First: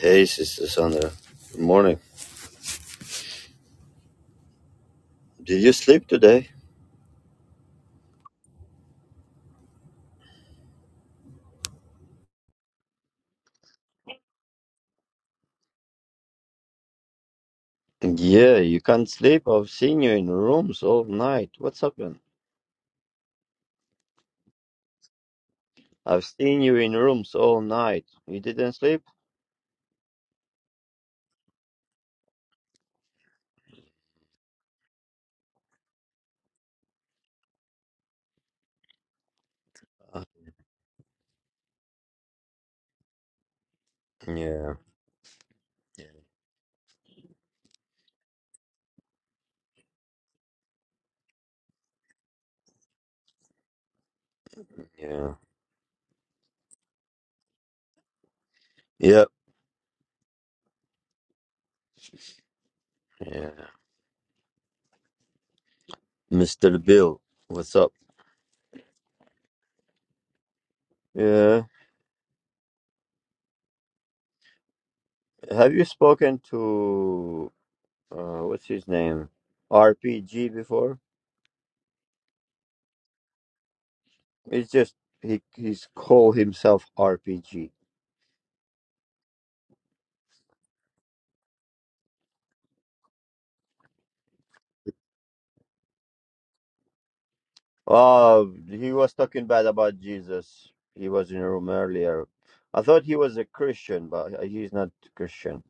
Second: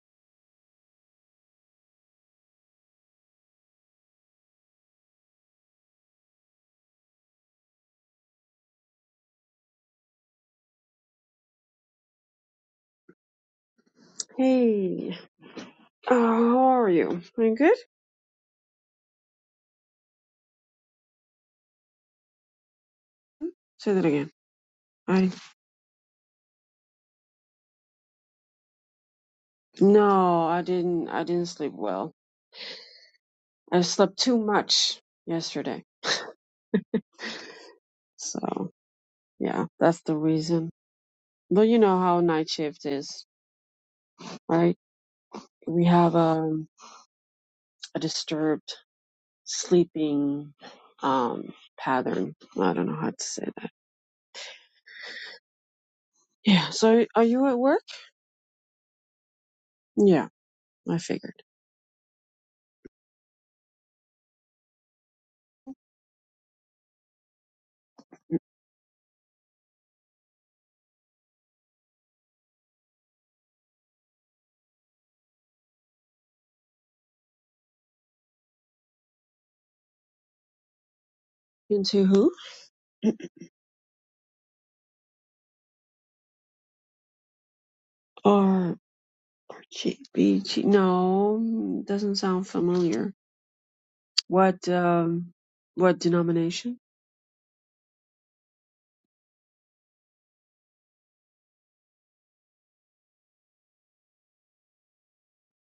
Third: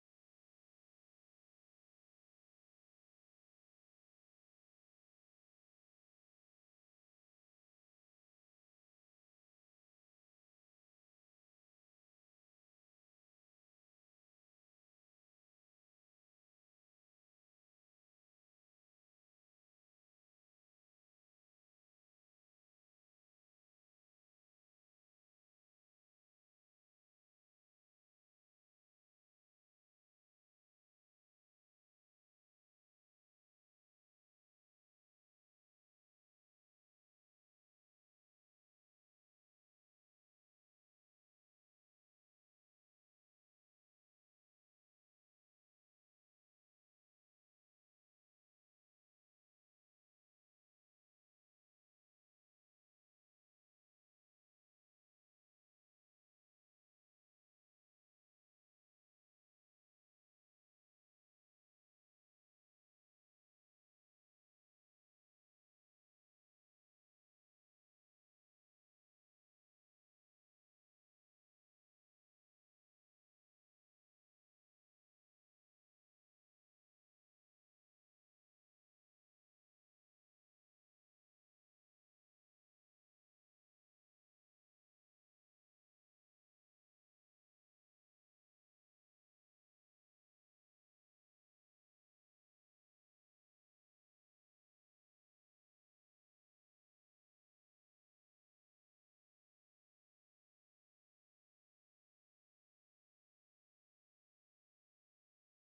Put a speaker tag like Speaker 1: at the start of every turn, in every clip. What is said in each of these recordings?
Speaker 1: Hey, Sister Sandra. Good morning. Did you sleep today?
Speaker 2: Hey, uh, how are you? Doing good?
Speaker 1: Yeah, you can't sleep. I've seen you in rooms all night. What's happened?
Speaker 2: Say that again. I
Speaker 1: I've seen you in rooms all night. You didn't sleep?
Speaker 2: no, I didn't. I didn't sleep well. I slept too much yesterday, so yeah, that's the
Speaker 1: Uh,
Speaker 2: reason. But you know how night shift is,
Speaker 1: Yeah,
Speaker 2: right? We have um, a disturbed sleeping um pattern. I don't know how to say that.
Speaker 1: yeah,
Speaker 2: Yeah. So, are you at work?
Speaker 1: yep,
Speaker 2: Yeah, I figured.
Speaker 1: yeah. Mr. Bill, what's up? Yeah. Have you spoken to uh, what's his name? RPG before?
Speaker 2: Into who?
Speaker 1: It's just he he's called himself RPG.
Speaker 2: Or G B G? No, doesn't sound familiar. What um what denomination?
Speaker 1: Uh, he was talking bad about Jesus. He was in a room earlier. I thought he was a Christian, but he's not Christian.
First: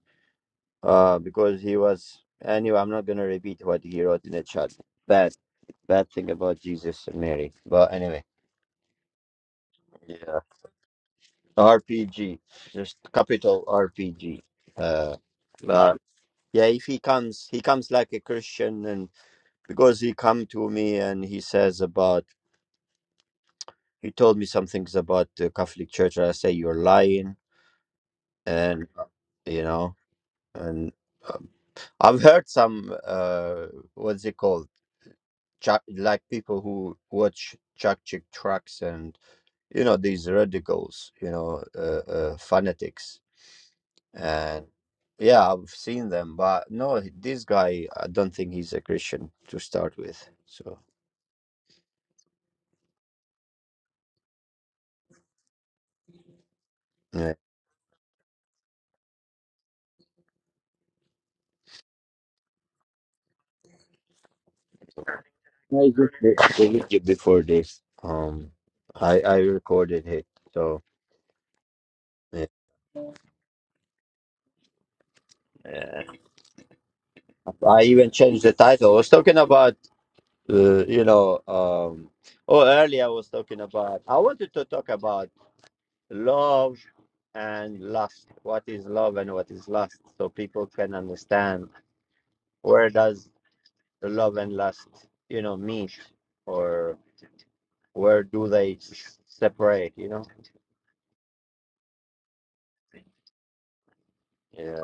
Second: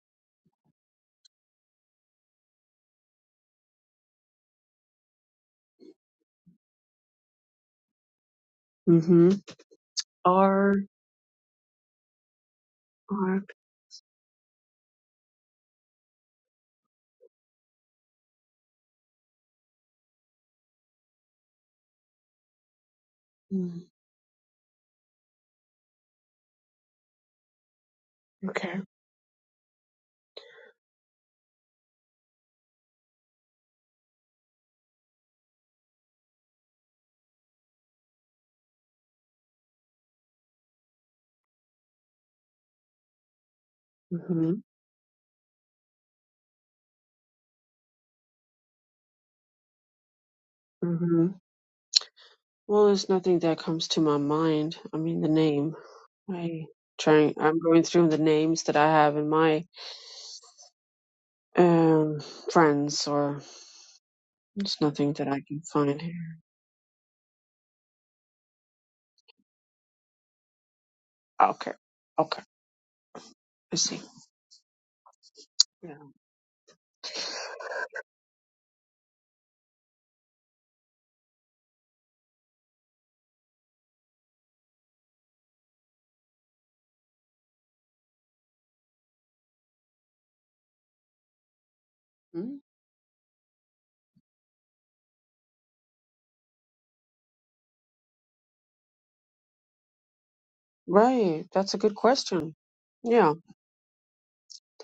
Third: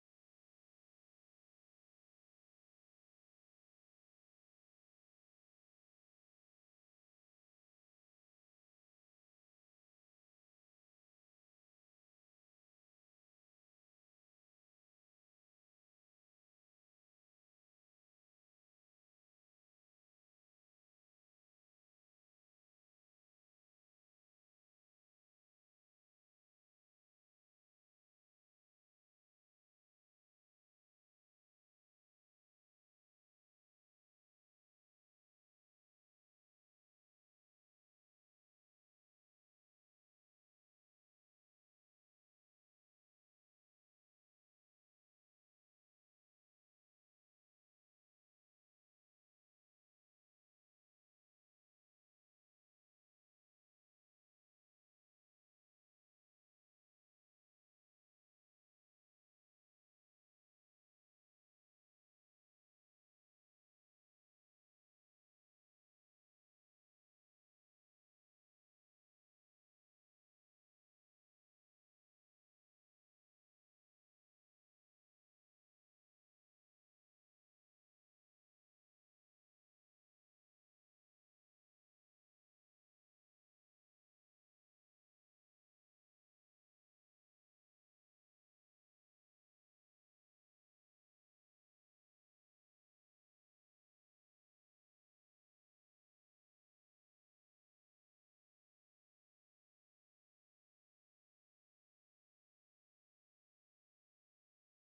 Speaker 1: Uh, because he was. Anyway, I'm not gonna repeat what he wrote in the chat. Bad, bad thing about Jesus and Mary. But anyway,
Speaker 2: Mm-hmm.
Speaker 1: yeah.
Speaker 2: R
Speaker 1: RPG, just
Speaker 2: R
Speaker 1: capital RPG. Uh, but yeah, if he comes, he comes like a Christian, and because he come to me and he says about
Speaker 2: mm,
Speaker 1: he told me some things about the Catholic Church. and I say you're lying
Speaker 2: okay.
Speaker 1: and uh, you know and um, i've heard some uh what's it called Chuck, like people who watch Chuck Chick tracks and you know these radicals you know uh, uh fanatics
Speaker 2: Mm-hmm.
Speaker 1: and yeah i've seen them but no this guy i don't think he's a christian to start with so
Speaker 2: Mm-hmm. Well, there's nothing that comes to my mind. I mean, the name. I
Speaker 1: yeah
Speaker 2: trying. I'm going through the names that I have in my um friends, or there's nothing that I can
Speaker 1: I did
Speaker 2: find
Speaker 1: the
Speaker 2: here.
Speaker 1: the video before this um i i recorded it so
Speaker 2: Okay. Okay.
Speaker 1: yeah.
Speaker 2: I see.
Speaker 1: Yeah.
Speaker 2: Yeah.
Speaker 1: I even changed the title. I was talking about uh, you know, um, oh, earlier I was talking about, I wanted to talk about love and lust. What is love and what is lust? So people can understand
Speaker 2: Mm,
Speaker 1: where does the love and lust, you know, meet or where do they s- separate, you know?
Speaker 2: Right. That's a good question. Yeah.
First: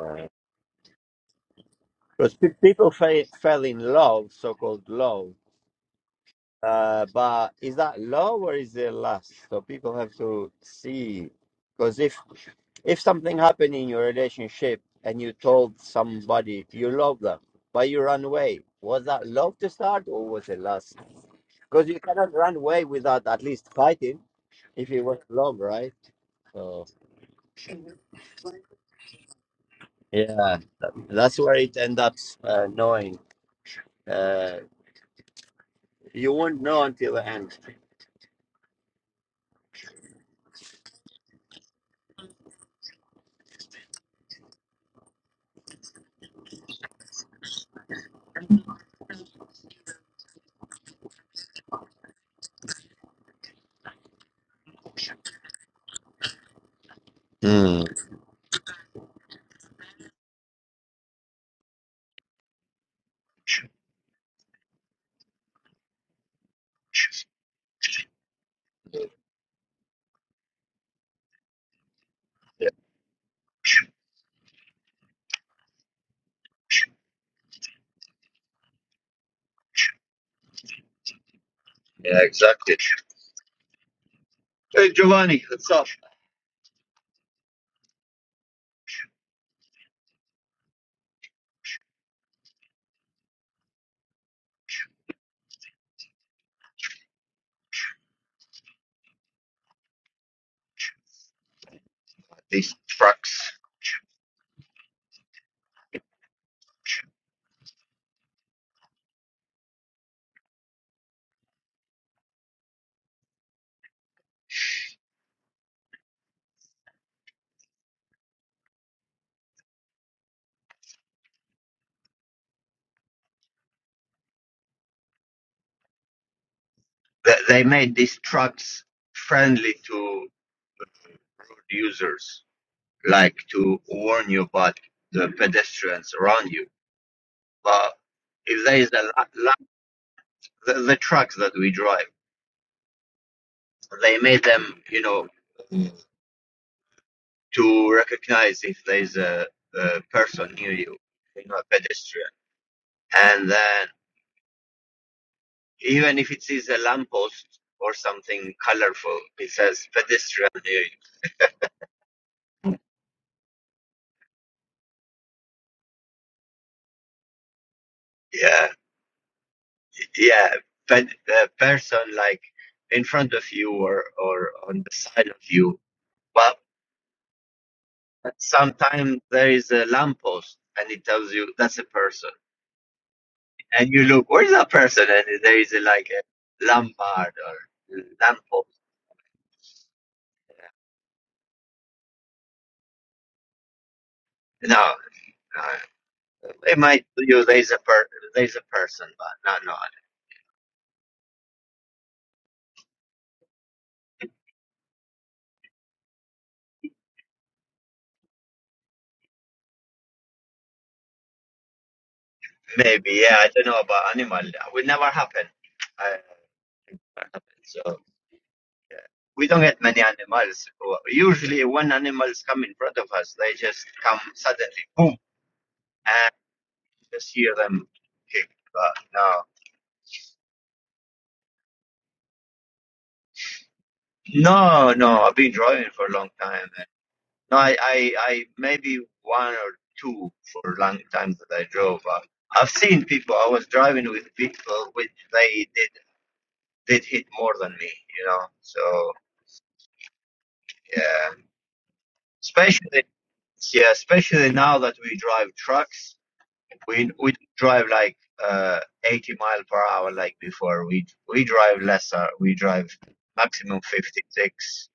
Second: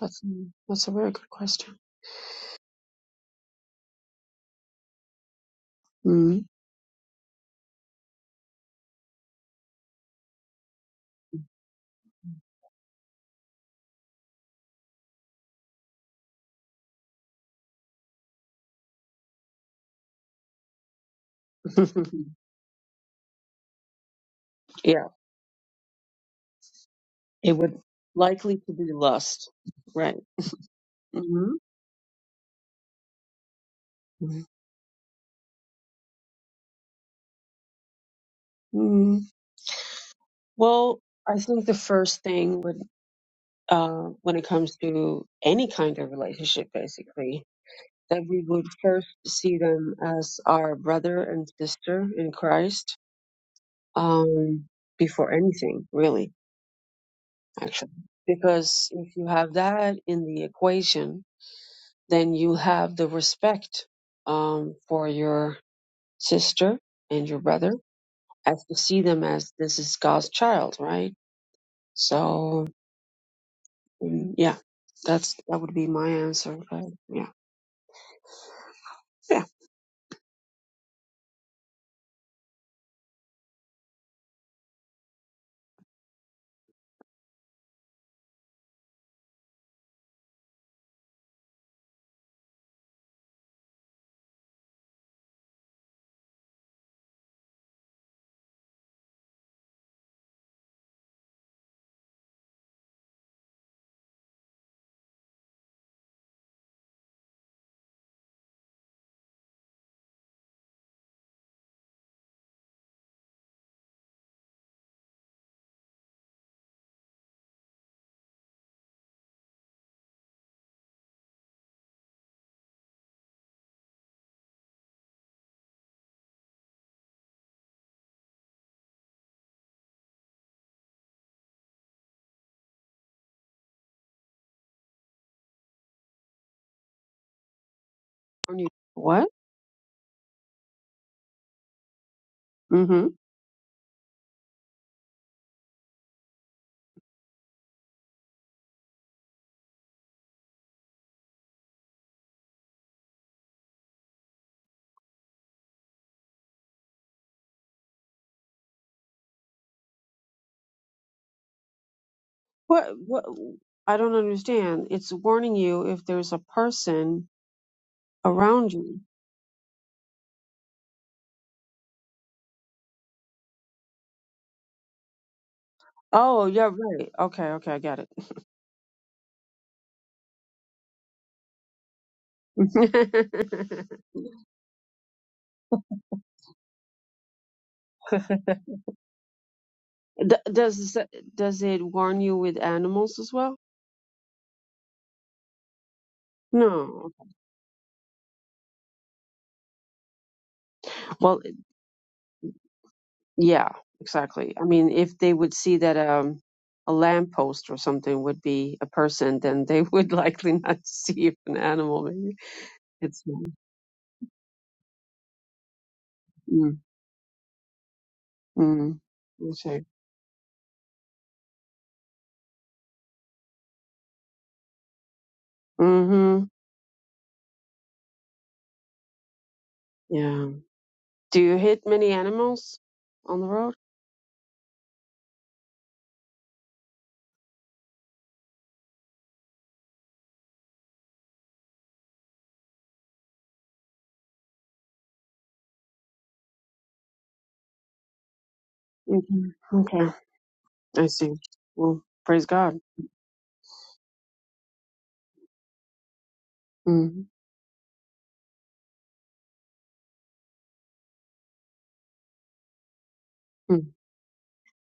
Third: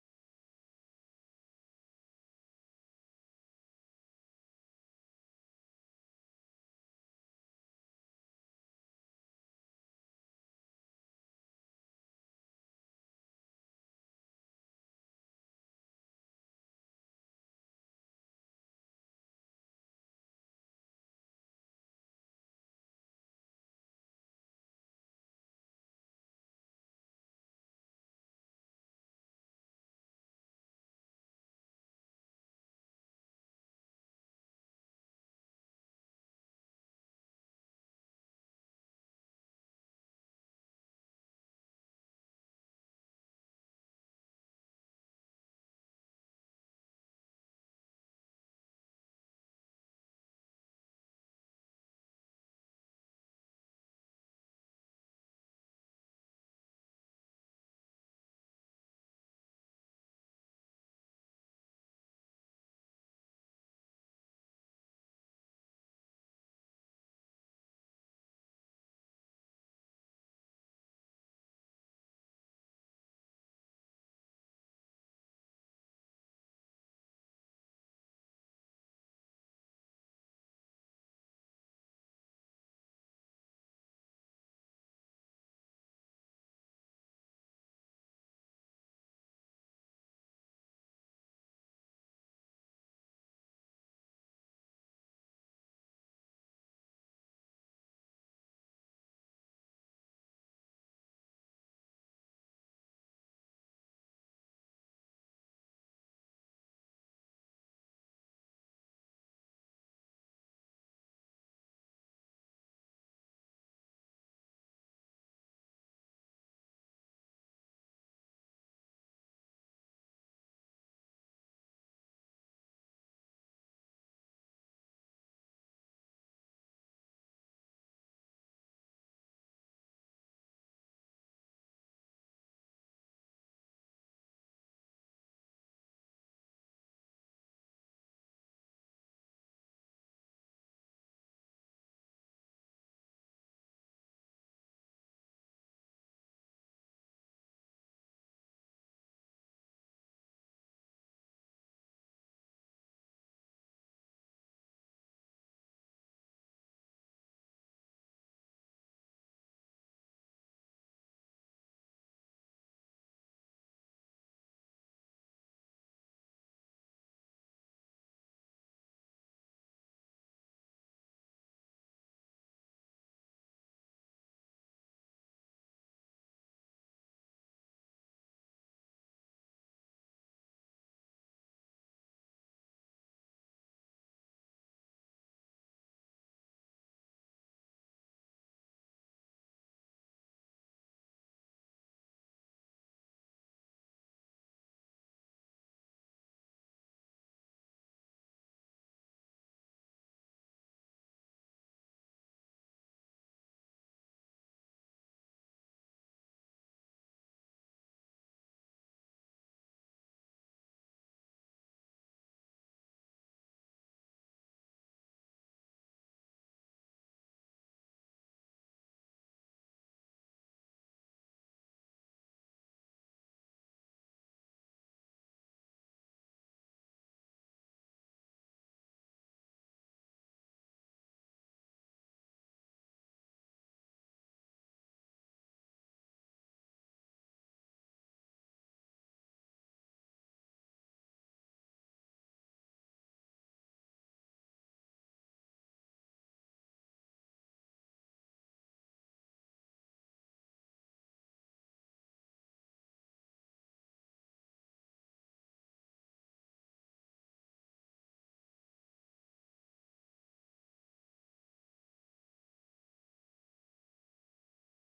Speaker 2: That's that's a very good question.
Speaker 1: Because people fa- fell in love, so called love.
Speaker 2: Mm.
Speaker 1: Uh, but is that love or is it lust? So people have to see, because if If something happened in your relationship and you told somebody you love them, but you run away, was that love to start or was it lust? Because you cannot run away without at least fighting if it was love, right? So,
Speaker 2: It would likely to be lust, right?
Speaker 1: yeah, that- that's
Speaker 2: hmm
Speaker 1: where it ends up uh, knowing. Uh, you won't know until the end.
Speaker 2: Mm, well, I think the first thing would, uh, when it comes to any kind of relationship, basically, that we would first see them as our brother and sister in Christ, um, before anything, really,
Speaker 1: Mm.
Speaker 2: actually. Because if you have that in the equation, then you have the respect, um, for your sister and your brother I see them as this is God's child, right? So mm, yeah, that's that would be my answer. But yeah, yeah.
Speaker 1: Hey, Giovanni, what's up? This, they they made these trucks friendly to road users. like to warn you about the pedestrians around you. But
Speaker 2: Warn
Speaker 1: if
Speaker 2: you-
Speaker 1: there is a la-
Speaker 2: What?
Speaker 1: la- the, the trucks that we drive,
Speaker 2: hmm
Speaker 1: they made them, you know, to recognize if there is a, a person near you, you know, a pedestrian. And then even if it is a lamppost or something colorful, it says pedestrian near you.
Speaker 2: What? What? I don't understand. It's warning you if there's a person
Speaker 1: Yeah,
Speaker 2: around you.
Speaker 1: yeah, ped, a person like in front of you or, or on the side of you. But
Speaker 2: Oh, yeah, right. Okay, okay, I got it.
Speaker 1: But Sometimes there is a lamppost and it tells you that's a person. And you look, where's that person? And there is a, like a lampard or lamppost.
Speaker 2: D- does does it warn you with animals as well?
Speaker 1: No, no, it might
Speaker 2: No.
Speaker 1: tell you there's a per there's a person, but not not
Speaker 2: Well. Yeah, exactly. I mean, if they would see that um, a lamppost or something would be a person, then they would likely not see if an animal. Maybe
Speaker 1: maybe.
Speaker 2: it's
Speaker 1: Yeah, I don't know about animal. That will never happen. Uh,
Speaker 2: mm,
Speaker 1: so
Speaker 2: mm,
Speaker 1: we don't get
Speaker 2: okay.
Speaker 1: many animals. Usually, when animals come in front of us, they just come suddenly, boom, and
Speaker 2: Mm-hmm.
Speaker 1: just hear them kick. But no.
Speaker 2: Yeah. Do you hit many animals on the road?
Speaker 1: No, no, I've been driving for a long time. And no, I, I, I maybe one or two for a long time that I drove. Uh, I've seen people. I was driving with people which they did did hit more than me. You know, so
Speaker 2: Mhm. Okay. I
Speaker 1: yeah,
Speaker 2: see. Well, praise God.
Speaker 1: especially yeah, especially now that we drive trucks, we
Speaker 2: mm
Speaker 1: we don't drive like uh 80 mile per hour like before. We we drive lesser. We drive maximum
Speaker 2: mm,
Speaker 1: 56,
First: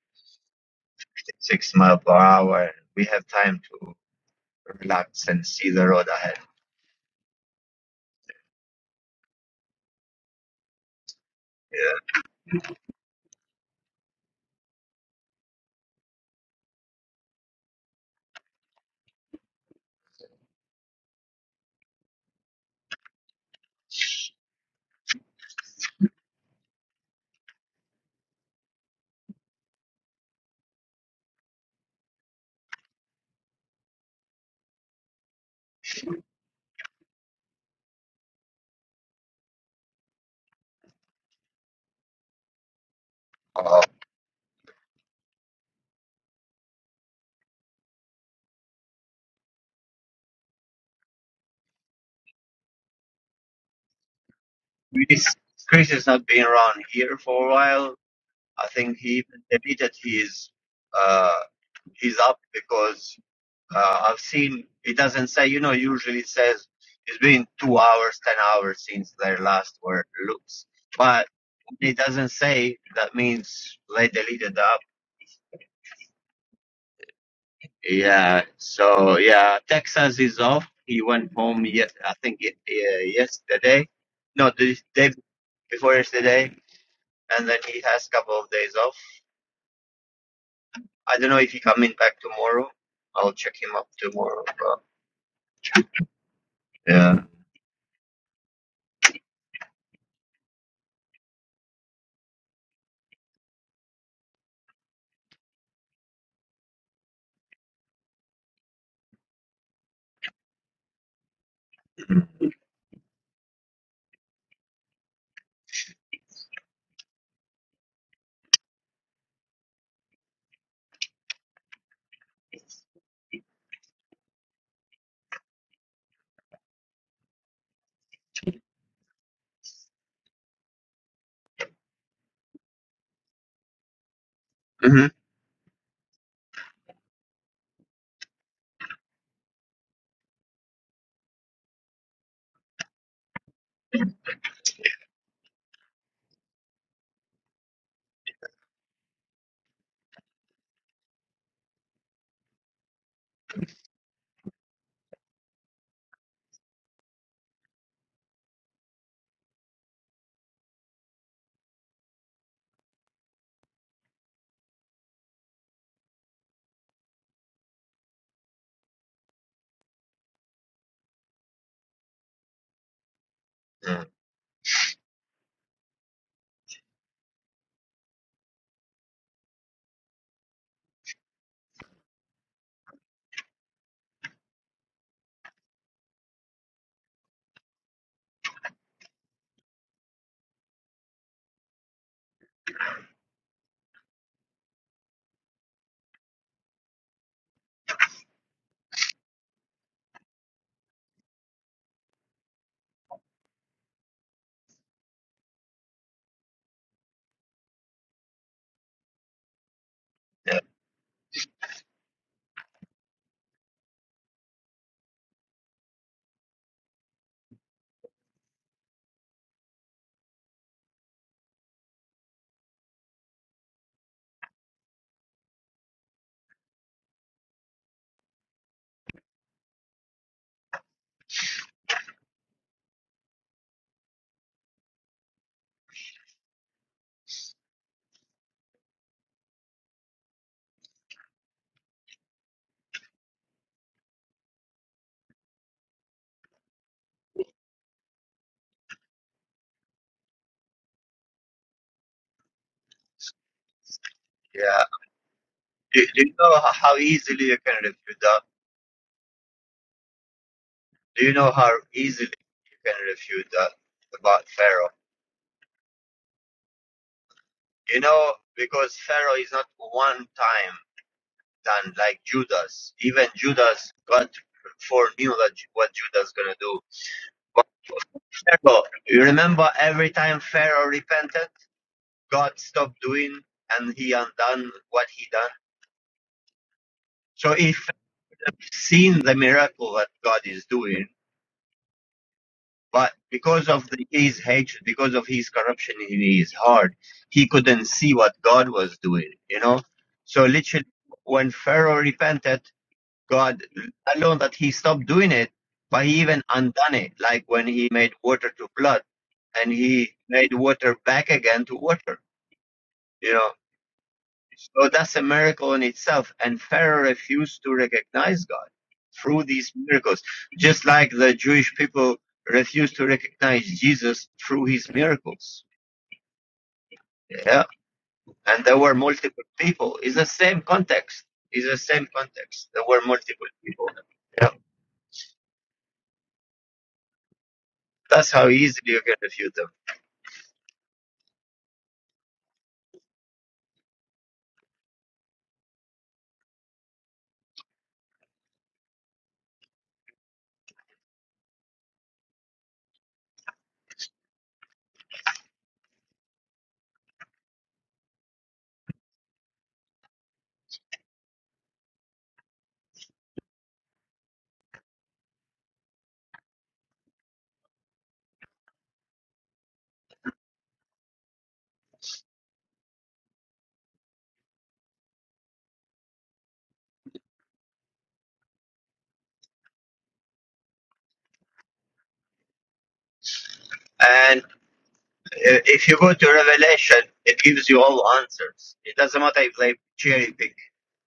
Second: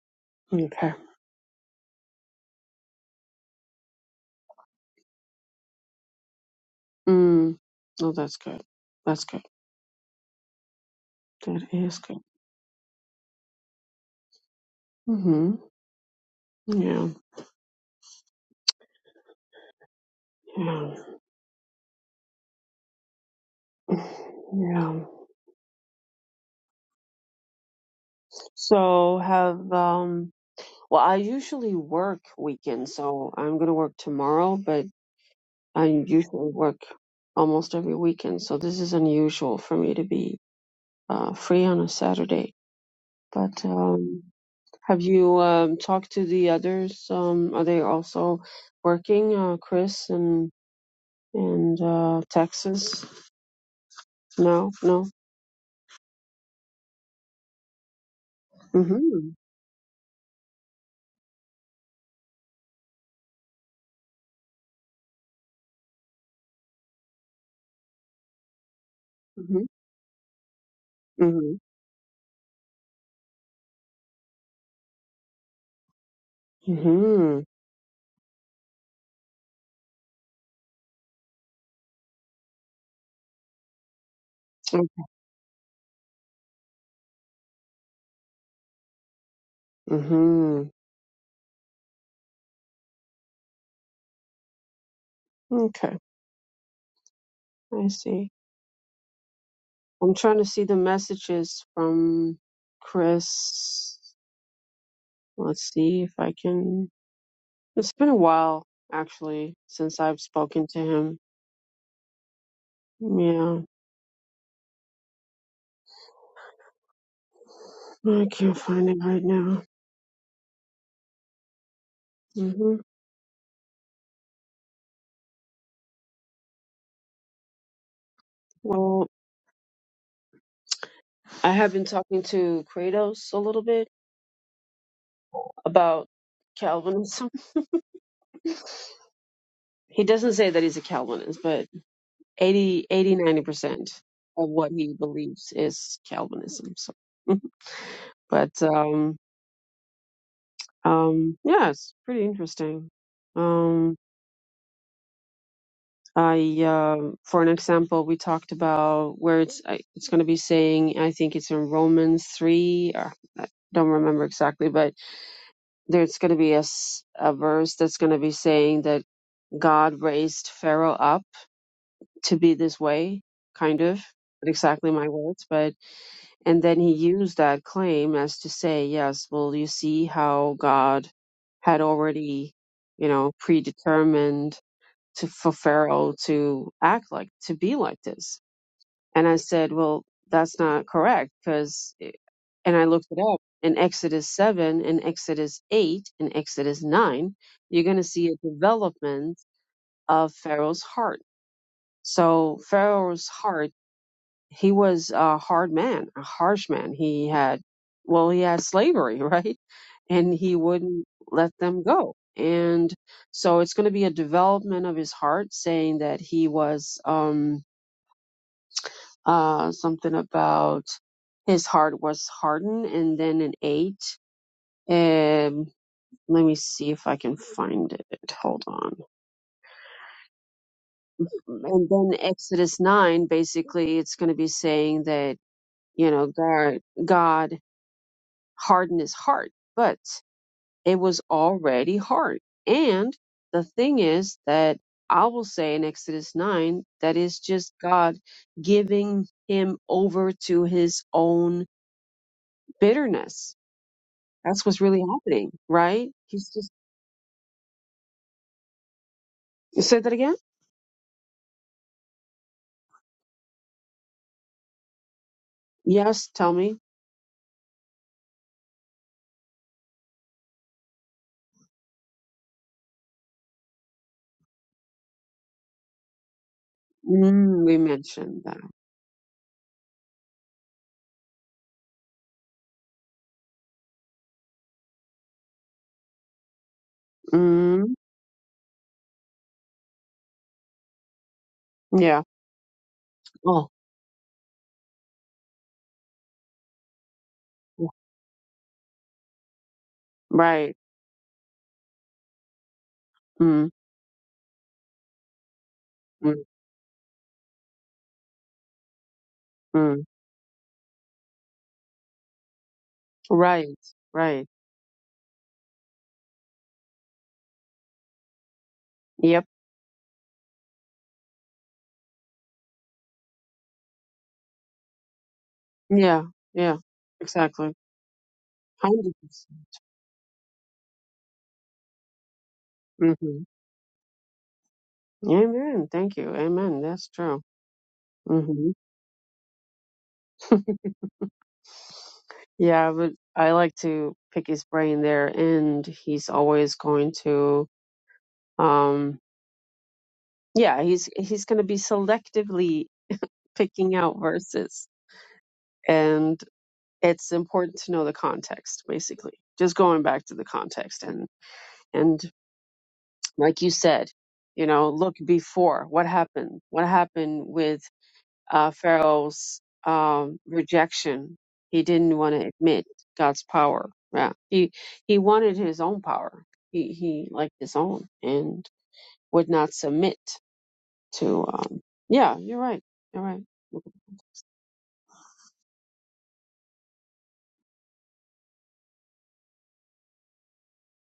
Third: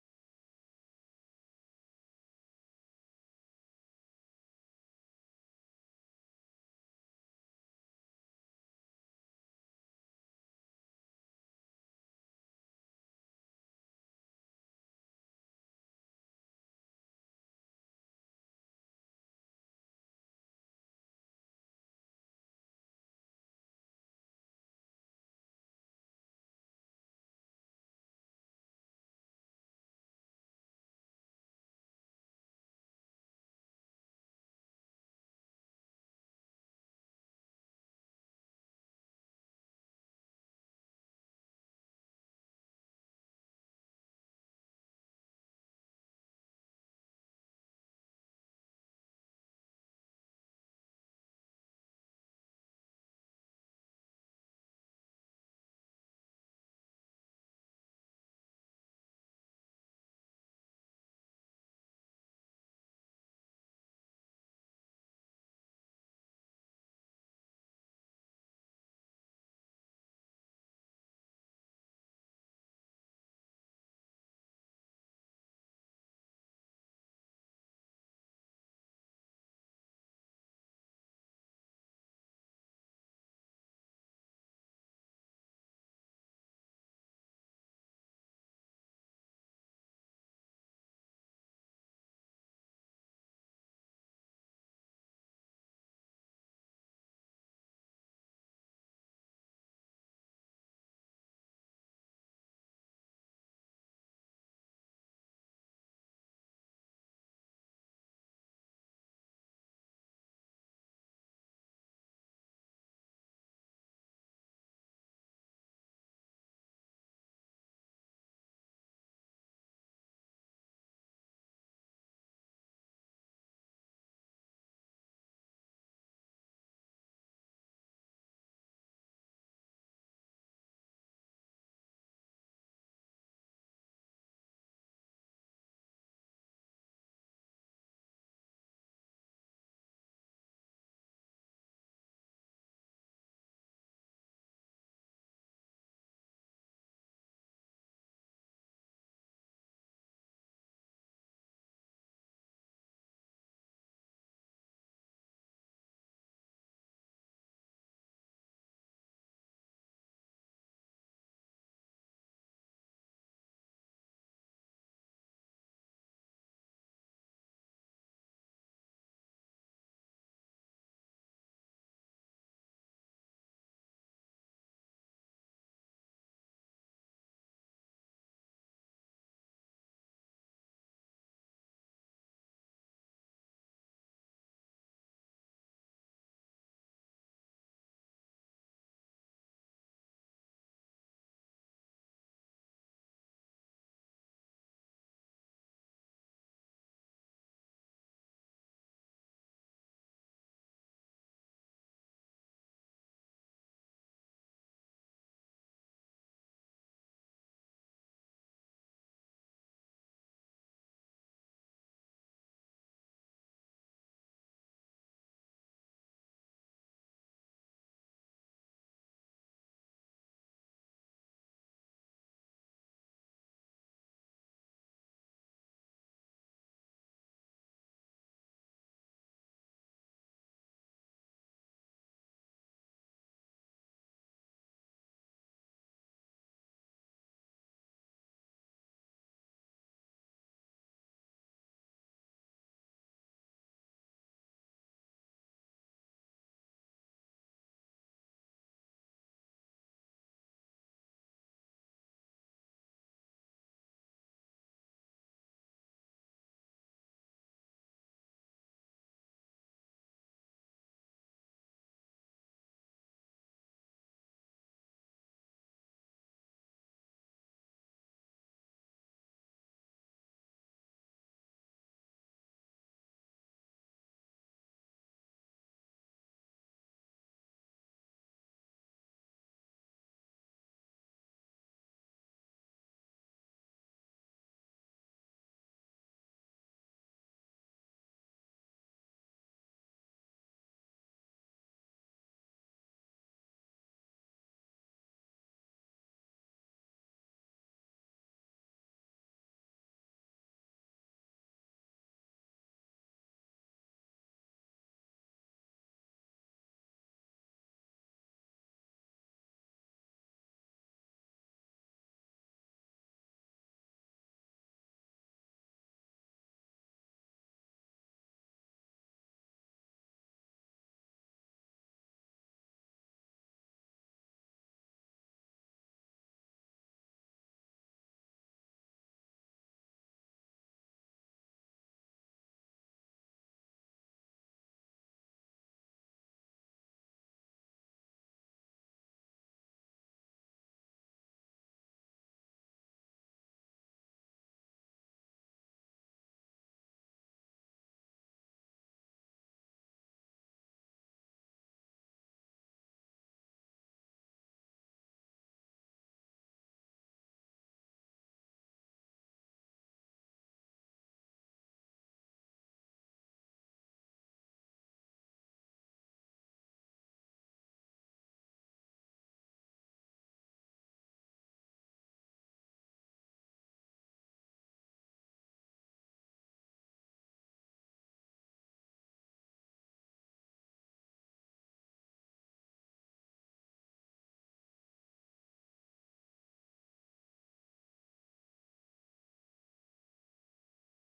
Speaker 2: Okay.
Speaker 1: 56 mile per hour. We have time to. reluctant to see the road ahead.
Speaker 2: Mm. Oh, that's good. That's good. That is
Speaker 1: Yeah.
Speaker 2: good. Mm-hmm. Yeah. Yeah. Yeah. So have um well I usually work weekends, so I'm gonna work tomorrow, but I usually work almost every weekend, so this is unusual for me to be uh free on a Saturday. But
Speaker 1: Uh,
Speaker 2: um have you um talked to the others? Um are they also working, uh Chris and and uh Texas? No, no.
Speaker 1: Chris, Chris has not been around here for a while. I think he
Speaker 2: Mhm.
Speaker 1: admitted he is uh, he's up because uh, I've seen it doesn't say you know usually it says it's been two hours, ten hours since their
Speaker 2: Mhm.
Speaker 1: last word looks, but
Speaker 2: Mhm.
Speaker 1: it doesn't say that means they deleted up.
Speaker 2: Mhm.
Speaker 1: Yeah. So yeah, Texas is off. He went home Yes, I think it, uh, yesterday no, the, day before yesterday, and then he has a couple of days off.
Speaker 2: Mhm.
Speaker 1: I don't know if he coming back tomorrow. I'll check him up tomorrow. But
Speaker 2: Okay. I see. I'm trying to see the messages from Chris. Let's see if I can. It's been a while, actually, since I've spoken to him. Yeah, I can't find it right now. hmm Well, I have been talking to Kratos a little bit
Speaker 1: hmm
Speaker 2: about Calvinism. he doesn't say that he's a Calvinist, but eighty, eighty, ninety percent of what he believes is Calvinism. So. but um, Um, yeah, it's pretty interesting. Um, I, um, for an example, we talked about where it's I, it's going to be saying. I think it's in Romans three. Or, I don't remember exactly, but there's going to be a, s- a verse that's going to be saying that God raised Pharaoh up to be this way, kind of. Not Exactly my words, but and then he used that claim as to say, yes, well, you see how God had already, you know, predetermined to for Pharaoh to act like to be like this. And I said, well, that's not correct because, and I looked it up in Exodus seven, in Exodus eight, in Exodus nine, you're going to see a development of Pharaoh's heart. So Pharaoh's heart he was a hard man, a harsh man. He had, well, he had slavery, right? And he wouldn't let them go. And so it's going to be a development of his heart, saying that he was um, uh, something about his heart was hardened, and then an eight. Um, let me see if I can find it. Hold on. And then Exodus 9, basically, it's going to be saying that, you know, God, God harden his heart. But it was already hard. And the thing is that I will say in Exodus 9 that is just God giving him over to his own bitterness. That's what's
Speaker 1: yeah,
Speaker 2: really happening,
Speaker 1: do,
Speaker 2: right?
Speaker 1: do you know
Speaker 2: He's just
Speaker 1: how easily you can refute that?
Speaker 2: you said that again?
Speaker 1: Do you know how easily you can refute that about Pharaoh?
Speaker 2: Yes, tell me.
Speaker 1: You know, because Pharaoh is not one time done like Judas. Even Judas, God foreknew that what Judas gonna do.
Speaker 2: Mm,
Speaker 1: But
Speaker 2: we mentioned that.
Speaker 1: Pharaoh, you remember every time Pharaoh repented God stopped doing and he undone what he done. So he
Speaker 2: Mm,
Speaker 1: felt- seen the miracle that God is doing,
Speaker 2: yeah.
Speaker 1: but because
Speaker 2: Oh,
Speaker 1: of the, his hatred, because of his corruption in his heart, he couldn't
Speaker 2: yeah.
Speaker 1: see what God was doing, you know? So
Speaker 2: right.
Speaker 1: literally, when Pharaoh repented, God,
Speaker 2: Mm,
Speaker 1: not alone that he stopped doing it, but he
Speaker 2: mm,
Speaker 1: even undone it, like when he made water to blood and
Speaker 2: mm.
Speaker 1: he made water back again to water, you know?
Speaker 2: Right. Right.
Speaker 1: So that's a miracle in itself. And Pharaoh refused to recognize God through
Speaker 2: Yep.
Speaker 1: these miracles, just like the Jewish people refused to recognize Jesus through his miracles.
Speaker 2: Yeah. Yeah.
Speaker 1: Yeah.
Speaker 2: Exactly.
Speaker 1: And there were
Speaker 2: 100%.
Speaker 1: multiple people. It's the same context. It's the same context. There were
Speaker 2: hmm
Speaker 1: multiple people. Yeah.
Speaker 2: Amen. Thank you. Amen. That's true.
Speaker 1: That's how
Speaker 2: hmm
Speaker 1: easily you can refute them.
Speaker 2: Yeah, I would. I like to pick his brain there, and he's always going to. Um, yeah, he's he's going to be selectively picking out verses, and it's important to know the context. Basically, just going back to the context, and and like you said, you know, look before what happened. What happened with uh, Pharaoh's um, rejection. He didn't want to admit God's power. Yeah, he he wanted his own power. He he liked his own and would not submit to. Um, yeah, you're right. You're right.
Speaker 1: And uh, if you go to Revelation, it gives you all answers. It doesn't matter if they cherry pick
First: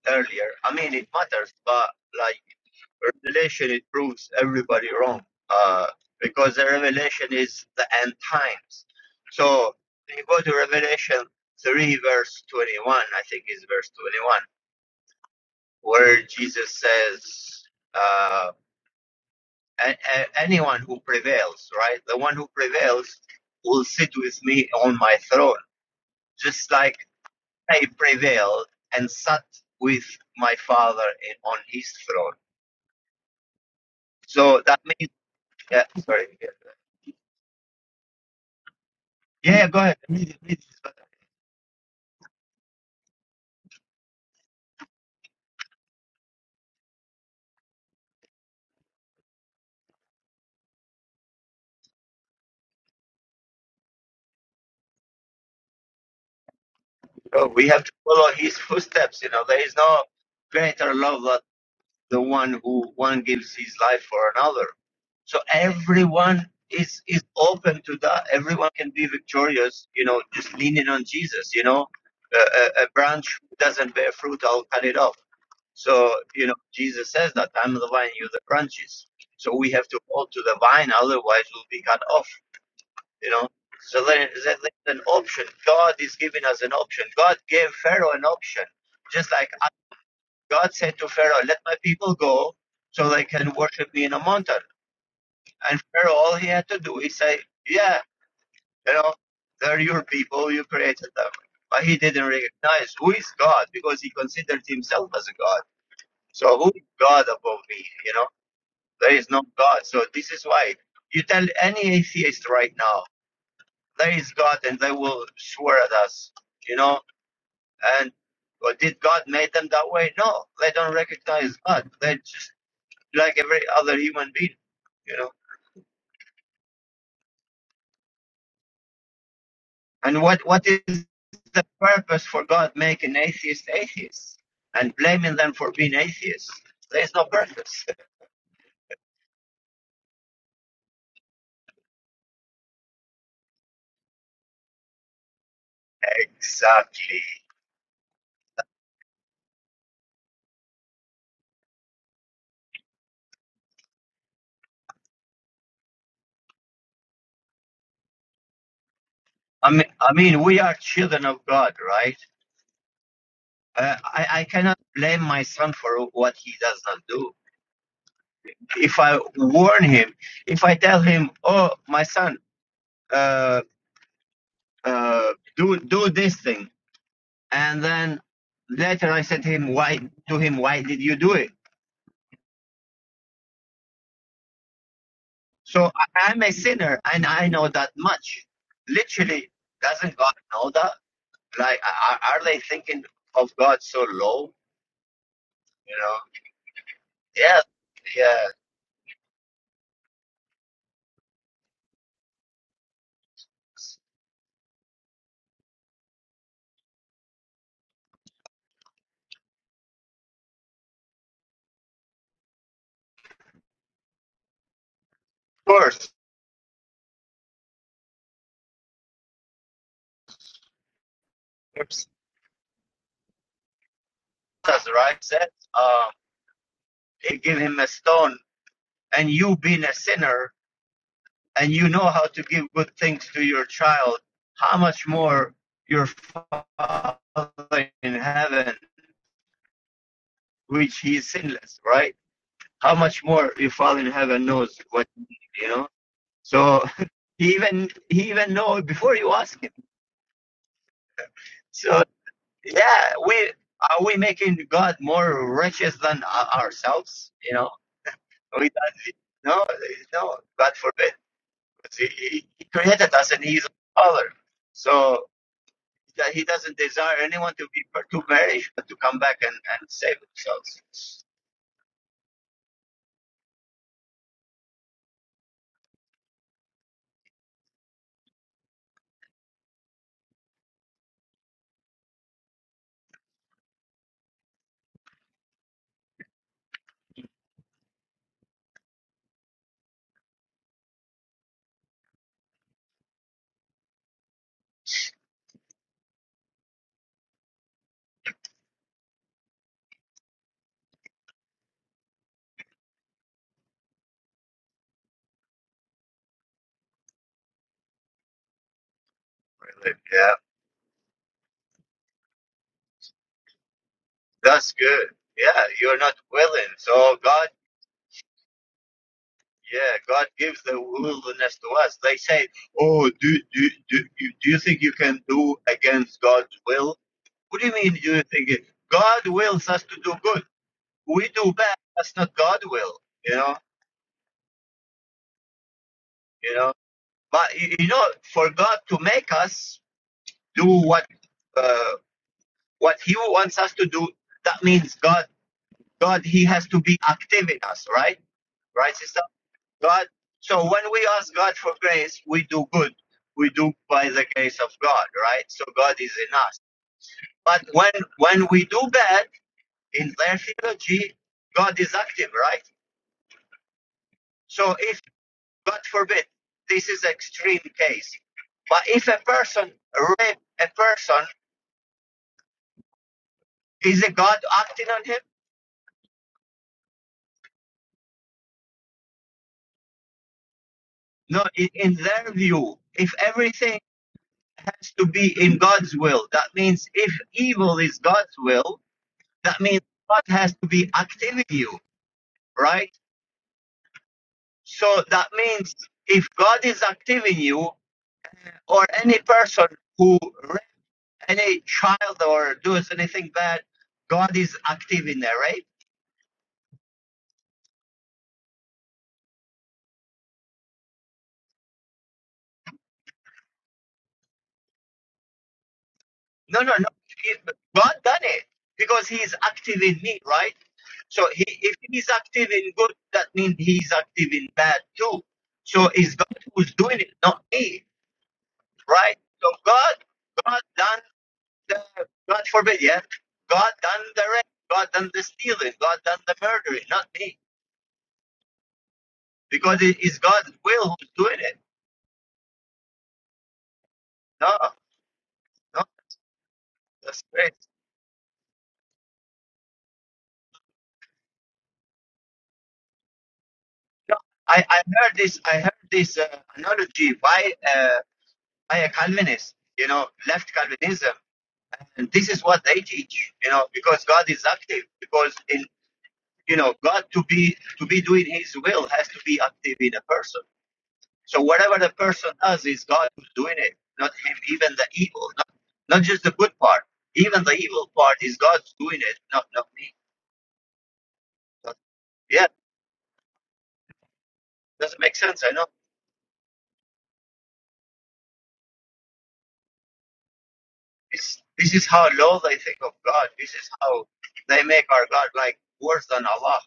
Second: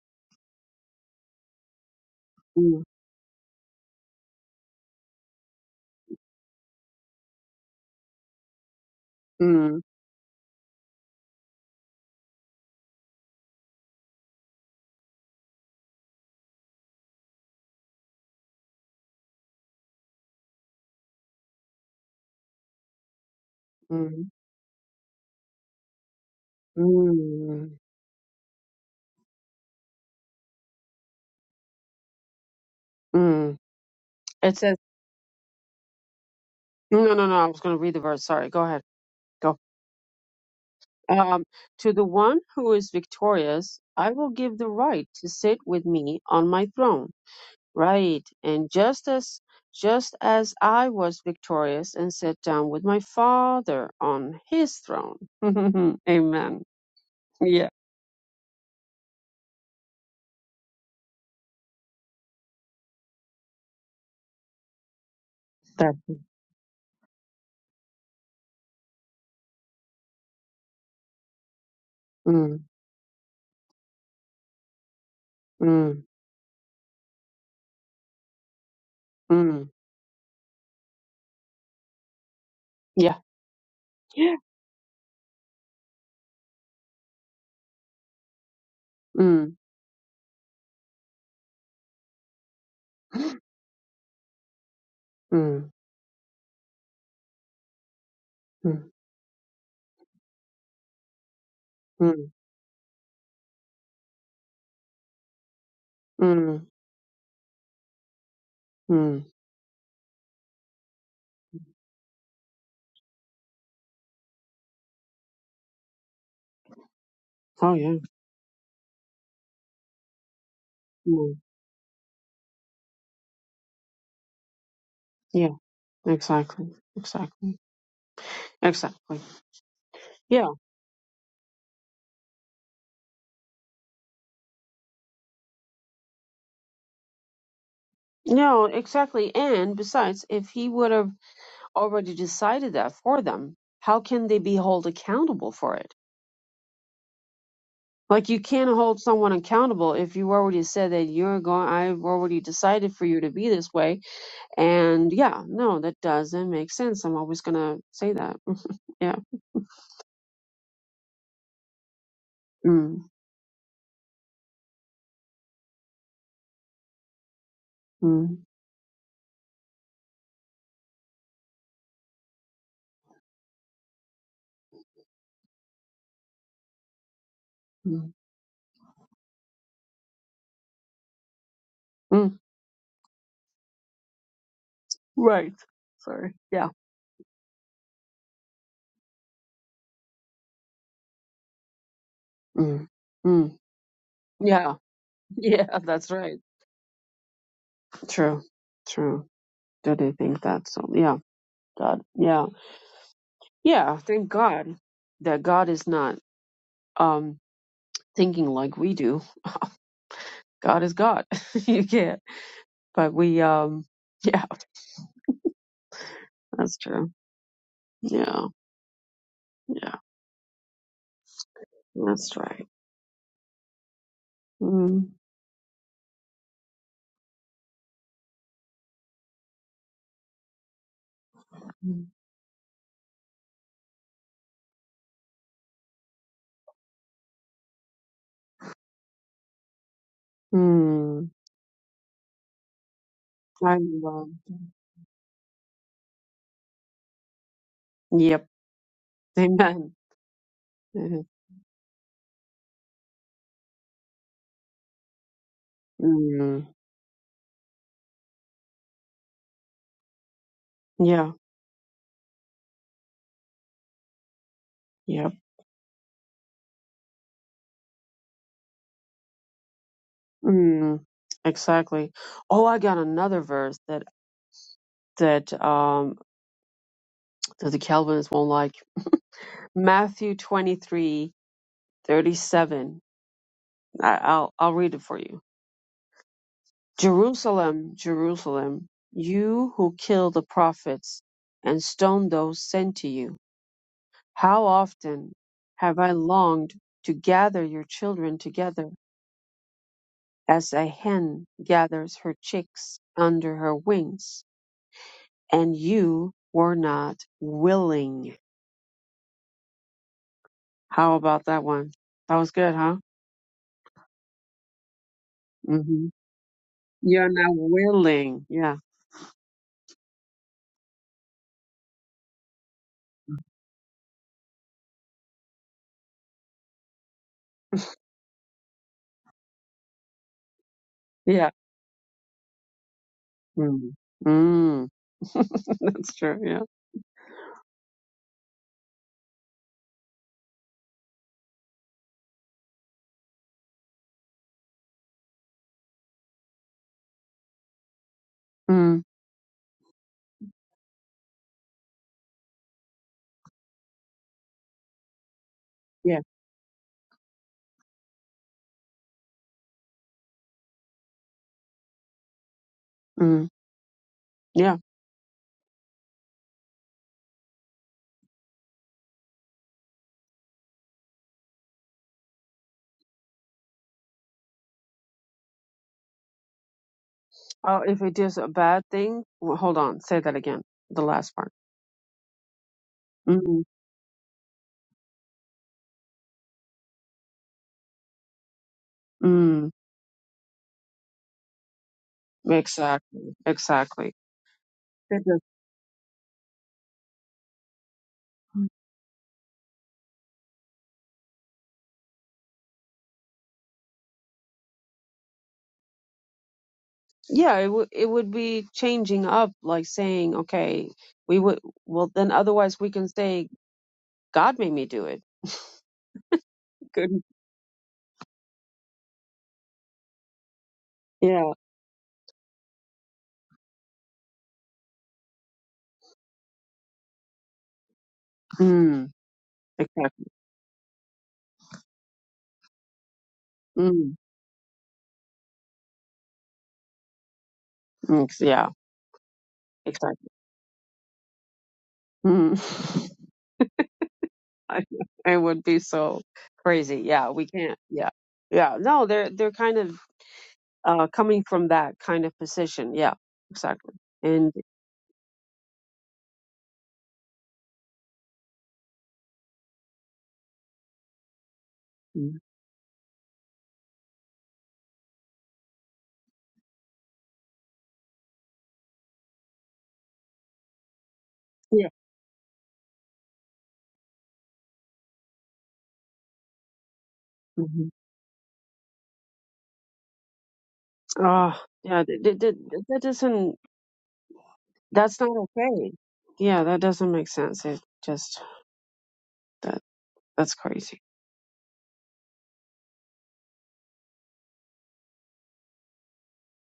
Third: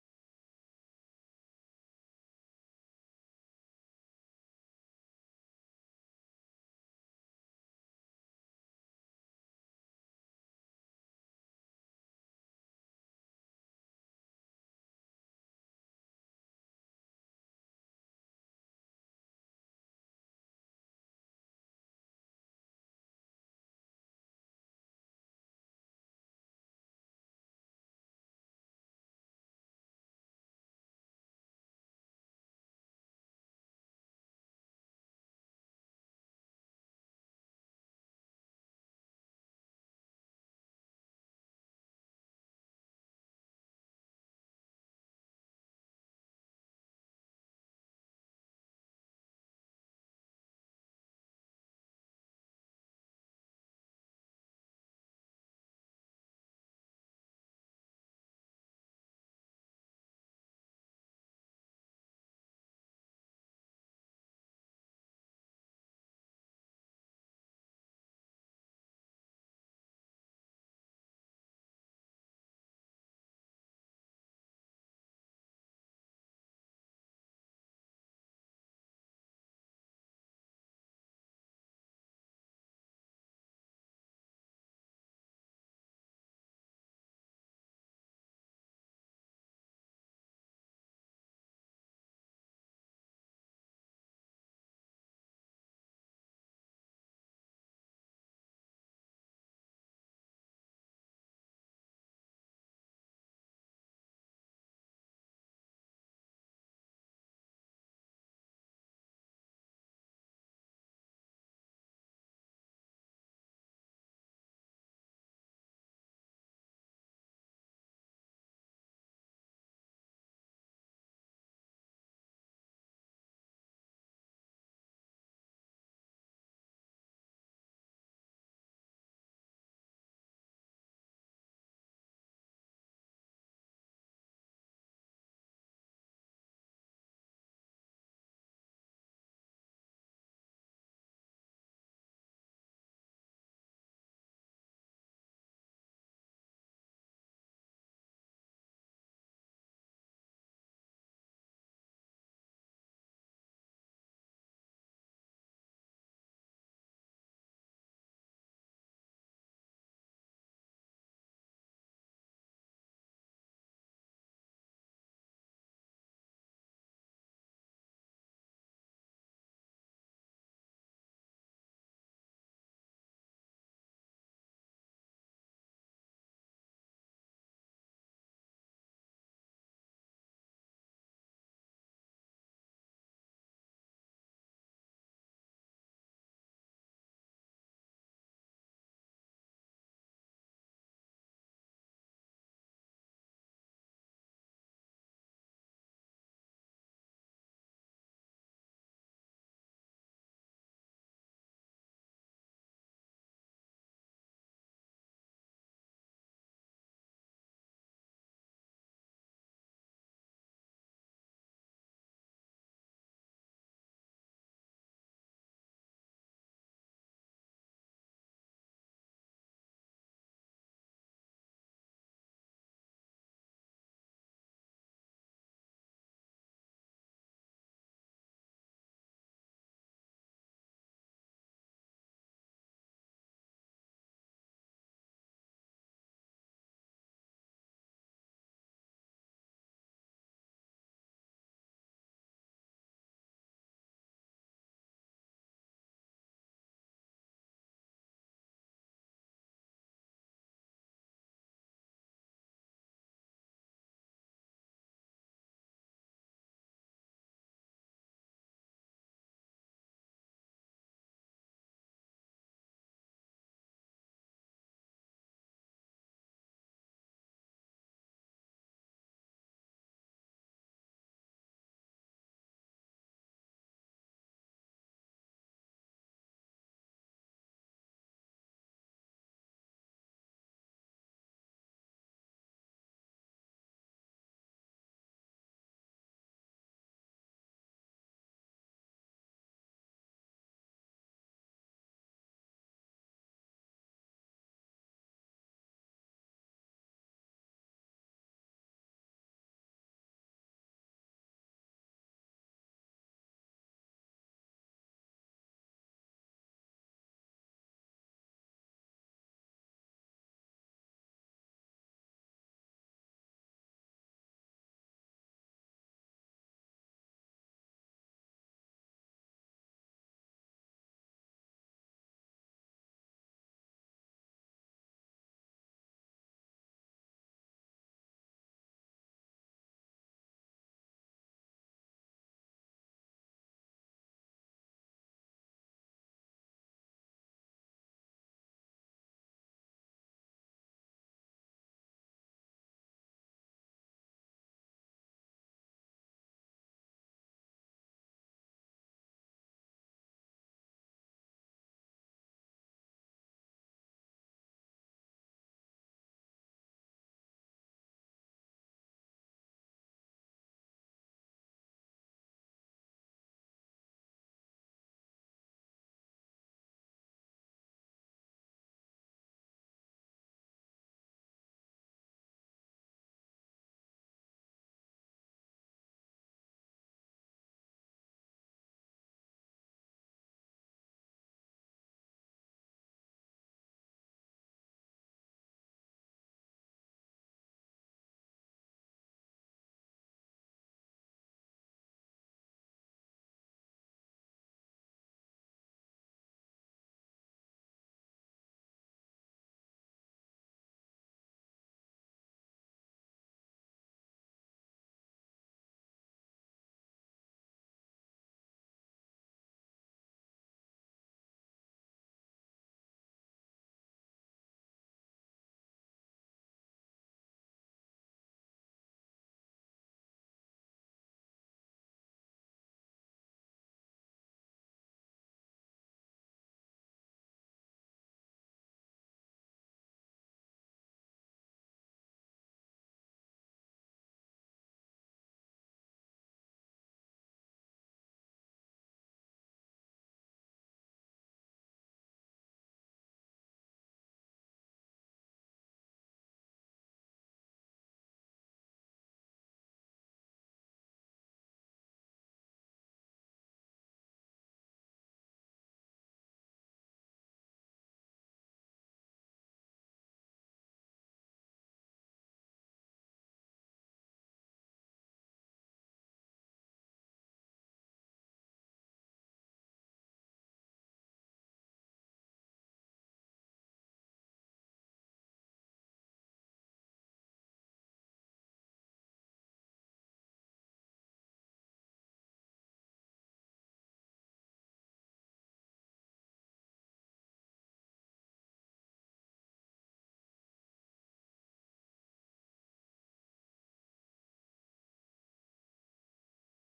Speaker 1: earlier. I mean, it matters, but like
Speaker 2: Mm,
Speaker 1: revelation it proves everybody wrong uh, because the revelation is the end times so
Speaker 2: mm,
Speaker 1: when you go to revelation 3 verse 21 i think is verse 21 where jesus says uh, a- a- anyone who prevails right the one who prevails will sit
Speaker 2: mm,
Speaker 1: with me on my throne just like
Speaker 2: mm,
Speaker 1: i prevailed and sat with my father in, on his throne
Speaker 2: mm. It
Speaker 1: so
Speaker 2: says
Speaker 1: that means yeah, sorry yeah.
Speaker 2: no, no, no. no, I was going to read the verse. Sorry. Go ahead. Go.
Speaker 1: Yeah, go ahead. Please, please.
Speaker 2: Um, to the one who is victorious, I will give the right to sit with me on my throne Right. And just as just as I was victorious and sat down with my father on his throne. Amen.
Speaker 1: Oh, We
Speaker 2: Yeah.
Speaker 1: have to follow his footsteps. You know, there is no greater love than the one who one gives his life for another. So
Speaker 2: That.
Speaker 1: everyone is is open to that. Everyone can be victorious. You know, just leaning on Jesus. You know, a,
Speaker 2: Mm,
Speaker 1: a, a branch doesn't bear fruit, I'll cut it off.
Speaker 2: mm,
Speaker 1: So you know, Jesus says that I'm the vine, you the branches. So
Speaker 2: mm.
Speaker 1: we have to hold to the vine, otherwise we'll be cut off
Speaker 2: Yeah.
Speaker 1: You know, so there,
Speaker 2: Yeah.
Speaker 1: there's an option. God is giving us an option. God gave Pharaoh an option. Just like
Speaker 2: Mm,
Speaker 1: God said to Pharaoh, let my people go so they can worship me in a mountain.
Speaker 2: mm,
Speaker 1: And Pharaoh, all he had to do is say, yeah,
Speaker 2: mm,
Speaker 1: you know, they're your people, you created them. But he didn't
Speaker 2: mm,
Speaker 1: recognize who is God because he considered himself as a God. So
Speaker 2: mm,
Speaker 1: who is God above me? You know, there
Speaker 2: mm.
Speaker 1: is no God. So this is why you tell any atheist right now, there is God and they will swear at us, you know?
Speaker 2: Oh yeah.
Speaker 1: And well, did God make them that way? No, they don't
Speaker 2: Mm.
Speaker 1: recognize God. They're just like every other human being, you know?
Speaker 2: Yeah. Exactly. Exactly. Exactly.
Speaker 1: And what,
Speaker 2: Yeah.
Speaker 1: what is the purpose for God making atheists atheists and blaming them for being atheists? There is no purpose.
Speaker 2: No, exactly. And besides, if he would have already decided that for them, how can they be held accountable for it?
Speaker 1: Exactly.
Speaker 2: Like you can't hold someone accountable if you already said that you're going. I've already decided for you to be this way, and yeah, no, that doesn't make sense. I'm always gonna say that. Mm, Yeah.
Speaker 1: I mean, I mean, we are children of God, right?
Speaker 2: Mm,
Speaker 1: Uh, I, I cannot blame my son for what he does not do
Speaker 2: mm,
Speaker 1: if I warn him, if I tell him, "Oh, my son, uh, uh, do do this thing," and
Speaker 2: mm,
Speaker 1: then later I said to him, "Why to him? Why did you do it?"
Speaker 2: mm. Right.
Speaker 1: So I,
Speaker 2: Sorry.
Speaker 1: I'm a
Speaker 2: Yeah.
Speaker 1: sinner, and I know that much. Literally, doesn't God know that? Like, are, are they
Speaker 2: Mm,
Speaker 1: thinking of
Speaker 2: mm.
Speaker 1: God so low?
Speaker 2: Yeah. Yeah.
Speaker 1: You
Speaker 2: That's
Speaker 1: know?
Speaker 2: right.
Speaker 1: Yeah,
Speaker 2: True.
Speaker 1: yeah. Of
Speaker 2: True. Do they think that? So yeah. God. Yeah. Yeah. Thank God that God is not um thinking like we do. God is God. you can't. But we, um, yeah,
Speaker 1: course,
Speaker 2: that's true. Yeah, yeah,
Speaker 1: that's
Speaker 2: that's right. Mm.
Speaker 1: right. Said, um, they give him a stone, and you being a sinner. and you know how to give good things to your child, how much more your Father in heaven, which he is
Speaker 2: Mm.
Speaker 1: sinless, right? How much more your
Speaker 2: I
Speaker 1: Father in
Speaker 2: love
Speaker 1: heaven
Speaker 2: that.
Speaker 1: knows what you need, you know? So he even he
Speaker 2: Yep.
Speaker 1: even knows before you ask him.
Speaker 2: Amen. Mhm.
Speaker 1: So yeah, we are we making God more righteous than
Speaker 2: Mm.
Speaker 1: ourselves? You know, we don't- no no God forbid.
Speaker 2: Yeah.
Speaker 1: He, he created us and He's our Father. So
Speaker 2: Yep.
Speaker 1: that he doesn't desire anyone to be to perish, but to come back and, and save
Speaker 2: Mm.
Speaker 1: themselves.
Speaker 2: Exactly. Oh, I got another verse that that um that the Calvinists won't like. Matthew twenty three thirty seven. I, I'll I'll read it for you. Jerusalem, Jerusalem, you who kill the prophets and stone those sent to you, how often have I longed to gather your children together as a hen gathers her chicks under her wings, and you were not willing.
Speaker 1: Yeah,
Speaker 2: How about that one? That was good, huh?
Speaker 1: that's good. Yeah, you're
Speaker 2: hmm
Speaker 1: not willing. So
Speaker 2: You're
Speaker 1: God,
Speaker 2: not willing. Yeah.
Speaker 1: yeah, God gives the willingness to us. They say, "Oh, do do do you do you think you can do against God's will?" What do you mean? Do You think it- God wills us to do good? We
Speaker 2: Yeah.
Speaker 1: do bad. That's not God will. You know.
Speaker 2: Mm. Mm. That's true.
Speaker 1: You
Speaker 2: Yeah.
Speaker 1: know. But you you know, for God to make us do what. uh, what he wants us to do that means god god he has to be active in us right right
Speaker 2: Mm.
Speaker 1: sister god so when we ask god for grace we do good we do by the grace of god right so god is
Speaker 2: Yeah.
Speaker 1: in us but when when we do bad in their theology god is active right so
Speaker 2: Yeah.
Speaker 1: if god forbid this is extreme case but if a person rape a person is a god acting on him
Speaker 2: Oh, if it is a bad thing, well, hold on, say that again. The last
Speaker 1: no
Speaker 2: part.
Speaker 1: in, in their view if
Speaker 2: Mm,
Speaker 1: everything to be in God's will. That means if evil is God's will, that
Speaker 2: mm,
Speaker 1: means God has to be active in you, right?
Speaker 2: exactly. Exactly.
Speaker 1: So
Speaker 2: It
Speaker 1: that
Speaker 2: does.
Speaker 1: means if God is active in you, or any person who, any child or does anything bad, God is active in there, right?
Speaker 2: Yeah, it would it would be changing up, like saying, okay, we would well then otherwise we can say God made me do it.
Speaker 1: No, no, no.
Speaker 2: Good.
Speaker 1: God done it because He is active in me, right? So he,
Speaker 2: Yeah.
Speaker 1: if He's active in good, that means He's active in bad too. So it's God who's doing it, not me.
Speaker 2: Mm,
Speaker 1: right? So God,
Speaker 2: exactly.
Speaker 1: God done the, God forbid, yeah? God done
Speaker 2: Mm,
Speaker 1: the rape, God done the stealing, God done the murdering, not me.
Speaker 2: ex- yeah.
Speaker 1: Because it is
Speaker 2: Exactly.
Speaker 1: God's will who's doing it.
Speaker 2: Mm.
Speaker 1: No,
Speaker 2: I- it would be
Speaker 1: no.
Speaker 2: so crazy. Yeah, we can't. Yeah. Yeah. No, they're they're kind of uh, coming from that kind of position. Yeah, exactly. And
Speaker 1: I, I heard this, I heard this uh, analogy by, uh, by a Calvinist, you know, left Calvinism. And this
Speaker 2: mm,
Speaker 1: is what they teach, you know, because God is active. Because, in, you know, God to be, to be doing his will has to be active in a person So whatever the
Speaker 2: yeah,
Speaker 1: person does is God who's doing it, not him. Even the evil, not, not just the good part, even the
Speaker 2: hmm
Speaker 1: evil part is God doing it, not not me.
Speaker 2: oh,
Speaker 1: But
Speaker 2: yeah, that, that,
Speaker 1: yeah,
Speaker 2: that that doesn't,
Speaker 1: doesn't make
Speaker 2: that's not
Speaker 1: sense. I know.
Speaker 2: okay. Yeah, that doesn't make sense. It just, that, that's crazy.
Speaker 1: It's, this is how low they think of God. This is how they make our God like worse than Allah.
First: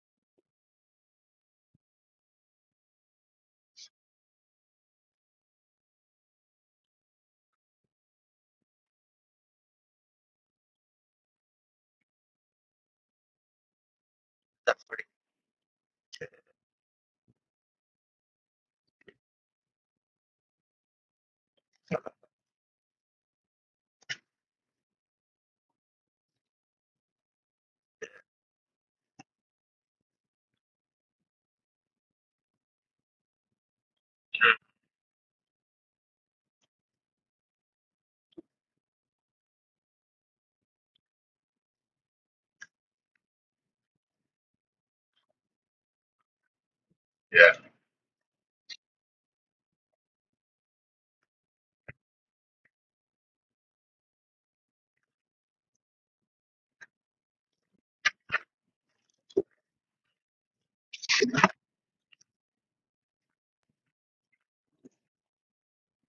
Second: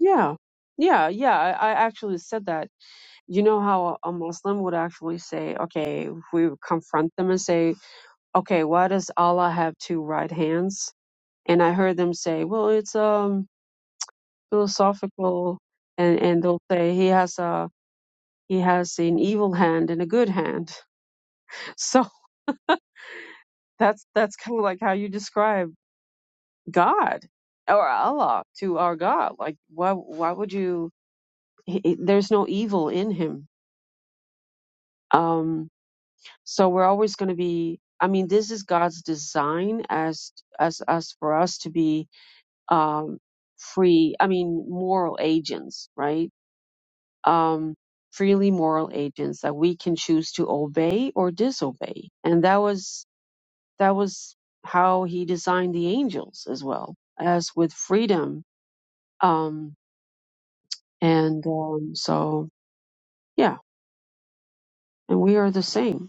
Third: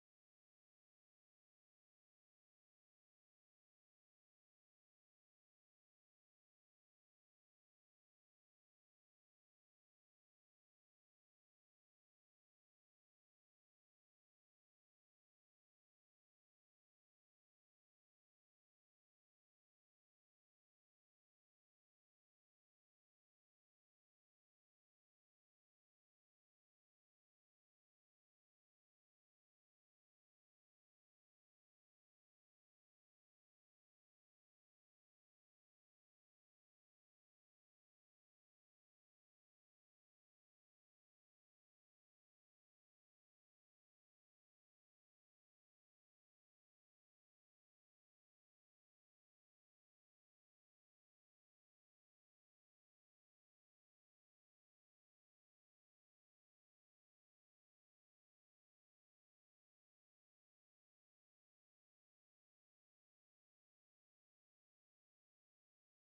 Speaker 2: Yeah. Yeah, yeah, I, I actually said that. You know how a Muslim would actually say, okay, if we would confront them and say, okay, why does Allah have two right hands? And I heard them say, well, it's um philosophical, and and they'll say he has a He has an evil hand and a good hand. So that's that's kind of like how you describe God or Allah to our God. Like why why would you? He, he- there's no evil in him. Um, so we're always going to be. I mean, this is God's design as as as for us to be um, free. I mean, moral agents, right?
Speaker 1: Yeah,
Speaker 2: Um, freely moral agents that we can choose to obey or disobey. And that was that was how he designed the angels as well as with freedom um and um so yeah and we are the same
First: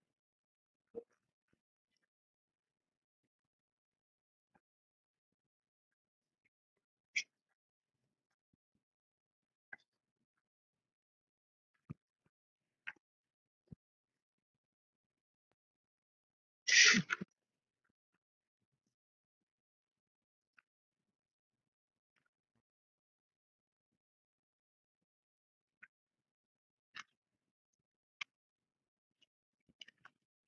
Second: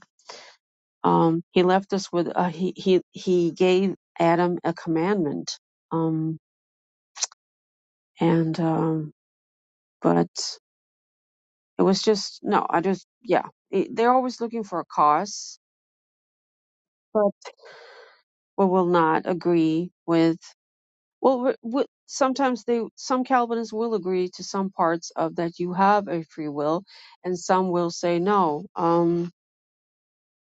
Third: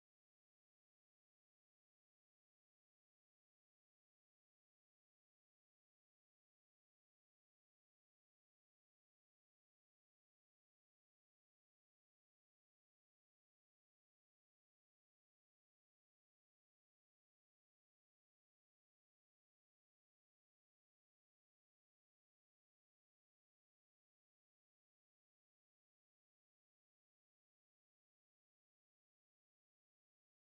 Speaker 2: um he left us with uh, he he he gave adam a commandment um and um but it was just no i just yeah it, they're always looking for a cause but we will not agree with Well, w- w- sometimes they, some Calvinists will agree to some parts of that you have a free will, and some will say no. Um,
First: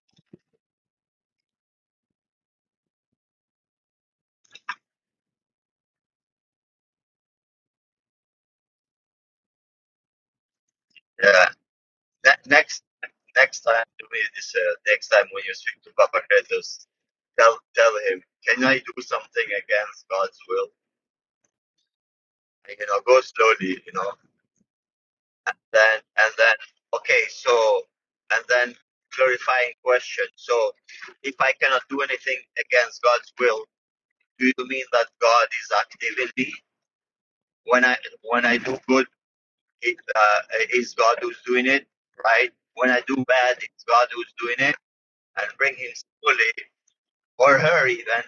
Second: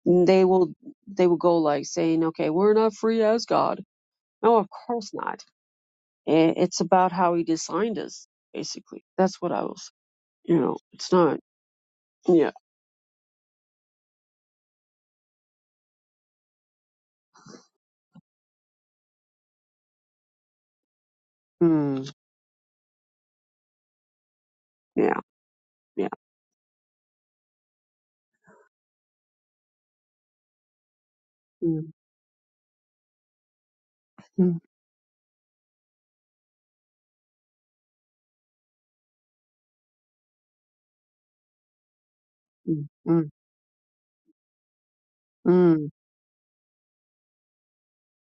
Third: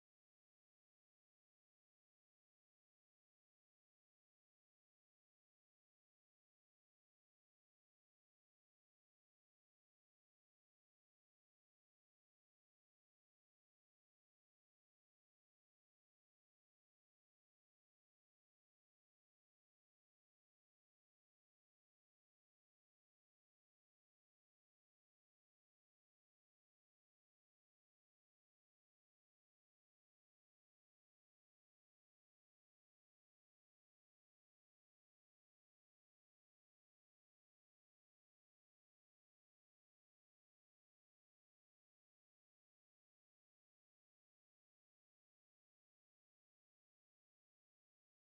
Speaker 2: they will, they will go like saying, okay, we're not free as God. No, of course not. I- It's about how He designed us, basically. That's what I was, you know, it's not,
Speaker 1: yeah. Ne-
Speaker 2: yeah,
Speaker 1: next next time, do me this. Uh, next time when you speak to Papa Kratos, tell tell him, can I do something against God's will?
Speaker 2: mm,
Speaker 1: You know, go slowly. You know,
Speaker 2: yeah,
Speaker 1: then
Speaker 2: yeah,
Speaker 1: and then okay so and then clarifying question so if i cannot
Speaker 2: mm,
Speaker 1: do anything against god's will do
Speaker 2: mm,
Speaker 1: you mean that god is active in me when i when i do good it uh, is god who's doing it right
Speaker 2: mm,
Speaker 1: when i do
Speaker 2: mm,
Speaker 1: bad it's god who's doing it and bring
Speaker 2: mm,
Speaker 1: him fully or her even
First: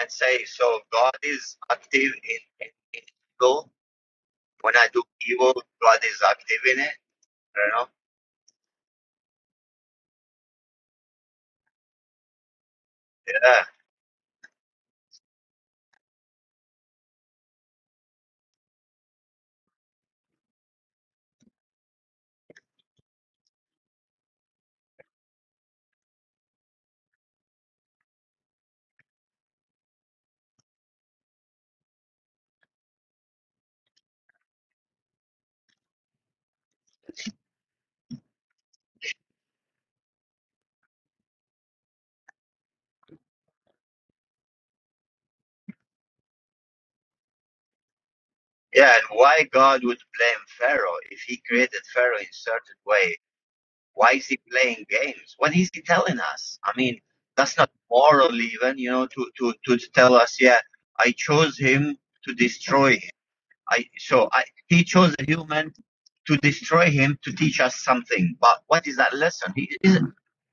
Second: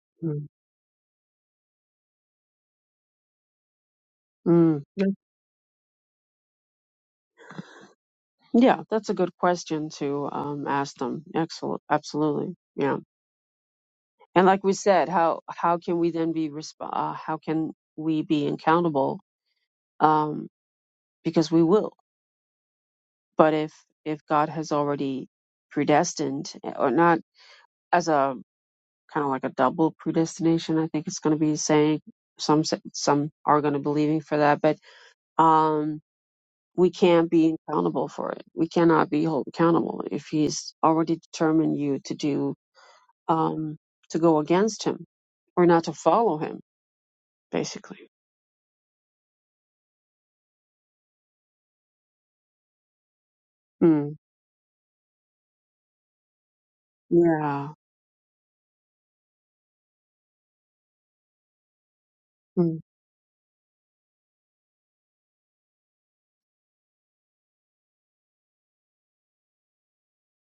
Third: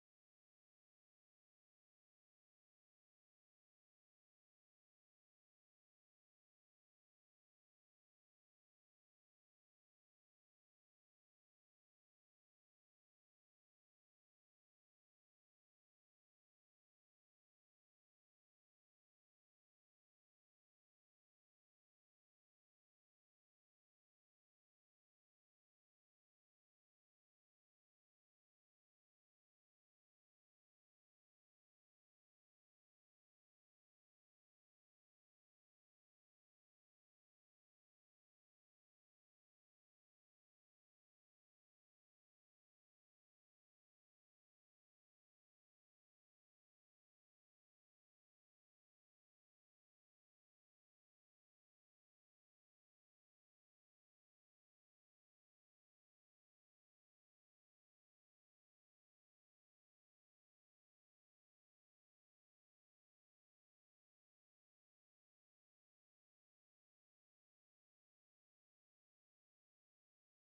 Speaker 1: and say
Speaker 2: mm.
Speaker 1: so god is active in, in, in evil when
Speaker 2: Mm.
Speaker 1: i do evil god is active in it you know
Speaker 2: Yeah, that's a good question to um, ask them. Excellent, absolutely. Yeah.
Speaker 1: yeah.
Speaker 2: And like we said, how how can we then be resp- uh, how can we be accountable? Um, because we will. But if if God has already predestined, eh, or not as a kind of like a double predestination, I think it's going to be saying some s- some are going to believing for that, but um, we can't be accountable for it. We cannot be held accountable if He's already determined you to do um, to go against Him or not to follow Him, basically.
Speaker 1: Yeah, and why God would blame Pharaoh if he created Pharaoh in certain way?
Speaker 2: Hmm.
Speaker 1: Why is he playing games? What is he telling us? I mean, that's
Speaker 2: Yeah.
Speaker 1: not moral even, you know, to, to, to tell us, yeah, I chose him to
Speaker 2: Mm,
Speaker 1: destroy him. I so I he chose a human to destroy him to teach us something. But what is that lesson? He, is,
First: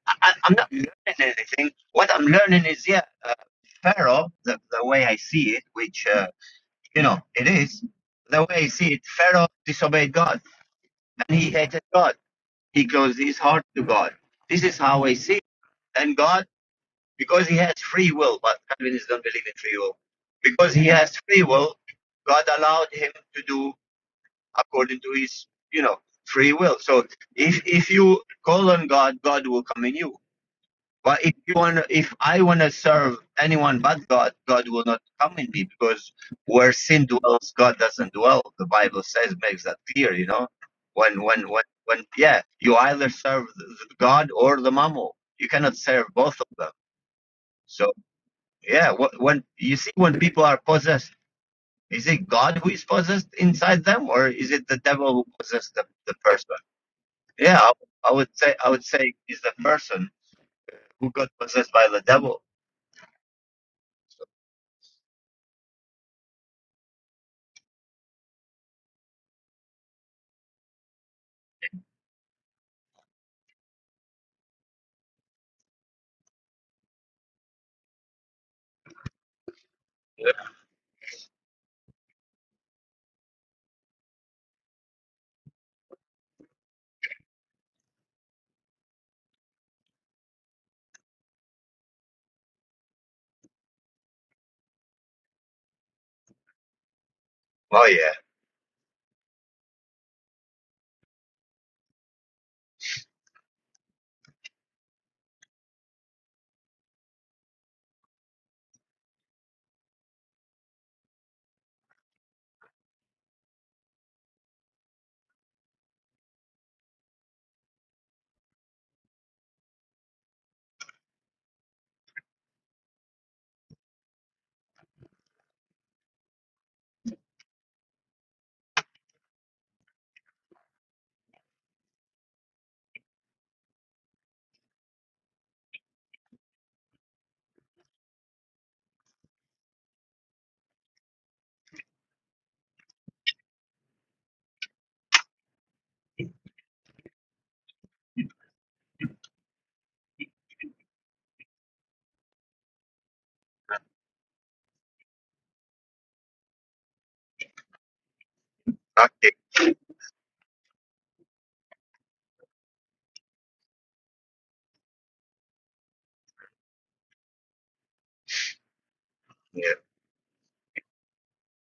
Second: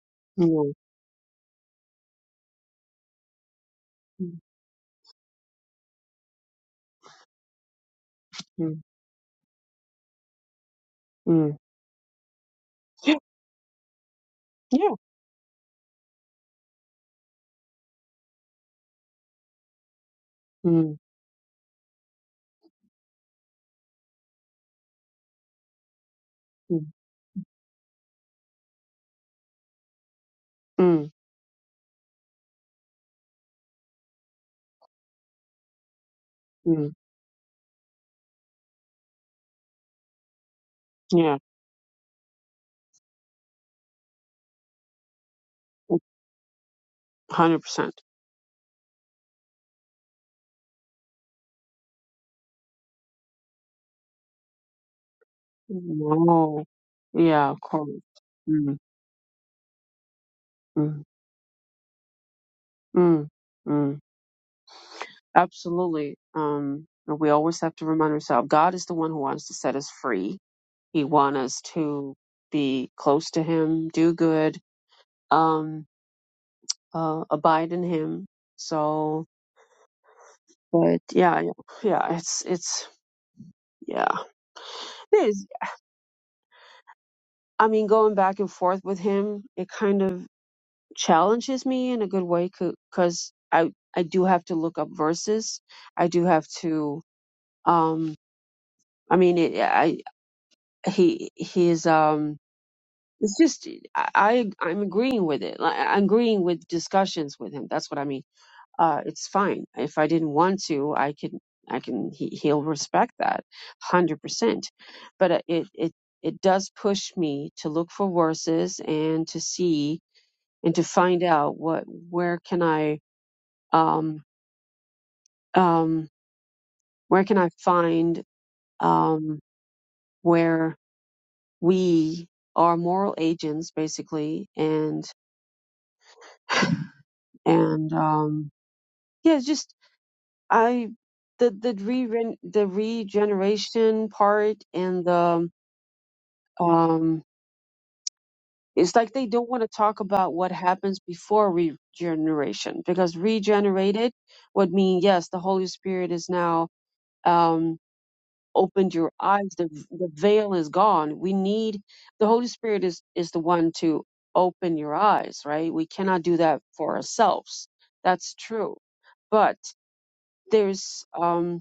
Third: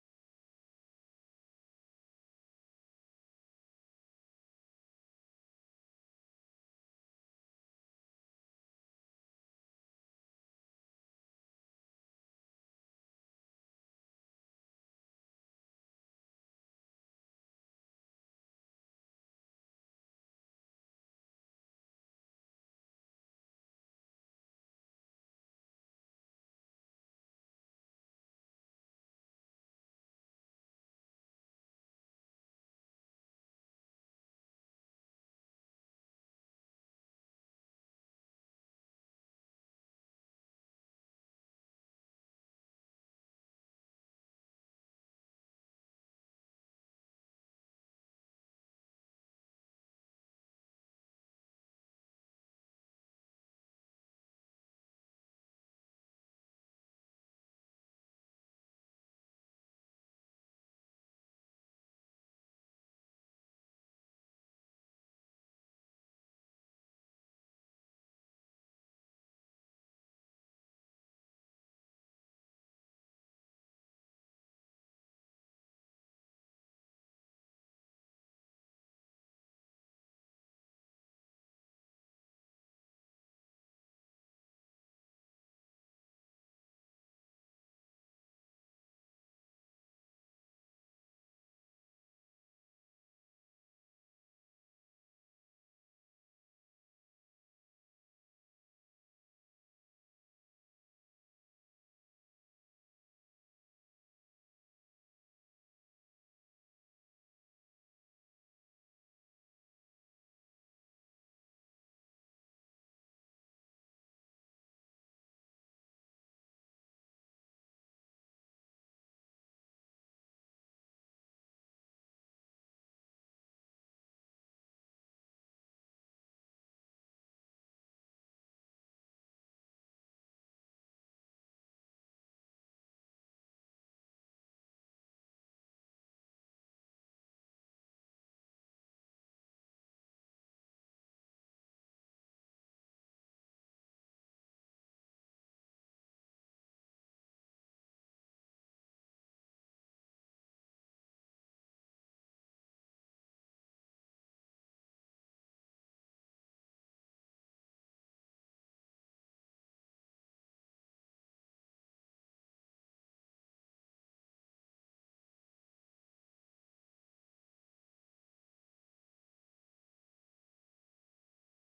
Speaker 1: I, I'm not
Speaker 2: mm,
Speaker 1: learning anything. What I'm learning is, yeah, uh, Pharaoh,
Speaker 2: mm,
Speaker 1: the, the way I see it, which uh, you know, it is. The way you
Speaker 2: mm,
Speaker 1: see it, Pharaoh disobeyed God and he
Speaker 2: mm.
Speaker 1: hated God. He closed his heart to God. This is
Speaker 2: Yeah.
Speaker 1: how I see it. And God, because he has free will, but Calvinists don't believe in free will. Because he
Speaker 2: Mm,
Speaker 1: has free will, God allowed him to do according to his, you know, free will.
Speaker 2: mm,
Speaker 1: So if if you call on God, God will come in you.
Speaker 2: mm,
Speaker 1: But if you want, if I want to serve anyone but God, God will not come in me because where
Speaker 2: mm.
Speaker 1: sin dwells, God doesn't dwell. The Bible says makes that clear. You know, when
Speaker 2: Yeah.
Speaker 1: when when when yeah, you either serve the God or the mammal. You cannot
Speaker 2: Like,
Speaker 1: serve both of them.
Speaker 2: Hundred
Speaker 1: So
Speaker 2: percent.
Speaker 1: yeah, wh- when you see when people are possessed, is it God who is possessed inside them, or is it the devil who possessed the, the person?
Speaker 2: Wow. Yeah,
Speaker 1: Yeah,
Speaker 2: of
Speaker 1: I,
Speaker 2: course.
Speaker 1: I would say I
Speaker 2: Mm,
Speaker 1: would say is the person
Speaker 2: mm,
Speaker 1: who got possessed by the devil.
Speaker 2: mm, mm. Absolutely. Um, and we always have to remind ourselves God is the one who wants to set us free. He wants us to be close to Him, do good, um, uh, abide in Him. So,
Speaker 1: Yeah.
Speaker 2: but yeah, yeah, yeah, it's, it's, yeah. I mean, going back and forth with him, it kind of challenges me in a good way because I I do have to look up verses. I do have to.
Speaker 1: Oh yeah.
Speaker 2: Um, I mean, it, I he he is. Um, it's just I I- I'm agreeing with it. Like, I'm agreeing with discussions with him. That's what I mean. Uh, it's fine if I didn't want to. I can I can he, he'll respect that, hundred percent. But uh, it it it does push me to look for verses and to see and to find out what where can I um, um, where can I find um, where we are moral agents basically and and um, yeah it's just I the the re the regeneration part and the um, it's like they don't want to talk about what happens before regeneration because regenerated would mean yes the Holy Spirit is now Um, opened your eyes the, the veil is gone we need the holy spirit is is the one to open your eyes right we cannot do that for ourselves that's true but
Speaker 1: Yeah.
Speaker 2: there's um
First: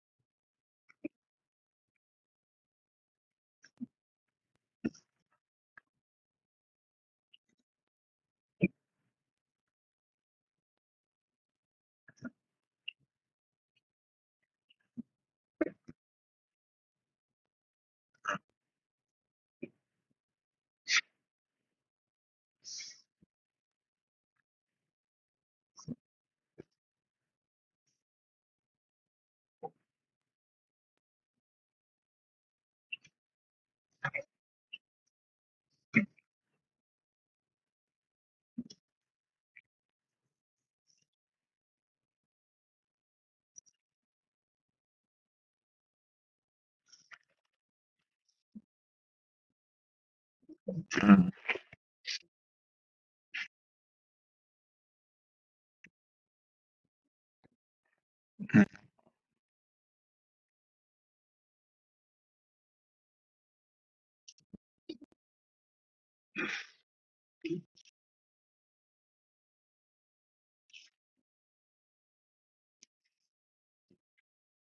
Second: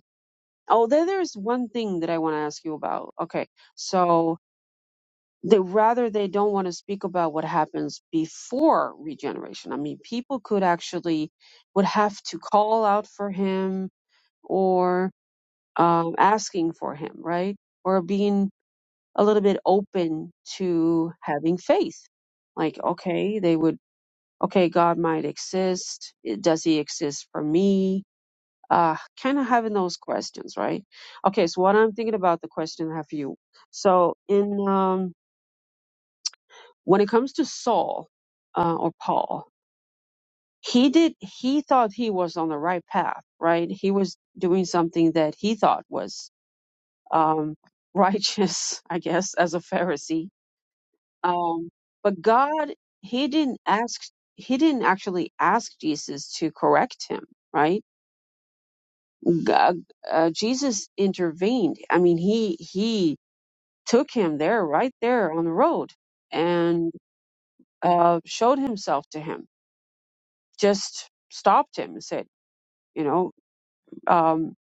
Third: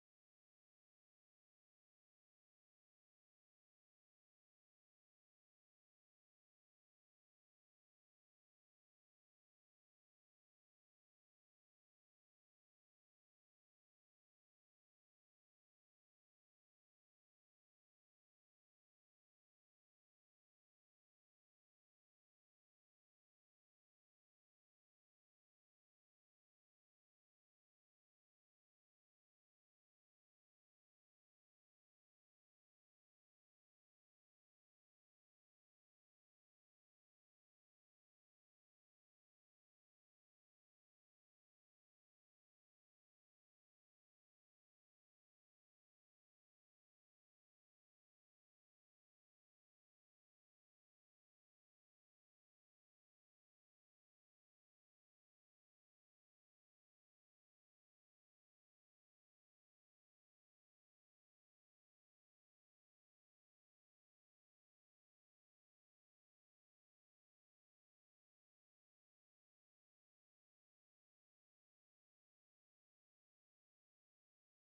Speaker 2: oh there, there's one thing that i want to ask you about okay so they rather they don't want to speak about what happens before regeneration i mean people could actually would have to call out for him or um, asking for him right or being a little bit open to having faith. Like, okay, they would, okay, God might exist. Does he exist for me? Uh, kind of having those questions, right? Okay, so what I'm thinking about the question I have for you. So in, um, when it comes to Saul, uh, or Paul, he did, he thought he was on the right path, right? He was doing something that he thought was, um, righteous, I guess, as a Pharisee
Speaker 1: Mm,
Speaker 2: Um, but God, he didn't ask, he didn't actually ask Jesus to correct him, right? God, uh, Jesus intervened. I mean, he he took him there, right there on the road, and uh, showed himself to him. Just stopped him and said, you know, um,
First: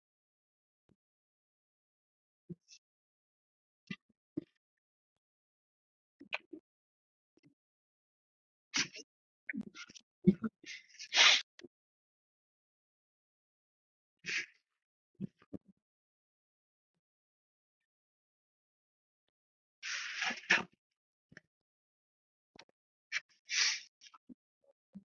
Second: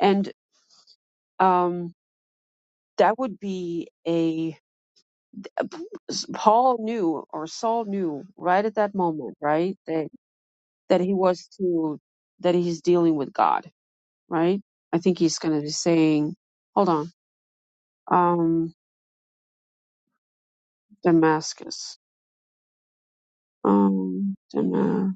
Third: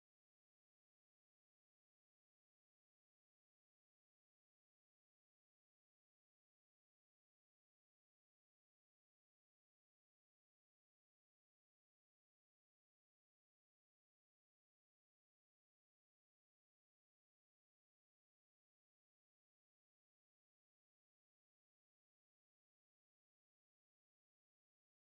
Speaker 2: and um, that would be a Paul knew or Saul knew right at that moment, right? that he was to that he's dealing with God, right? I think he's gonna be saying, hold on, um, Damascus, um, Dama-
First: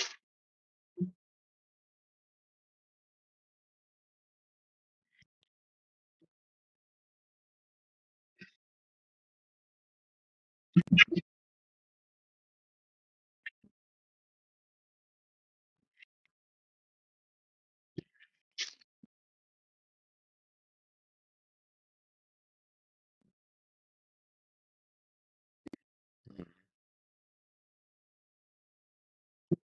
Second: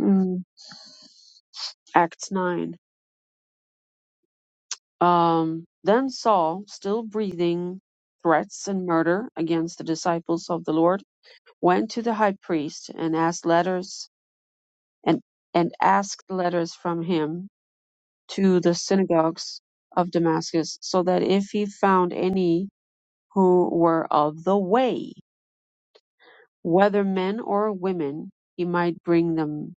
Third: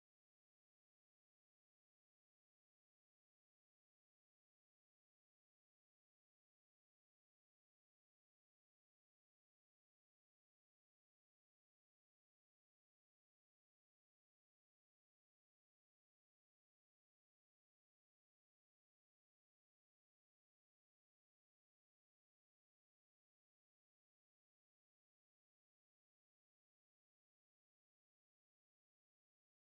Speaker 2: mm, Acts nine. Um, then Saul, still breathing threats and murder against the disciples of the Lord, went to the high priest and asked letters and and asked letters from him to the synagogues of Damascus, so that if he found any who were of the way, whether men or women, he might bring them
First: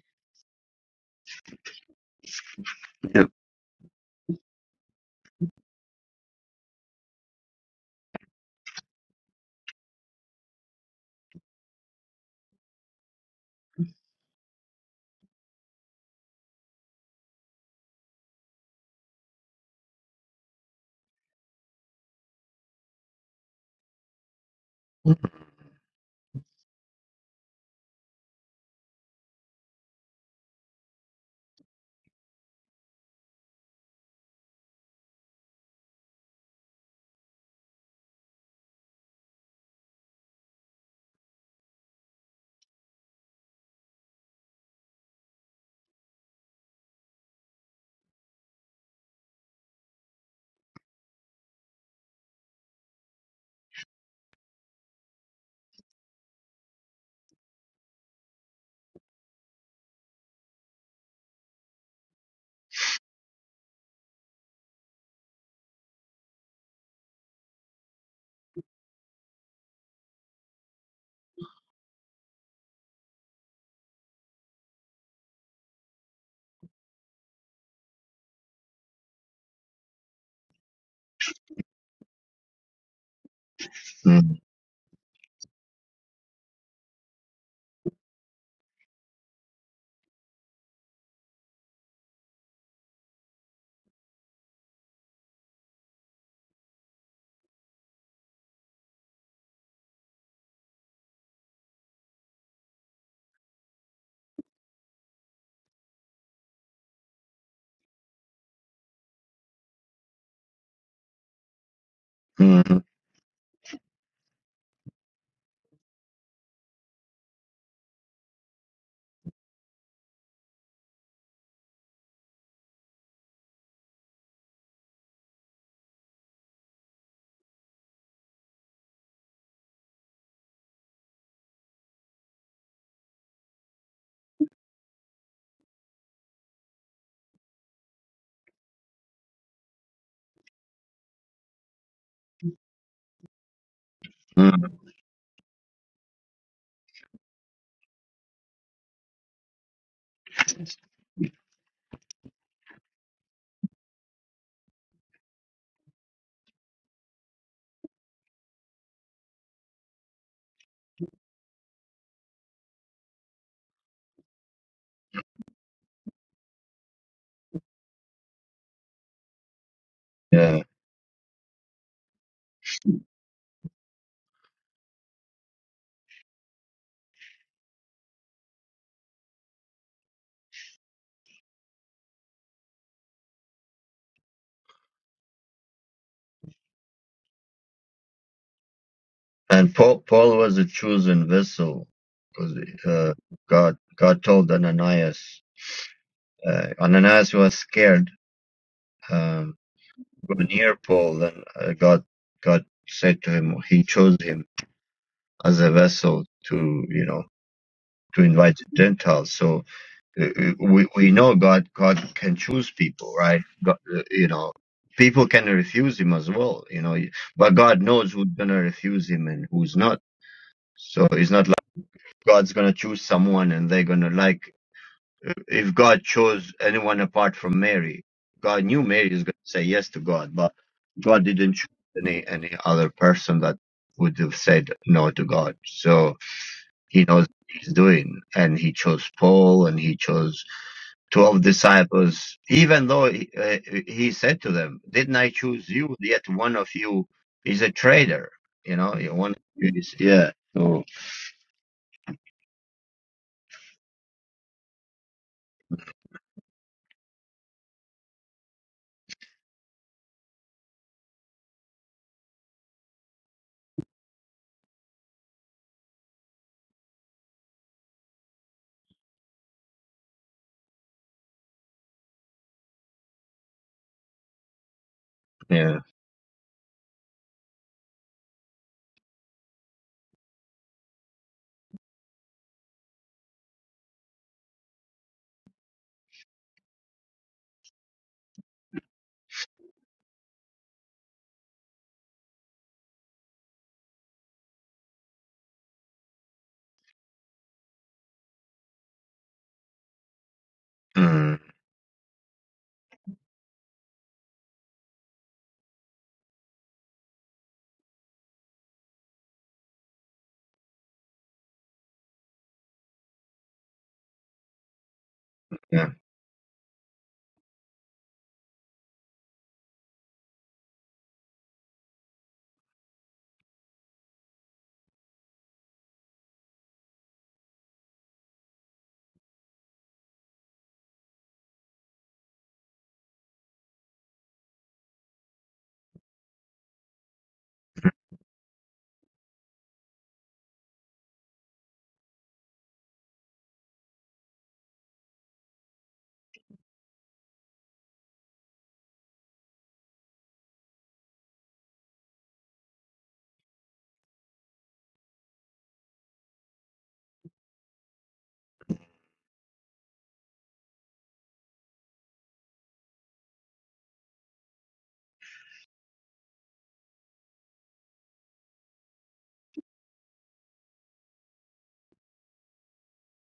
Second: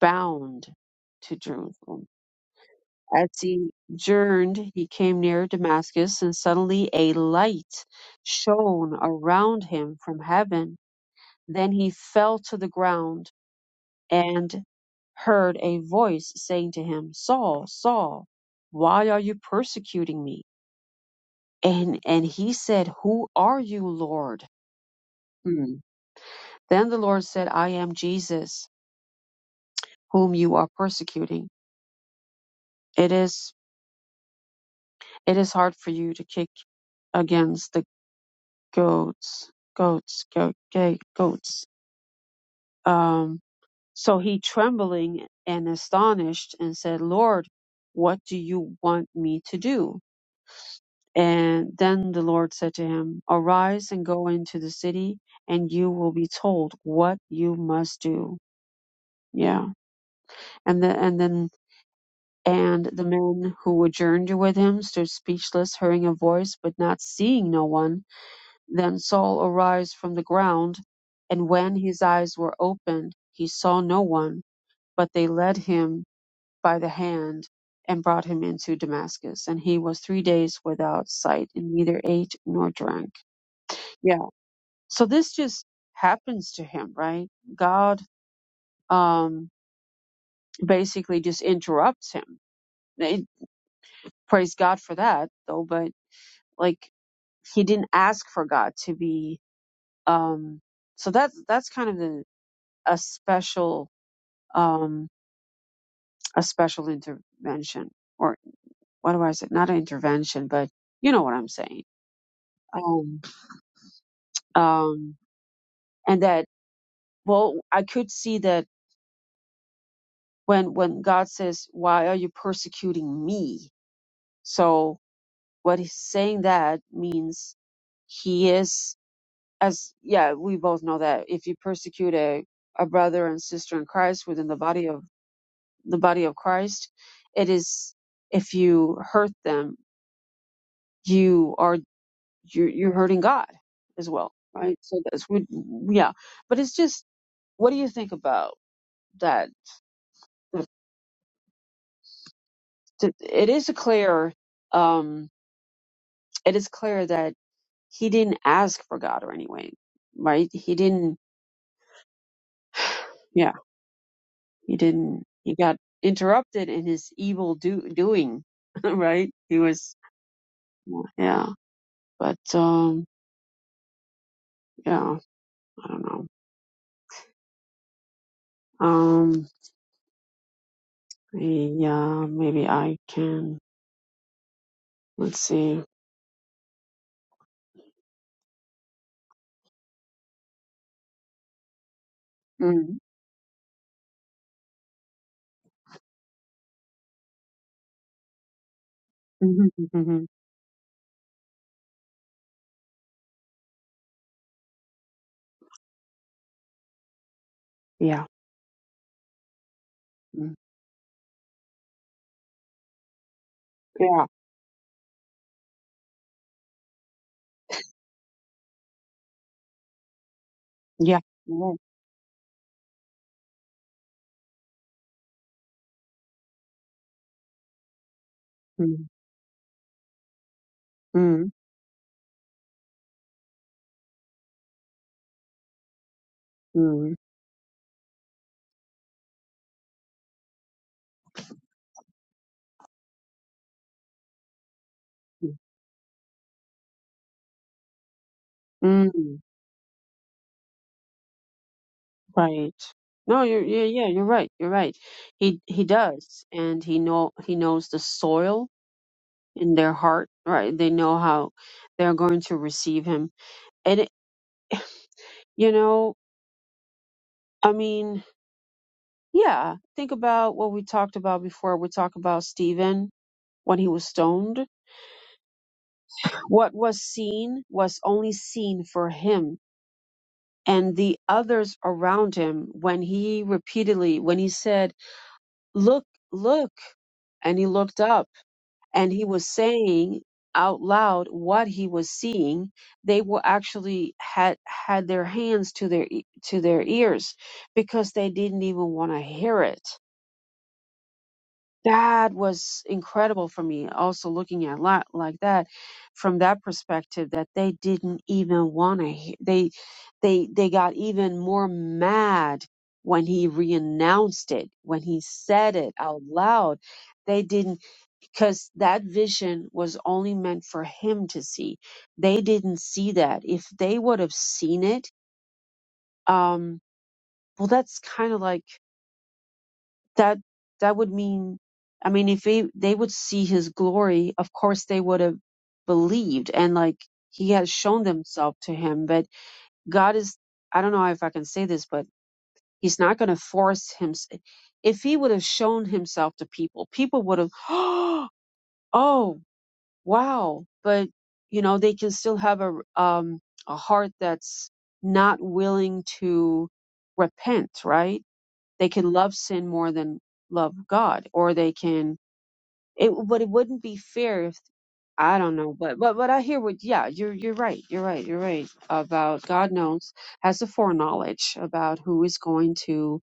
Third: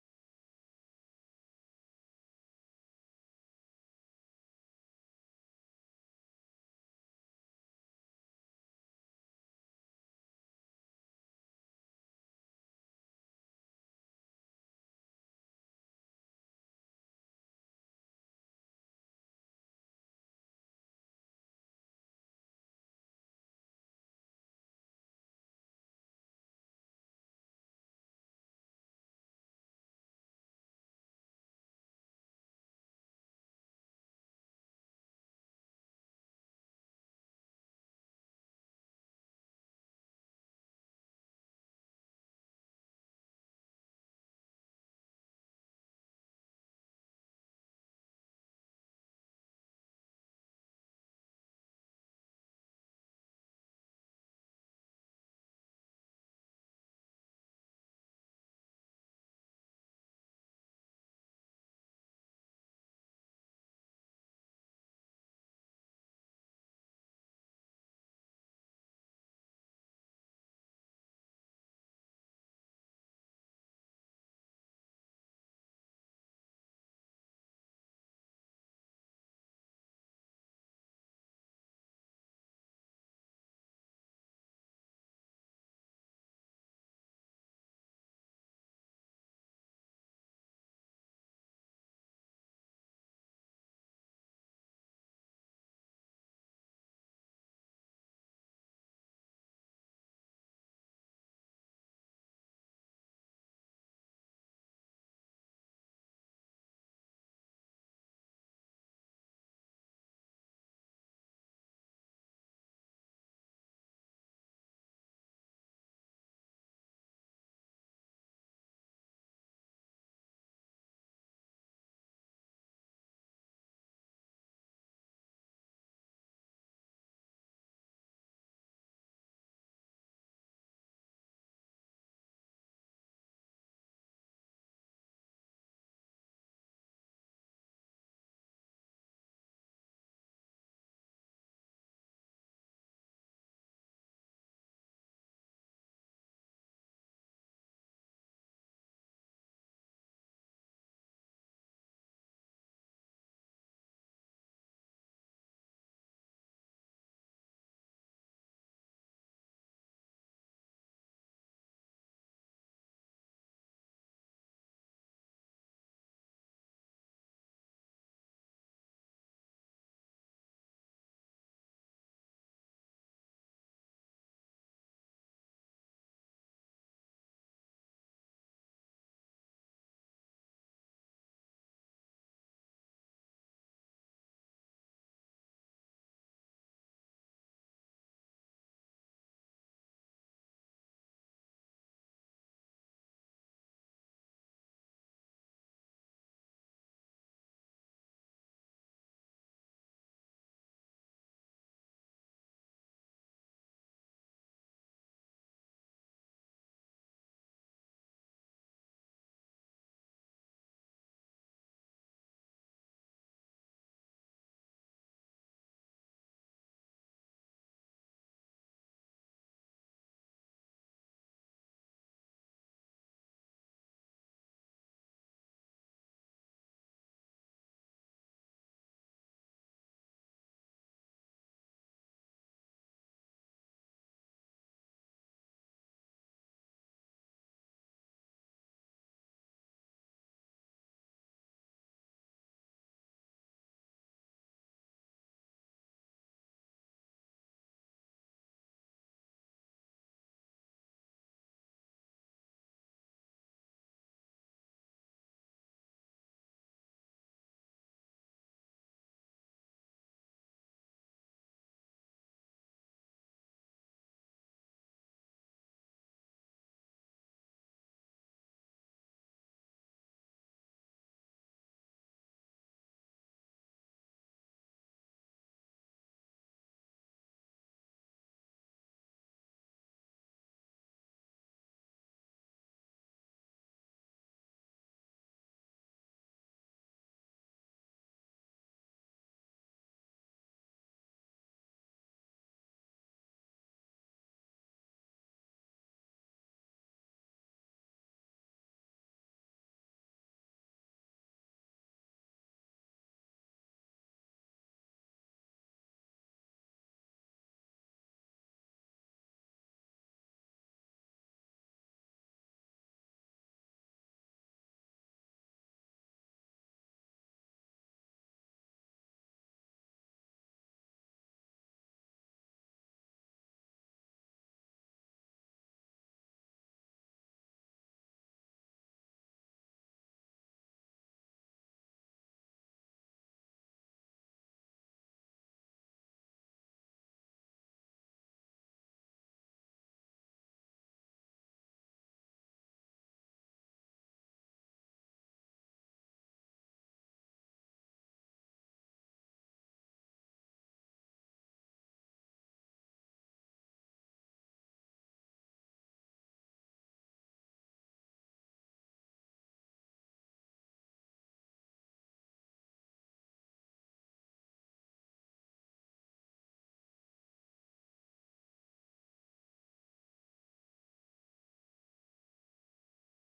Speaker 2: bound to Jerusalem.
Speaker 1: yeah.
Speaker 2: As he journeyed, he came near Damascus, and suddenly a light shone around him from heaven. Then he fell to the ground and heard a voice saying to him, Saul, Saul, why are you persecuting me? And, and he said, Who are you, Lord? Hmm. Then the Lord said, I am Jesus, whom you are persecuting. It is it is hard for you to kick against the goats, goats, goat, gay, goats. Um, so he trembling and astonished and said, Lord, what do you want me to do? And then the Lord said to him, Arise and go into the city, and you will be told what you must do. Yeah. And then and then And the men who journeyed with him stood speechless, hearing a voice, but not seeing no one. Then Saul arose from the ground, and when his eyes were opened, he saw no one, but they led him by the hand and brought him into Damascus. And he was three days without sight, and neither ate nor drank. Yeah.
Speaker 1: Mm,
Speaker 2: So this just happens to him, right? God um, basically just interrupts him. It, praise God for that, though, But Like he didn't ask for God to be um so that's that's kind of the, a special um a special intervention or what do I say not an intervention but you know what I'm saying
Speaker 1: mm,
Speaker 2: um um and that well I could see that when when God says why are you persecuting me so what he's saying that means he is as yeah, we both know that if you persecute a, a brother and sister in Christ within the body of the body of Christ, it is if you hurt them, you are you're, you're hurting God as well,
Speaker 1: mm,
Speaker 2: right? So that's we yeah, but it's just what do you think about that? It is a clear um, it is clear that he didn't ask for God or anyway, right? He didn't. yeah, He didn't. He got interrupted in his evil do- doing, right? He was,
Speaker 1: yeah.
Speaker 2: yeah. yeah, But um, yeah, I don't know. Um, yeah, maybe I can. Let's see.
Speaker 1: And Paul, Paul was a chosen vessel. 'Cause,
Speaker 2: Mm.
Speaker 1: Uh, God, God told Ananias. Uh, Ananias was scared. Um,
Speaker 2: mhm, mhm,
Speaker 1: go near Paul. Then uh, God, God said to him, He chose him as a vessel to, you know, to
Speaker 2: yeah.
Speaker 1: invite the Gentiles. So uh, uh,
Speaker 2: Mm.
Speaker 1: we we know God God can choose people, right? God, uh,
Speaker 2: Yeah.
Speaker 1: you know, people can refuse Him as well, you know. But God knows who's gonna refuse Him and who's not. So
Speaker 2: Yeah.
Speaker 1: it's not like
Speaker 2: Mm.
Speaker 1: God's gonna choose someone and they're gonna like. uh, If God chose anyone apart from Mary, God knew Mary is gonna say yes to God, but God
Speaker 2: Mm.
Speaker 1: didn't choose any any other person that would have said no to God. So he
Speaker 2: Mm.
Speaker 1: knows what he's doing. And he chose Paul and he chose 12 disciples, even though he, uh, he said to them, Didn't I
Speaker 2: Mm.
Speaker 1: choose you? Yet one of you is a traitor. You know, one of
Speaker 2: Mm.
Speaker 1: you is, yeah. So,
Speaker 2: Right. No, you're yeah, yeah, you're right. You're right. He he does, and he know he knows the soil in their heart, right? They know how they're going to receive him. And, it, you know, I mean, yeah, think about what we talked about before. We talked about Stephen when he was stoned.
Speaker 1: yeah.
Speaker 2: What was seen was only seen for him and the others around him when he repeatedly, when he said, Look, look, and he looked up and he was saying out loud what he was seeing they were actually had had their hands to their e- to their ears because they didn't even want to hear it
Speaker 1: Mm,
Speaker 2: that was incredible for me also looking at lot like that from that perspective that they didn't even want to hear they they they got even more mad when he reannounced it when he said
Speaker 1: yeah.
Speaker 2: it out loud they didn't because that vision was only meant for him to see. They didn't see that. If they would have seen it, um, well, that's kind of like that. That would mean, I mean, if they they would see his glory, of course they would have believed, and like he has shown himself to him. But God is, I don't know if I can say this, but he's not going to force him. If he would have shown himself to people, people would have, oh wow but you know they can still have a um a heart that's not willing to repent right they can love sin more than love god or they can it but it wouldn't be fair if i don't know but but but i hear what yeah you're you're right you're right you're right about god knows has the foreknowledge about who is going to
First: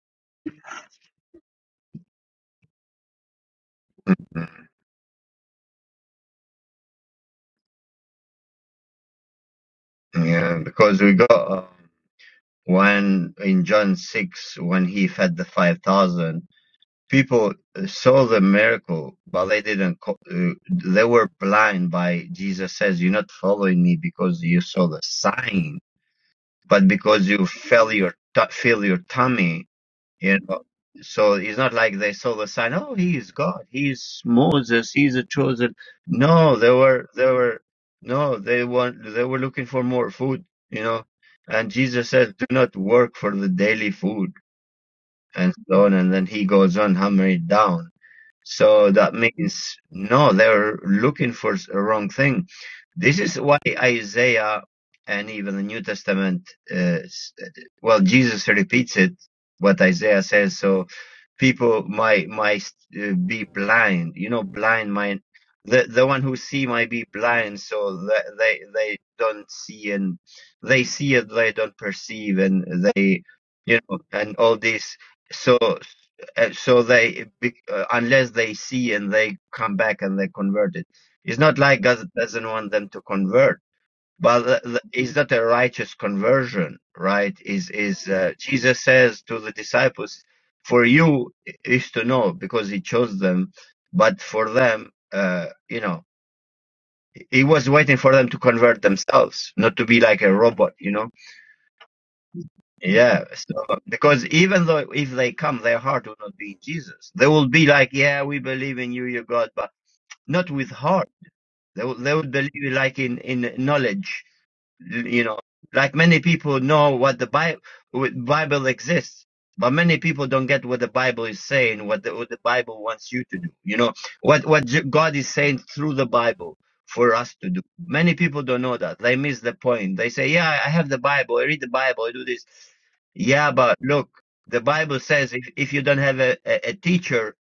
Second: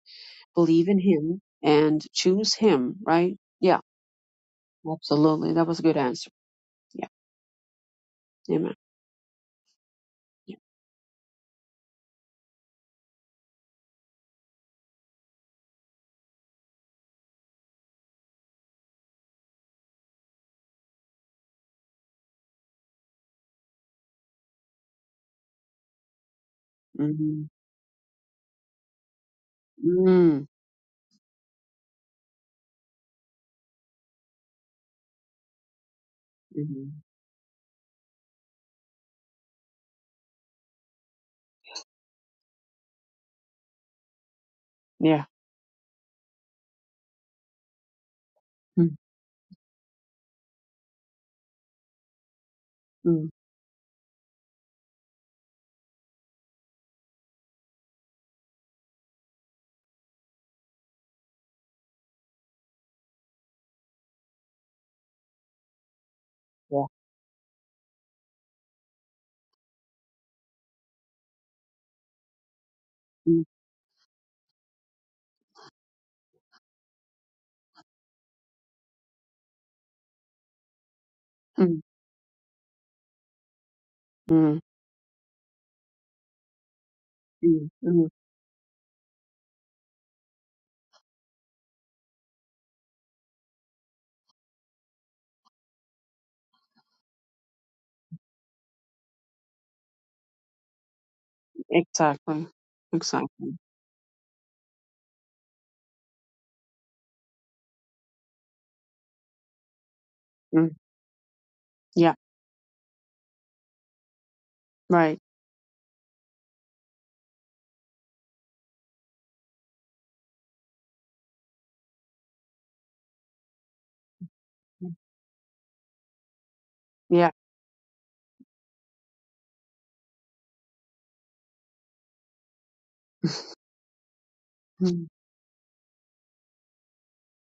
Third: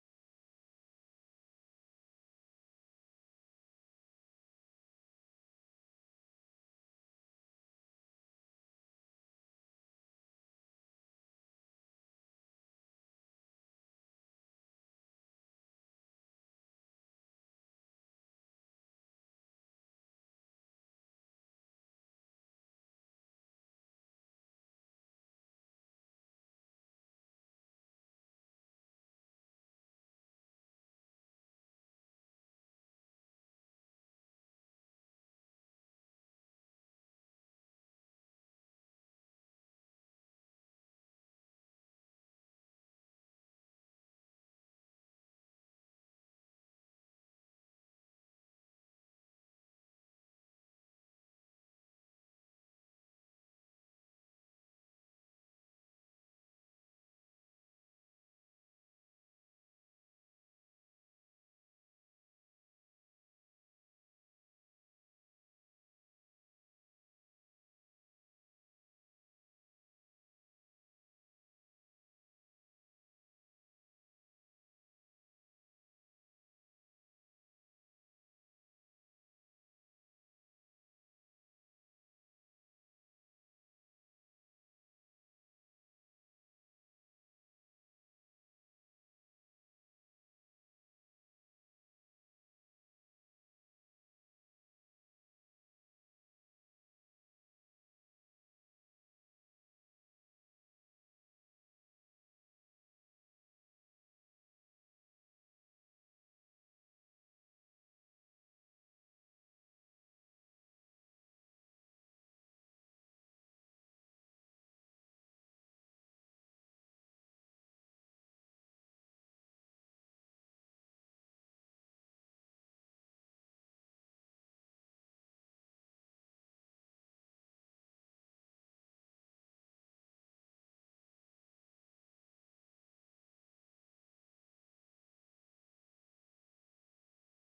Speaker 2: believe in him and choose him right yeah
Speaker 1: mm,
Speaker 2: absolutely that was a good answer yeah amen yeah.
Speaker 1: Yeah. Because we got uh, when in John 6, when he fed the 5,000 people saw the miracle, but they didn't. Co- uh, they were blind by Jesus says, "You're not following me because you saw the sign, but because
Speaker 2: Mhm.
Speaker 1: you felt your t- feel your tummy." You
Speaker 2: Mm.
Speaker 1: know, so it's not like they saw the sign. Oh, he is God. He's Moses. He's a chosen. No, they
Speaker 2: Mhm.
Speaker 1: were. They were. No, they want. They were looking for more food. You know, and Jesus says, "Do not work for the daily food."
Speaker 2: Yeah.
Speaker 1: And so on, and then he goes on hammering it down so
Speaker 2: Mm.
Speaker 1: that means no, they're looking for s- a wrong thing. This
Speaker 2: Mm.
Speaker 1: is why Isaiah and even the New Testament, uh, s- uh, well, Jesus repeats it what Isaiah says. So people might might uh, be blind, you know, blind might the the one who see
Speaker 2: Yeah.
Speaker 1: might be blind, so that they they don't see and they see it, they don't perceive, and they
Speaker 2: Mm.
Speaker 1: you know, and all this. So uh, so they, be- uh, unless they see and they come back and they convert it, it's not like
Speaker 2: Mm.
Speaker 1: God doesn't want them to convert, but
Speaker 2: Mm.
Speaker 1: the- the- it's not a righteous conversion, right? Is
Speaker 2: Mm.
Speaker 1: is
Speaker 2: Mm.
Speaker 1: uh, Jesus says to the disciples, "For you is to know, because He chose them, but for them." Uh, you know, he was waiting for them to convert themselves, not to be like a robot, you know
Speaker 2: Exactly.
Speaker 1: yeah,
Speaker 2: Exactly.
Speaker 1: so because even though if they come, their heart will not be in Jesus. They will be like, "Yeah, we believe in you, your God," but not with
Speaker 2: Mm.
Speaker 1: heart. They will, they
Speaker 2: Yeah.
Speaker 1: will believe like in in knowledge
Speaker 2: Right.
Speaker 1: you know, like many people know what the Bible Bible exists, but many people don't get what the Bible is saying, what the, what the Bible wants you to do. You know, what what J- God is saying through the Bible for
Speaker 2: Yeah.
Speaker 1: us to do. Many people don't know that. They miss the point. They say, "Yeah, I have the Bible. I read the Bible. I do this." Yeah, but look, the Bible
Speaker 2: Mm.
Speaker 1: says if, if you don't have a, a, a teacher,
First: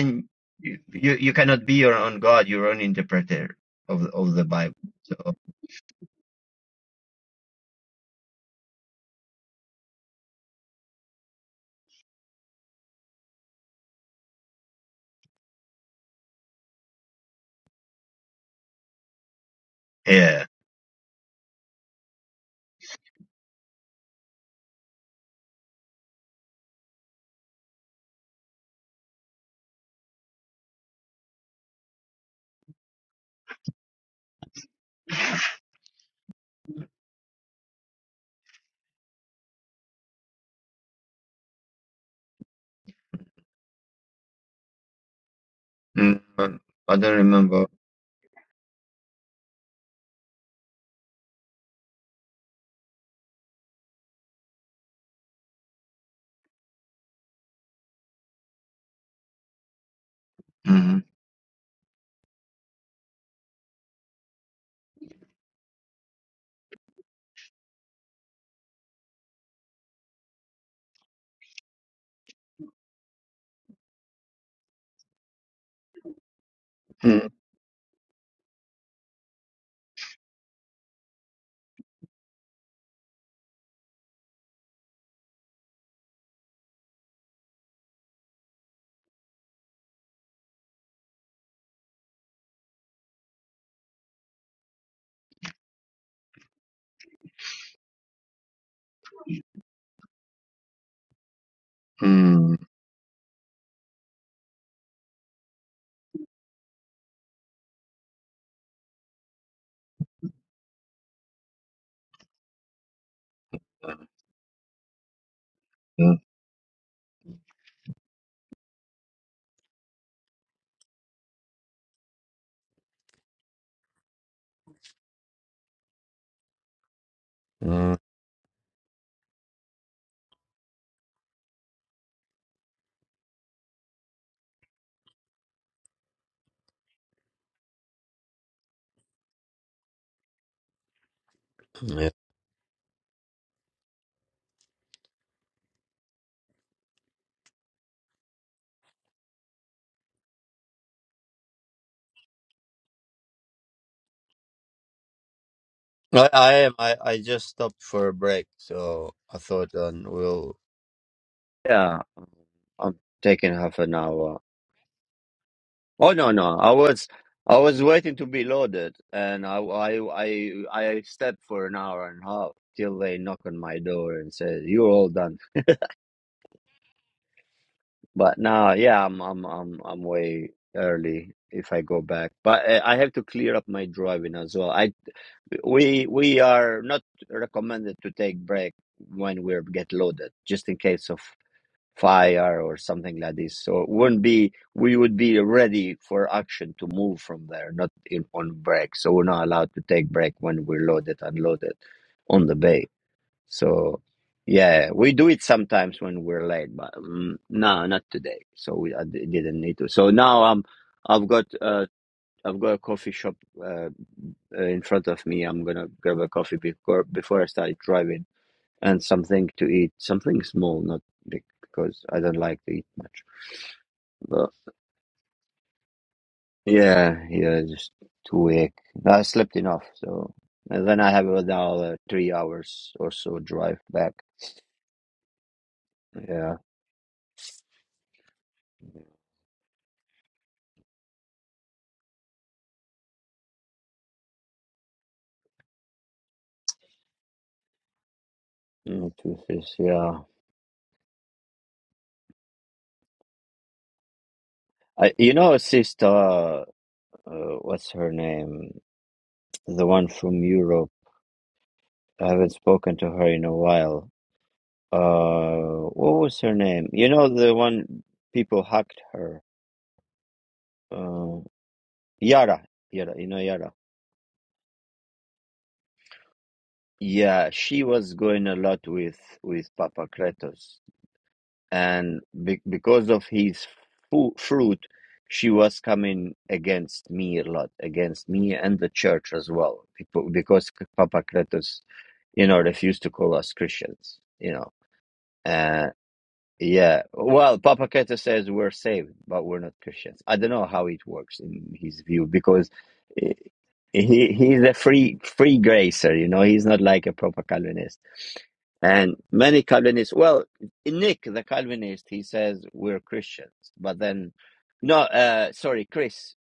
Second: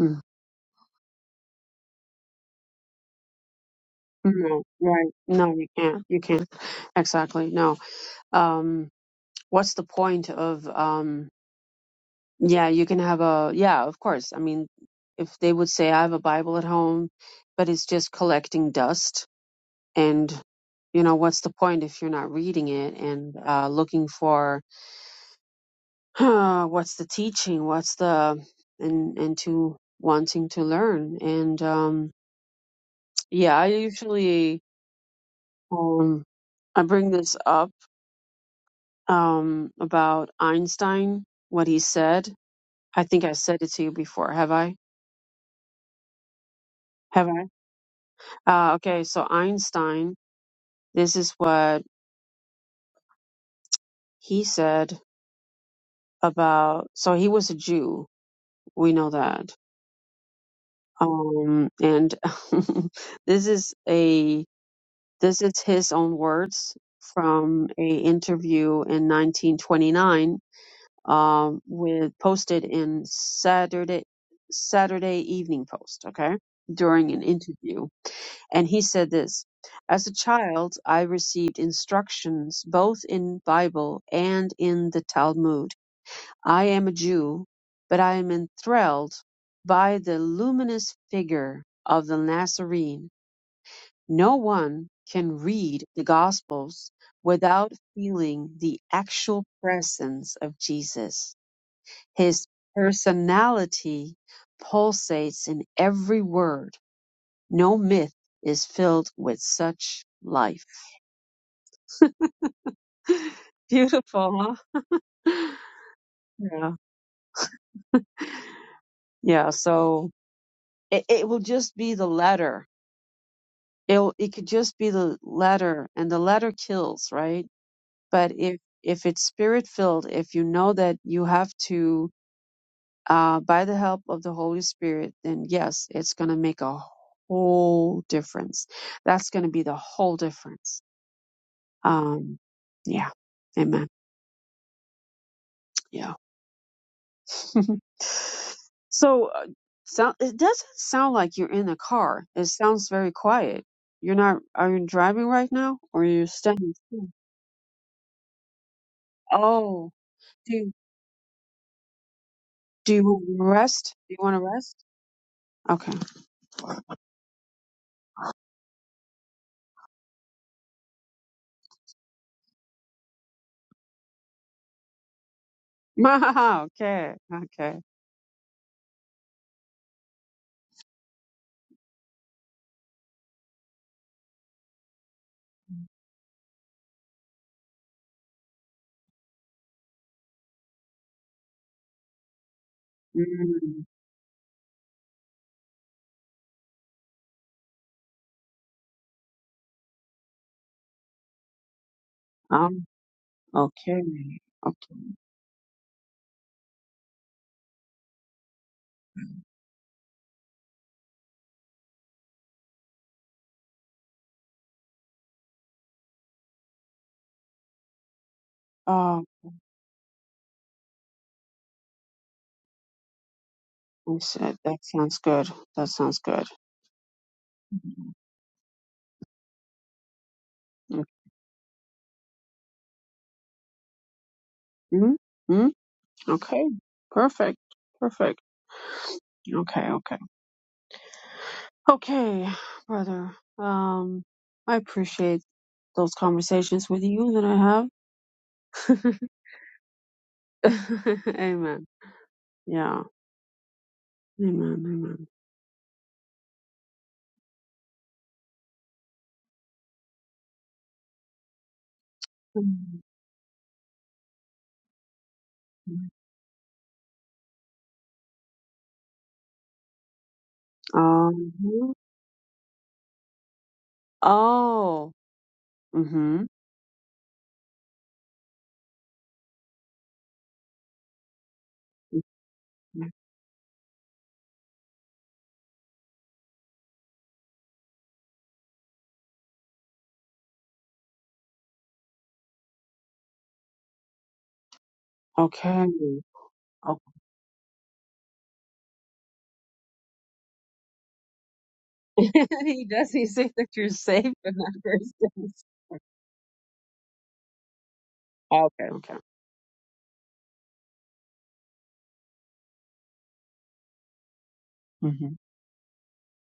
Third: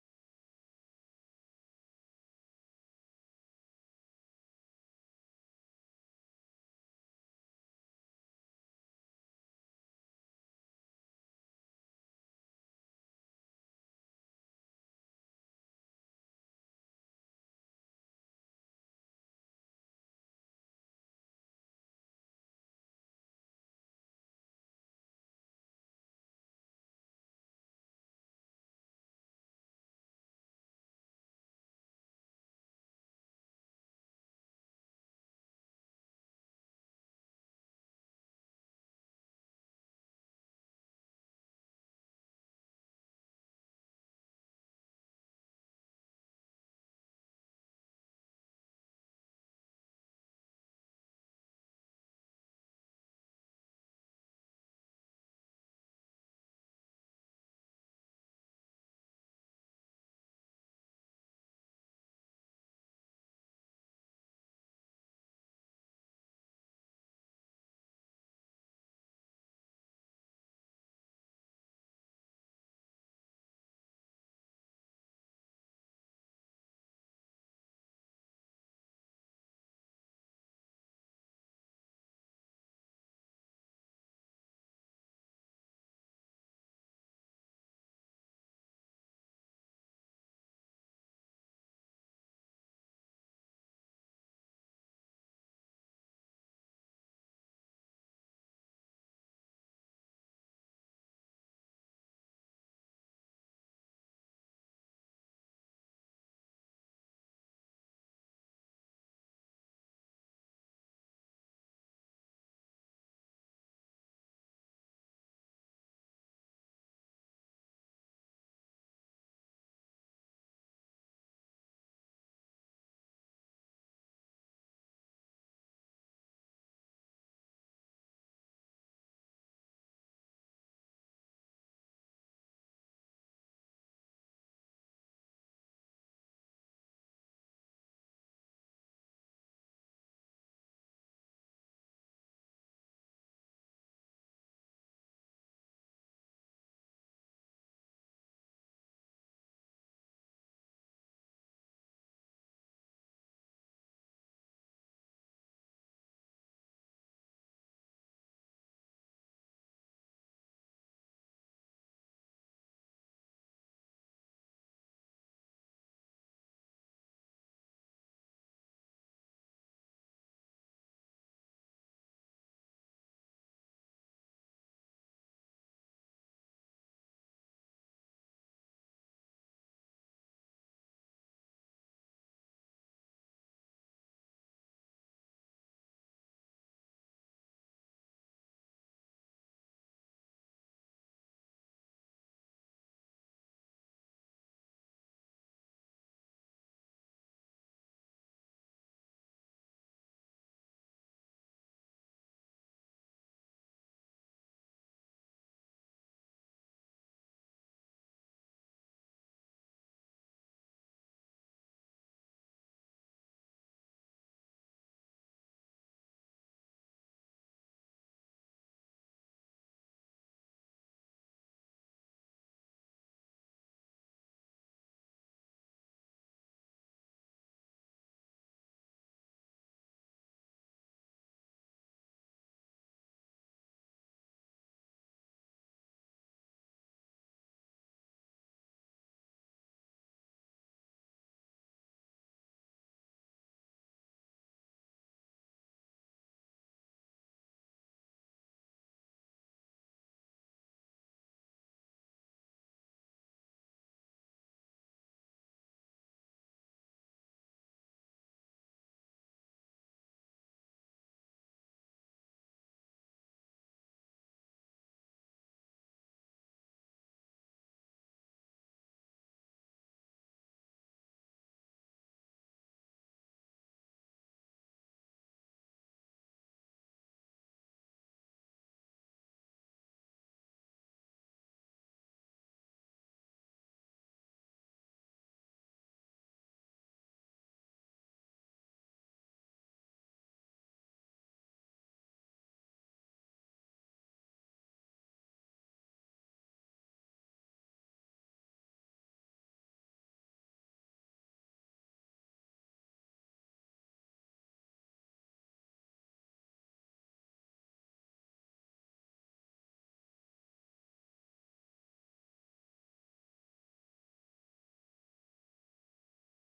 Speaker 2: Mm.
Speaker 1: you, you you cannot be your own God, your own interpreter of of the
Speaker 2: No.
Speaker 1: Bible.
Speaker 2: Right.
Speaker 1: So
Speaker 2: No, you can't. You can't. Exactly. No. Um. What's the point of um? Yeah, you can have a. Yeah, of course. I mean, if they would say I have a Bible at home, but it's just collecting dust and.
Speaker 1: yeah.
Speaker 2: You know what's the point if you're not reading it and uh, looking for what's the teaching what's the and and to wanting to learn and um yeah i usually um i bring this up um about einstein what he said i think i said it to you before have i
Speaker 1: Mm, I I don't
Speaker 2: have i
Speaker 1: remember.
Speaker 2: uh okay so einstein this is what he said about so he was a jew we know that
Speaker 1: Mm,
Speaker 2: um and this is a This is his own words from a interview in 1929 um, with posted in Saturday Saturday Evening Post. Okay, during an
Speaker 1: mm,
Speaker 2: interview, and he said this: As a child, I received instructions both in Bible and in the Talmud. I am a Jew, but I am enthralled by the luminous figure of the Nazarene no one can read the Gospels without feeling the actual presence of Jesus. His
Speaker 1: mm,
Speaker 2: personality pulsates in every word. No myth is filled with such life. Beautiful, huh?
Speaker 1: mm.
Speaker 2: Yeah. Yeah. So it, it will just be the letter. It'll, it could just be the letter and the letter kills, right?
Speaker 1: Mm,
Speaker 2: But if, if it's spirit filled, if you know that you have to uh, by the help of the Holy Spirit, then yes, it's going to make a whole difference. That's going to be the whole difference.
Speaker 1: yeah.
Speaker 2: Um, yeah. Amen. Yeah. so, uh, so it doesn't sound like you're in a car. It sounds very quiet. You're not, are you driving right now or you are
Speaker 1: I, I
Speaker 2: standing
Speaker 1: am. I,
Speaker 2: still?
Speaker 1: I just stopped for a break, so I thought
Speaker 2: Oh,
Speaker 1: um, we'll.
Speaker 2: do,
Speaker 1: Yeah,
Speaker 2: do
Speaker 1: I'm
Speaker 2: you want to
Speaker 1: taking half
Speaker 2: rest?
Speaker 1: an
Speaker 2: Do you want
Speaker 1: hour.
Speaker 2: to rest? Okay.
Speaker 1: Oh no, no, I was I was waiting to be loaded, and I I I I stepped for an hour and a half till they knock on my door and say you're all done.
Speaker 2: okay. Okay.
Speaker 1: But now, yeah, I'm I'm I'm I'm way early if I go back, but uh, I have to clear up my driving as well. I We we are not recommended to take break when we get loaded, just in case of fire or something like this. So
Speaker 2: Mm,
Speaker 1: it wouldn't be we would be ready for action to move from there, not in on break. So we're not allowed to take break when we're loaded and loaded on the
Speaker 2: um,
Speaker 1: bay. So
Speaker 2: okay.
Speaker 1: yeah, we do it sometimes when we're late, but mm, no, not today. So we I d- didn't need to. So now I'm I've got uh I've got a coffee shop uh, uh, in front of me. I'm gonna grab a coffee before before I start driving and
Speaker 2: Oh,
Speaker 1: something to eat, something small, not big, because I don't like to eat much.
Speaker 2: I
Speaker 1: But
Speaker 2: said that sounds good. That sounds good.
Speaker 1: yeah, yeah, just too weak. I slept enough, so and then I have another three hours or so drive back.
Speaker 2: Mm-hmm. hmm
Speaker 1: Yeah,
Speaker 2: Okay. Perfect. Perfect. Okay. Okay. Okay, brother. Um, I appreciate those conversations with you that I have.
Speaker 1: Mm, two, three, yeah.
Speaker 2: Amen. Yeah.
Speaker 1: I,
Speaker 2: Amen.
Speaker 1: you know, sister, uh, what's her name? The one from Europe. I haven't spoken
Speaker 2: Amen.
Speaker 1: to her in a while. Uh, what was her name? You know the one people hacked her. Uh,
Speaker 2: Um.
Speaker 1: Yara, Yara, you know Yara.
Speaker 2: Oh. Mm-hmm.
Speaker 1: Yeah, she was going a lot with with Papa Kratos, and be
Speaker 2: Mm-hmm.
Speaker 1: because of his fu fruit, she was coming against me a lot, against me and the church as well. People, because Papa Kratos, you know, refused to call us Christians, you know.
Speaker 2: Okay. Okay.
Speaker 1: Yeah. Well, Papa Keta says we're saved, but we're not Christians. I don't know how it works in his view because
Speaker 2: he does. He
Speaker 1: eh,
Speaker 2: say that you're safe
Speaker 1: he
Speaker 2: and
Speaker 1: he's
Speaker 2: not
Speaker 1: a
Speaker 2: cursed.
Speaker 1: free free gracer, you know. He's not like a proper Calvinist.
Speaker 2: Okay. Okay.
Speaker 1: And many Calvinists, well, Nick the Calvinist, he says we're Christians, but then no,
Speaker 2: hmm
Speaker 1: uh, sorry, Chris,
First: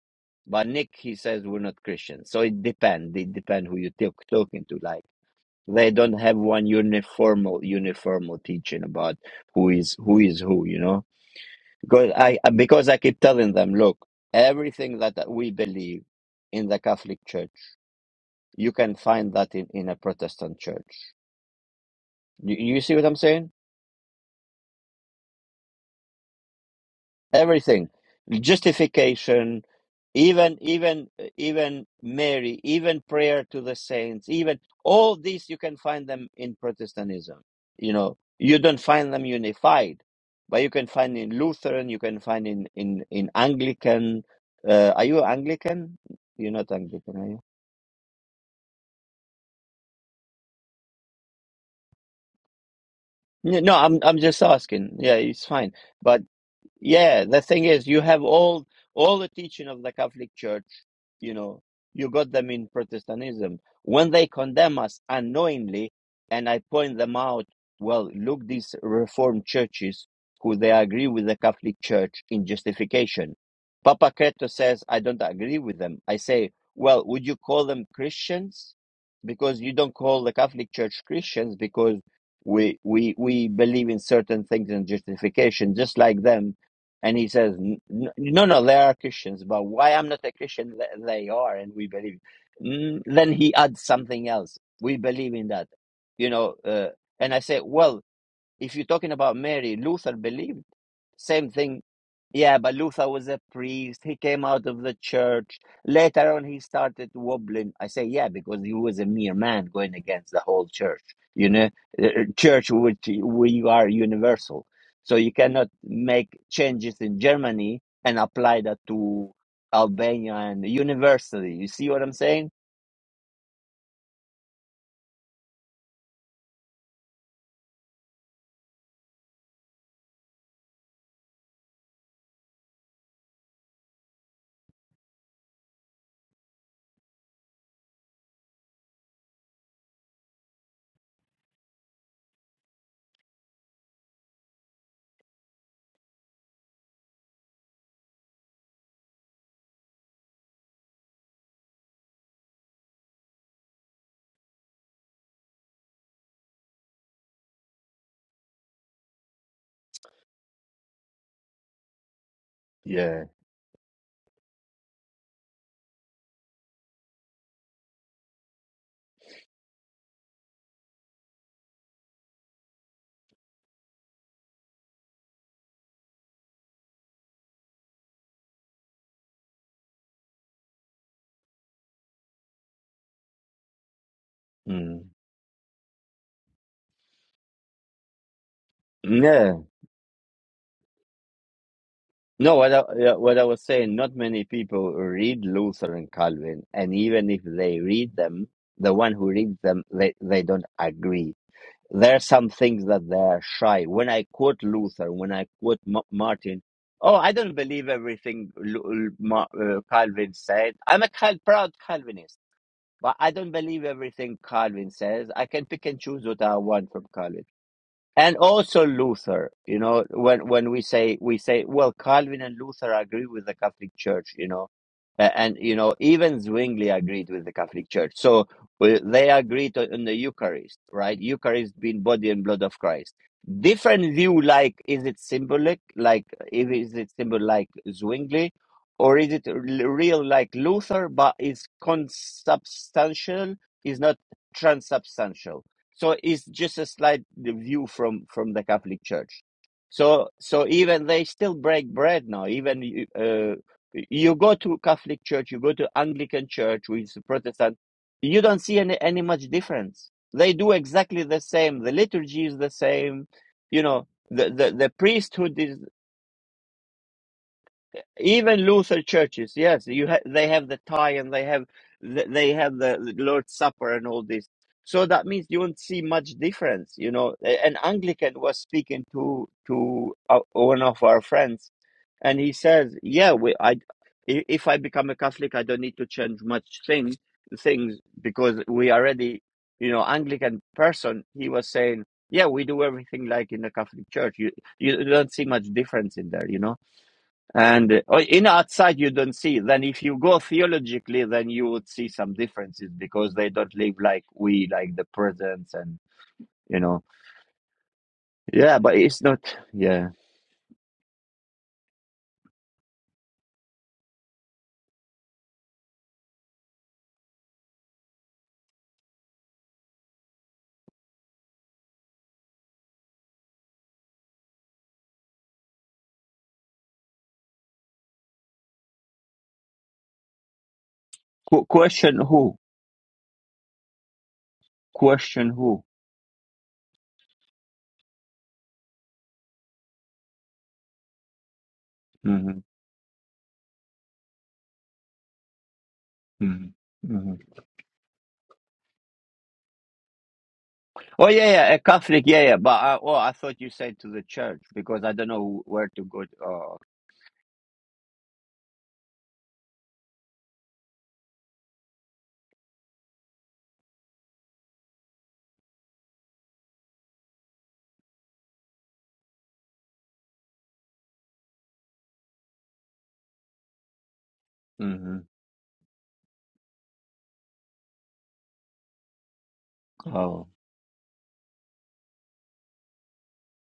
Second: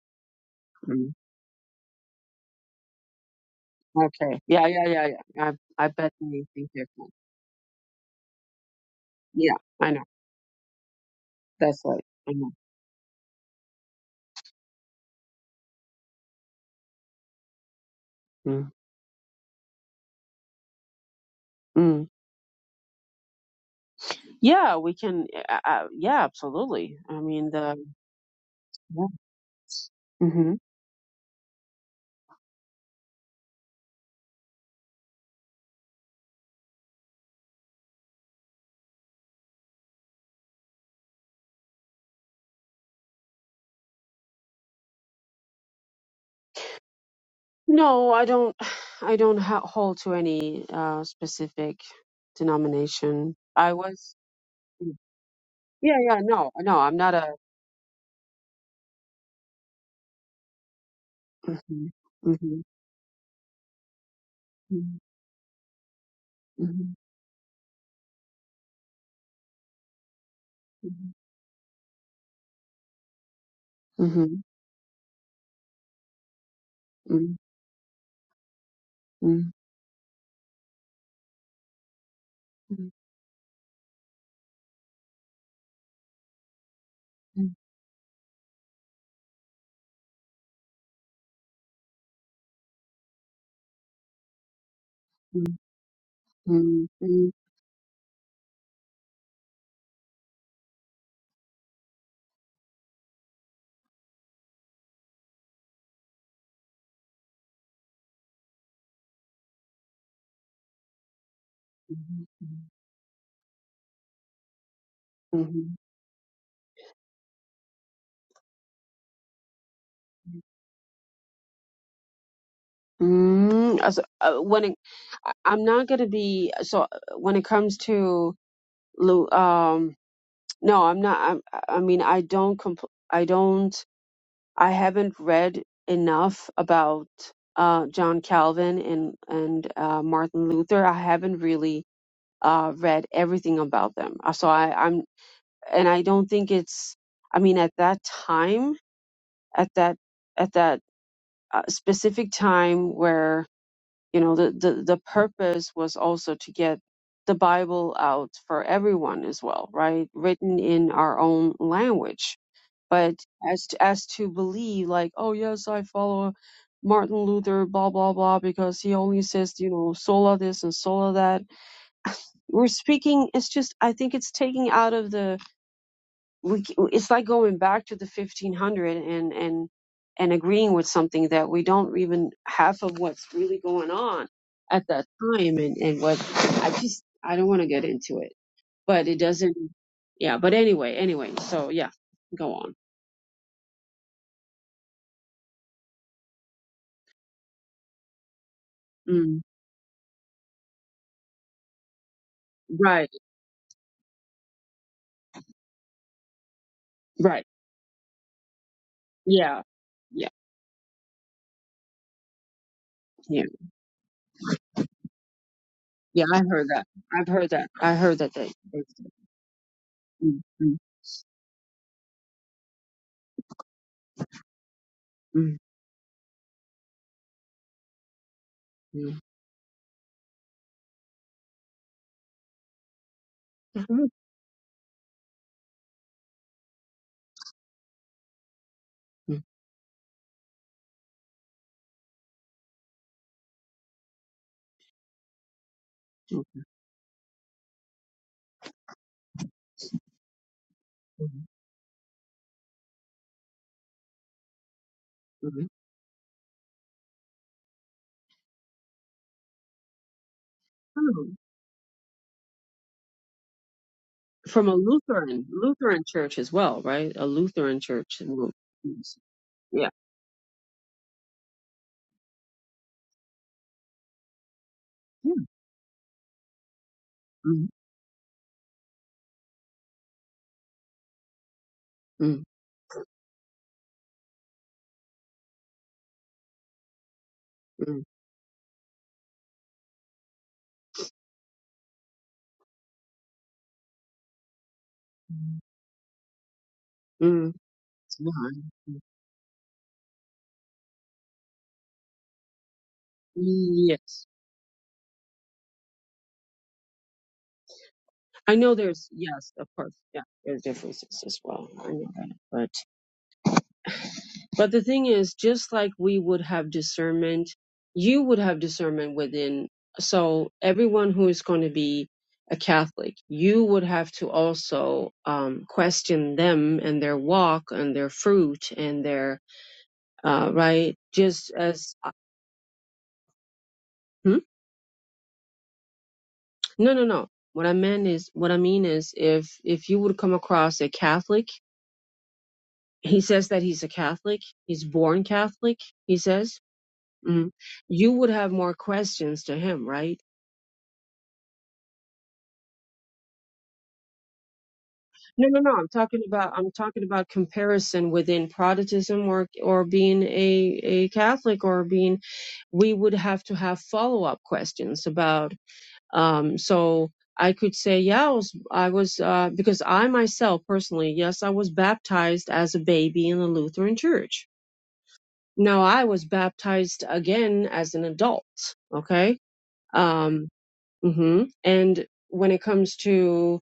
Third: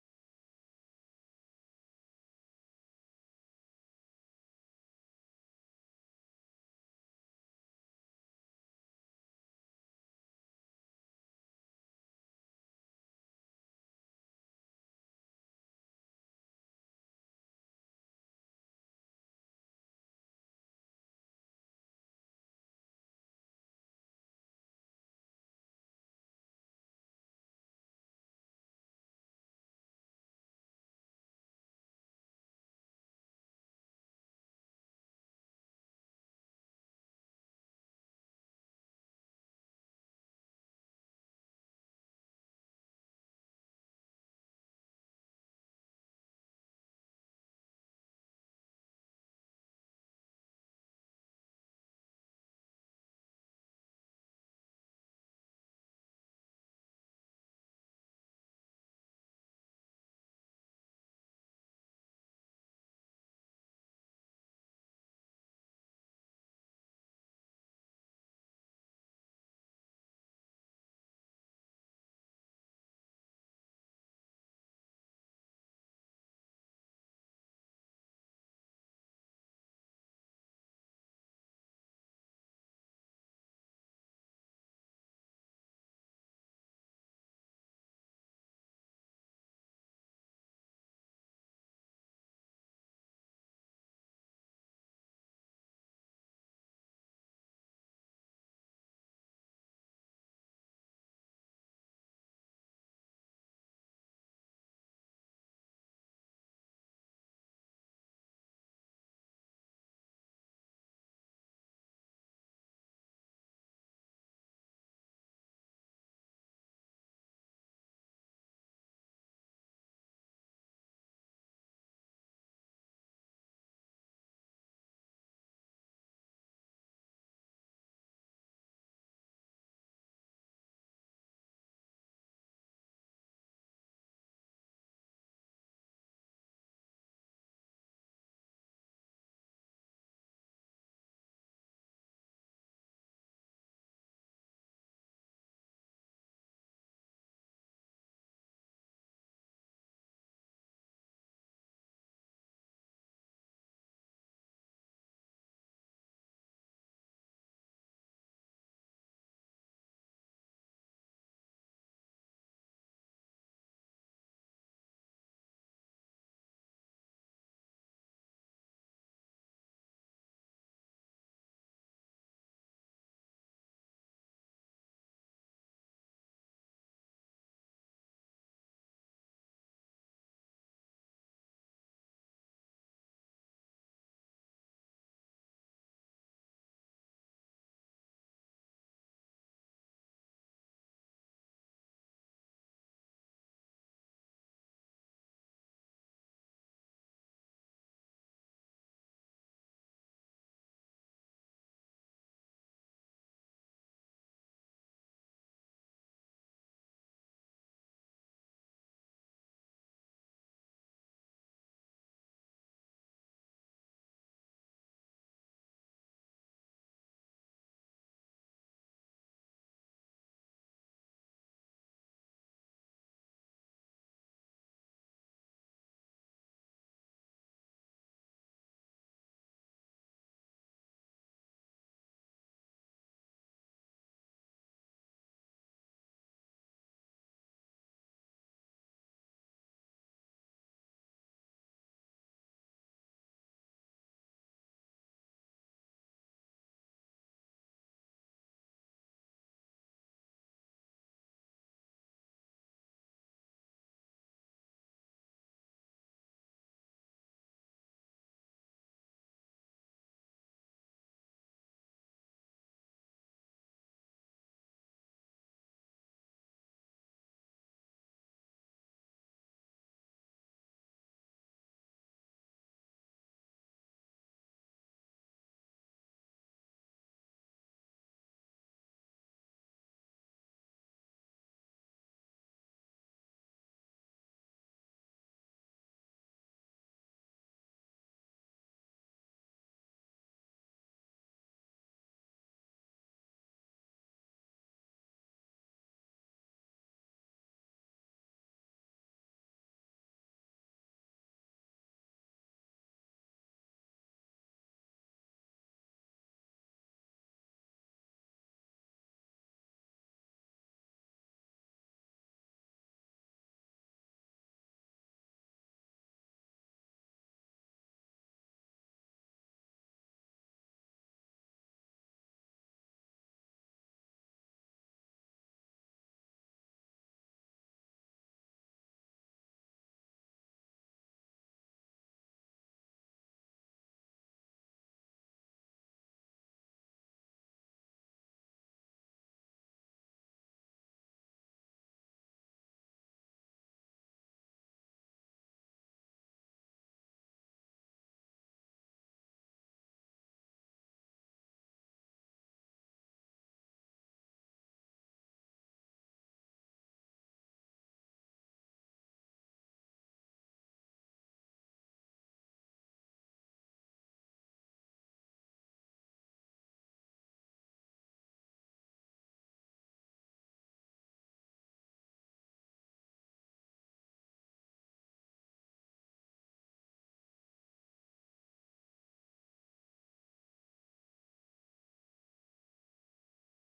Speaker 1: but Nick he says we're not Christians. So it depends. It depends who you talk
Speaker 2: Okay.
Speaker 1: talking
Speaker 2: Yeah,
Speaker 1: to.
Speaker 2: yeah,
Speaker 1: Like.
Speaker 2: yeah, yeah. I I
Speaker 1: They
Speaker 2: bet
Speaker 1: don't have
Speaker 2: they
Speaker 1: one
Speaker 2: think different.
Speaker 1: uniformal uniformal teaching about
Speaker 2: Yeah,
Speaker 1: who
Speaker 2: I
Speaker 1: is
Speaker 2: know.
Speaker 1: who is who, you know.
Speaker 2: That's right.
Speaker 1: Because
Speaker 2: I
Speaker 1: I
Speaker 2: know.
Speaker 1: because I keep telling them, look, everything that we believe in the Catholic Church,
Speaker 2: mm
Speaker 1: you can find that in, in a Protestant church.
Speaker 2: Mm.
Speaker 1: You, you see what I'm saying?
Speaker 2: Yeah, we can. Uh, uh, yeah, absolutely. I mean, the.
Speaker 1: everything
Speaker 2: Yeah.
Speaker 1: justification
Speaker 2: hmm
Speaker 1: even even even mary even prayer to the saints even all these you can find them in protestantism you know you don't find them unified but you can find in lutheran you can find in in in anglican uh, are you anglican you're not anglican are you
Speaker 2: No, I don't. I don't ha- hold to any uh, specific denomination.
Speaker 1: no
Speaker 2: I
Speaker 1: no, i'm
Speaker 2: was.
Speaker 1: i'm just asking yeah it's fine
Speaker 2: Yeah,
Speaker 1: but
Speaker 2: yeah. No, no. I'm not
Speaker 1: Yeah,
Speaker 2: a.
Speaker 1: the thing is, you have all all the teaching of the Catholic Church, you
Speaker 2: hmm
Speaker 1: know, you got them
Speaker 2: hmm
Speaker 1: in Protestantism. When they condemn
Speaker 2: hmm
Speaker 1: us unknowingly, and I
Speaker 2: hmm
Speaker 1: point them out, well, look these Reformed churches who they agree with the Catholic Church in justification. Papa
Speaker 2: hmm
Speaker 1: Creto says, I don't agree with them. I say, well, would you
Speaker 2: hmm
Speaker 1: call them Christians?
Speaker 2: hmm
Speaker 1: Because you don't call the Catholic Church Christians because we
Speaker 2: hmm
Speaker 1: we we believe in certain things in justification, just like them and he says, "N- n- no, no, they are Christians, but why I'm not a Christian? Th- They are, and we believe. Mm, then he adds something else. We believe in that, you know.
Speaker 2: hmm
Speaker 1: Uh, and I say, well, if you're talking about Mary, Luther believed same thing yeah, but Luther was a priest. He came out of the church. Later on, he started wobbling. I say, yeah, because he was a mere man going against the whole church. You know, Uh, uh, church which we are universal, so you
Speaker 2: hmm hmm
Speaker 1: cannot make changes in Germany and apply that to Albania and universally. You see what I'm saying?
Speaker 2: Mm, as- uh, when it, I- I'm not gonna be so when it comes to Lu, um, no, I'm not. I'm, I mean, I don't. Compl- I don't. I haven't read enough about uh, John Calvin and and uh, Martin Luther. I haven't really uh, read everything about them. Uh, So I, I'm, and I don't think it's. I mean, at that time, at that at that uh, specific time where you know the, the the purpose was also to get the bible out for everyone as well right written in our own language but
Speaker 1: Yeah.
Speaker 2: as to, as to believe like oh yes i follow martin luther blah blah blah because he only says you know sola this and sola that we're speaking it's just i think it's taking out of the we it's like going back to the 1500 and and and agreeing with something that we don't even half of what's really going on at that
Speaker 1: Mm.
Speaker 2: time and and what i just i don't want to get into it but it doesn't yeah but anyway anyway so yeah go
Speaker 1: No, what
Speaker 2: on
Speaker 1: I, yeah, what I was saying, not many people read Luther and Calvin, and even if they read them, the one who
Speaker 2: mm,
Speaker 1: reads them, they, they don't agree. There are some things that
Speaker 2: right
Speaker 1: they're shy. When I quote Luther, when I quote M- Martin, oh, I
Speaker 2: right
Speaker 1: don't believe everything Lu- Lu- Ma-
Speaker 2: yeah
Speaker 1: uh,
Speaker 2: yeah
Speaker 1: Calvin said. I'm a Cal- proud Calvinist, but I
Speaker 2: yeah
Speaker 1: don't believe everything Calvin says. I can pick and choose
Speaker 2: yeah
Speaker 1: what
Speaker 2: i
Speaker 1: I
Speaker 2: heard that
Speaker 1: want from
Speaker 2: i've
Speaker 1: Calvin
Speaker 2: heard that i heard that
Speaker 1: and
Speaker 2: they, they
Speaker 1: also Luther. You know,
Speaker 2: mm,
Speaker 1: when when
Speaker 2: mm,
Speaker 1: we say we say, well, Calvin and Luther agree with the Catholic Church. You know, A- and
Speaker 2: mm,
Speaker 1: you know even Zwingli agreed with the Catholic Church. So well,
Speaker 2: mm,
Speaker 1: they agreed on on the Eucharist, right? Eucharist being body and blood of Christ.
Speaker 2: mm,
Speaker 1: Different view, like is it symbolic, like if is it symbol like Zwingli, or is
Speaker 2: mm,
Speaker 1: it l- real like Luther, but is consubstantial, is not transubstantial so it's
Speaker 2: mm,
Speaker 1: just a slight view from from the Catholic Church. So so even they still break bread now. Even you- uh, you go to Catholic Church,
Speaker 2: mm,
Speaker 1: you go to Anglican Church, which is Protestant, you don't see any any much difference. They do
Speaker 2: mm.
Speaker 1: exactly the same. The liturgy is the same. You know, the
Speaker 2: from
Speaker 1: the,
Speaker 2: a
Speaker 1: the
Speaker 2: Lutheran
Speaker 1: priesthood is
Speaker 2: Lutheran church as well, right? A Lutheran church. will-
Speaker 1: even Luther churches, yes,
Speaker 2: Yeah.
Speaker 1: you ha- they have the tie and they have th- they have the the Lord's Supper and all this. So that
Speaker 2: Yeah.
Speaker 1: means you won't see much difference, you know. A-
Speaker 2: Mm,
Speaker 1: An Anglican was speaking to to uh, one of our friends, and
Speaker 2: mm,
Speaker 1: he says, "Yeah, we, I, i- if I become a Catholic, I don't need to change much thing things
Speaker 2: mm,
Speaker 1: because we already, you know, Anglican person." He was saying, "Yeah, we do everything like in the Catholic Church. You you don't see much difference in there, you know."
Speaker 2: mm.
Speaker 1: And uh, in outside
Speaker 2: Yeah.
Speaker 1: you don't see. Then if you go theologically, then you would see some differences because they don't live like
Speaker 2: Yes.
Speaker 1: we, like the presence and you know.
Speaker 2: I know
Speaker 1: Yeah, but
Speaker 2: there's
Speaker 1: it's not.
Speaker 2: yes, of course.
Speaker 1: Yeah,
Speaker 2: Yeah. There's differences as well. I know that. But but the thing is, just like we would have discernment, you would have discernment within so everyone who is going to be a Catholic, you would have to also um, question them and their walk and their fruit and their uh, right? Just
Speaker 1: Qu-
Speaker 2: as
Speaker 1: question who?
Speaker 2: hmm?
Speaker 1: Question who?
Speaker 2: no, no, no. What I meant is, what I mean is, if if you would come across a Catholic,
Speaker 1: hmm
Speaker 2: he says that he's a Catholic, he's born Catholic. He says
Speaker 1: hmm hmm
Speaker 2: mm, you would have more questions to him, right?
Speaker 1: Oh yeah, yeah, a Catholic. Yeah, yeah. But I, oh, I thought you said to the church because I don't
Speaker 2: No, no,
Speaker 1: know
Speaker 2: no. I'm
Speaker 1: where to
Speaker 2: talking
Speaker 1: go.
Speaker 2: about I'm
Speaker 1: Oh,
Speaker 2: talking about comparison within Protestantism or or being a a Catholic or being. We would have to have follow up questions about Um, so I could say, yeah, I was, I was, uh, because I myself personally, yes, I was baptized as a baby in the Lutheran church.
Speaker 1: hmm
Speaker 2: Now I was baptized again as an adult. Okay.
Speaker 1: oh.
Speaker 2: Um, mhm. and when it comes to,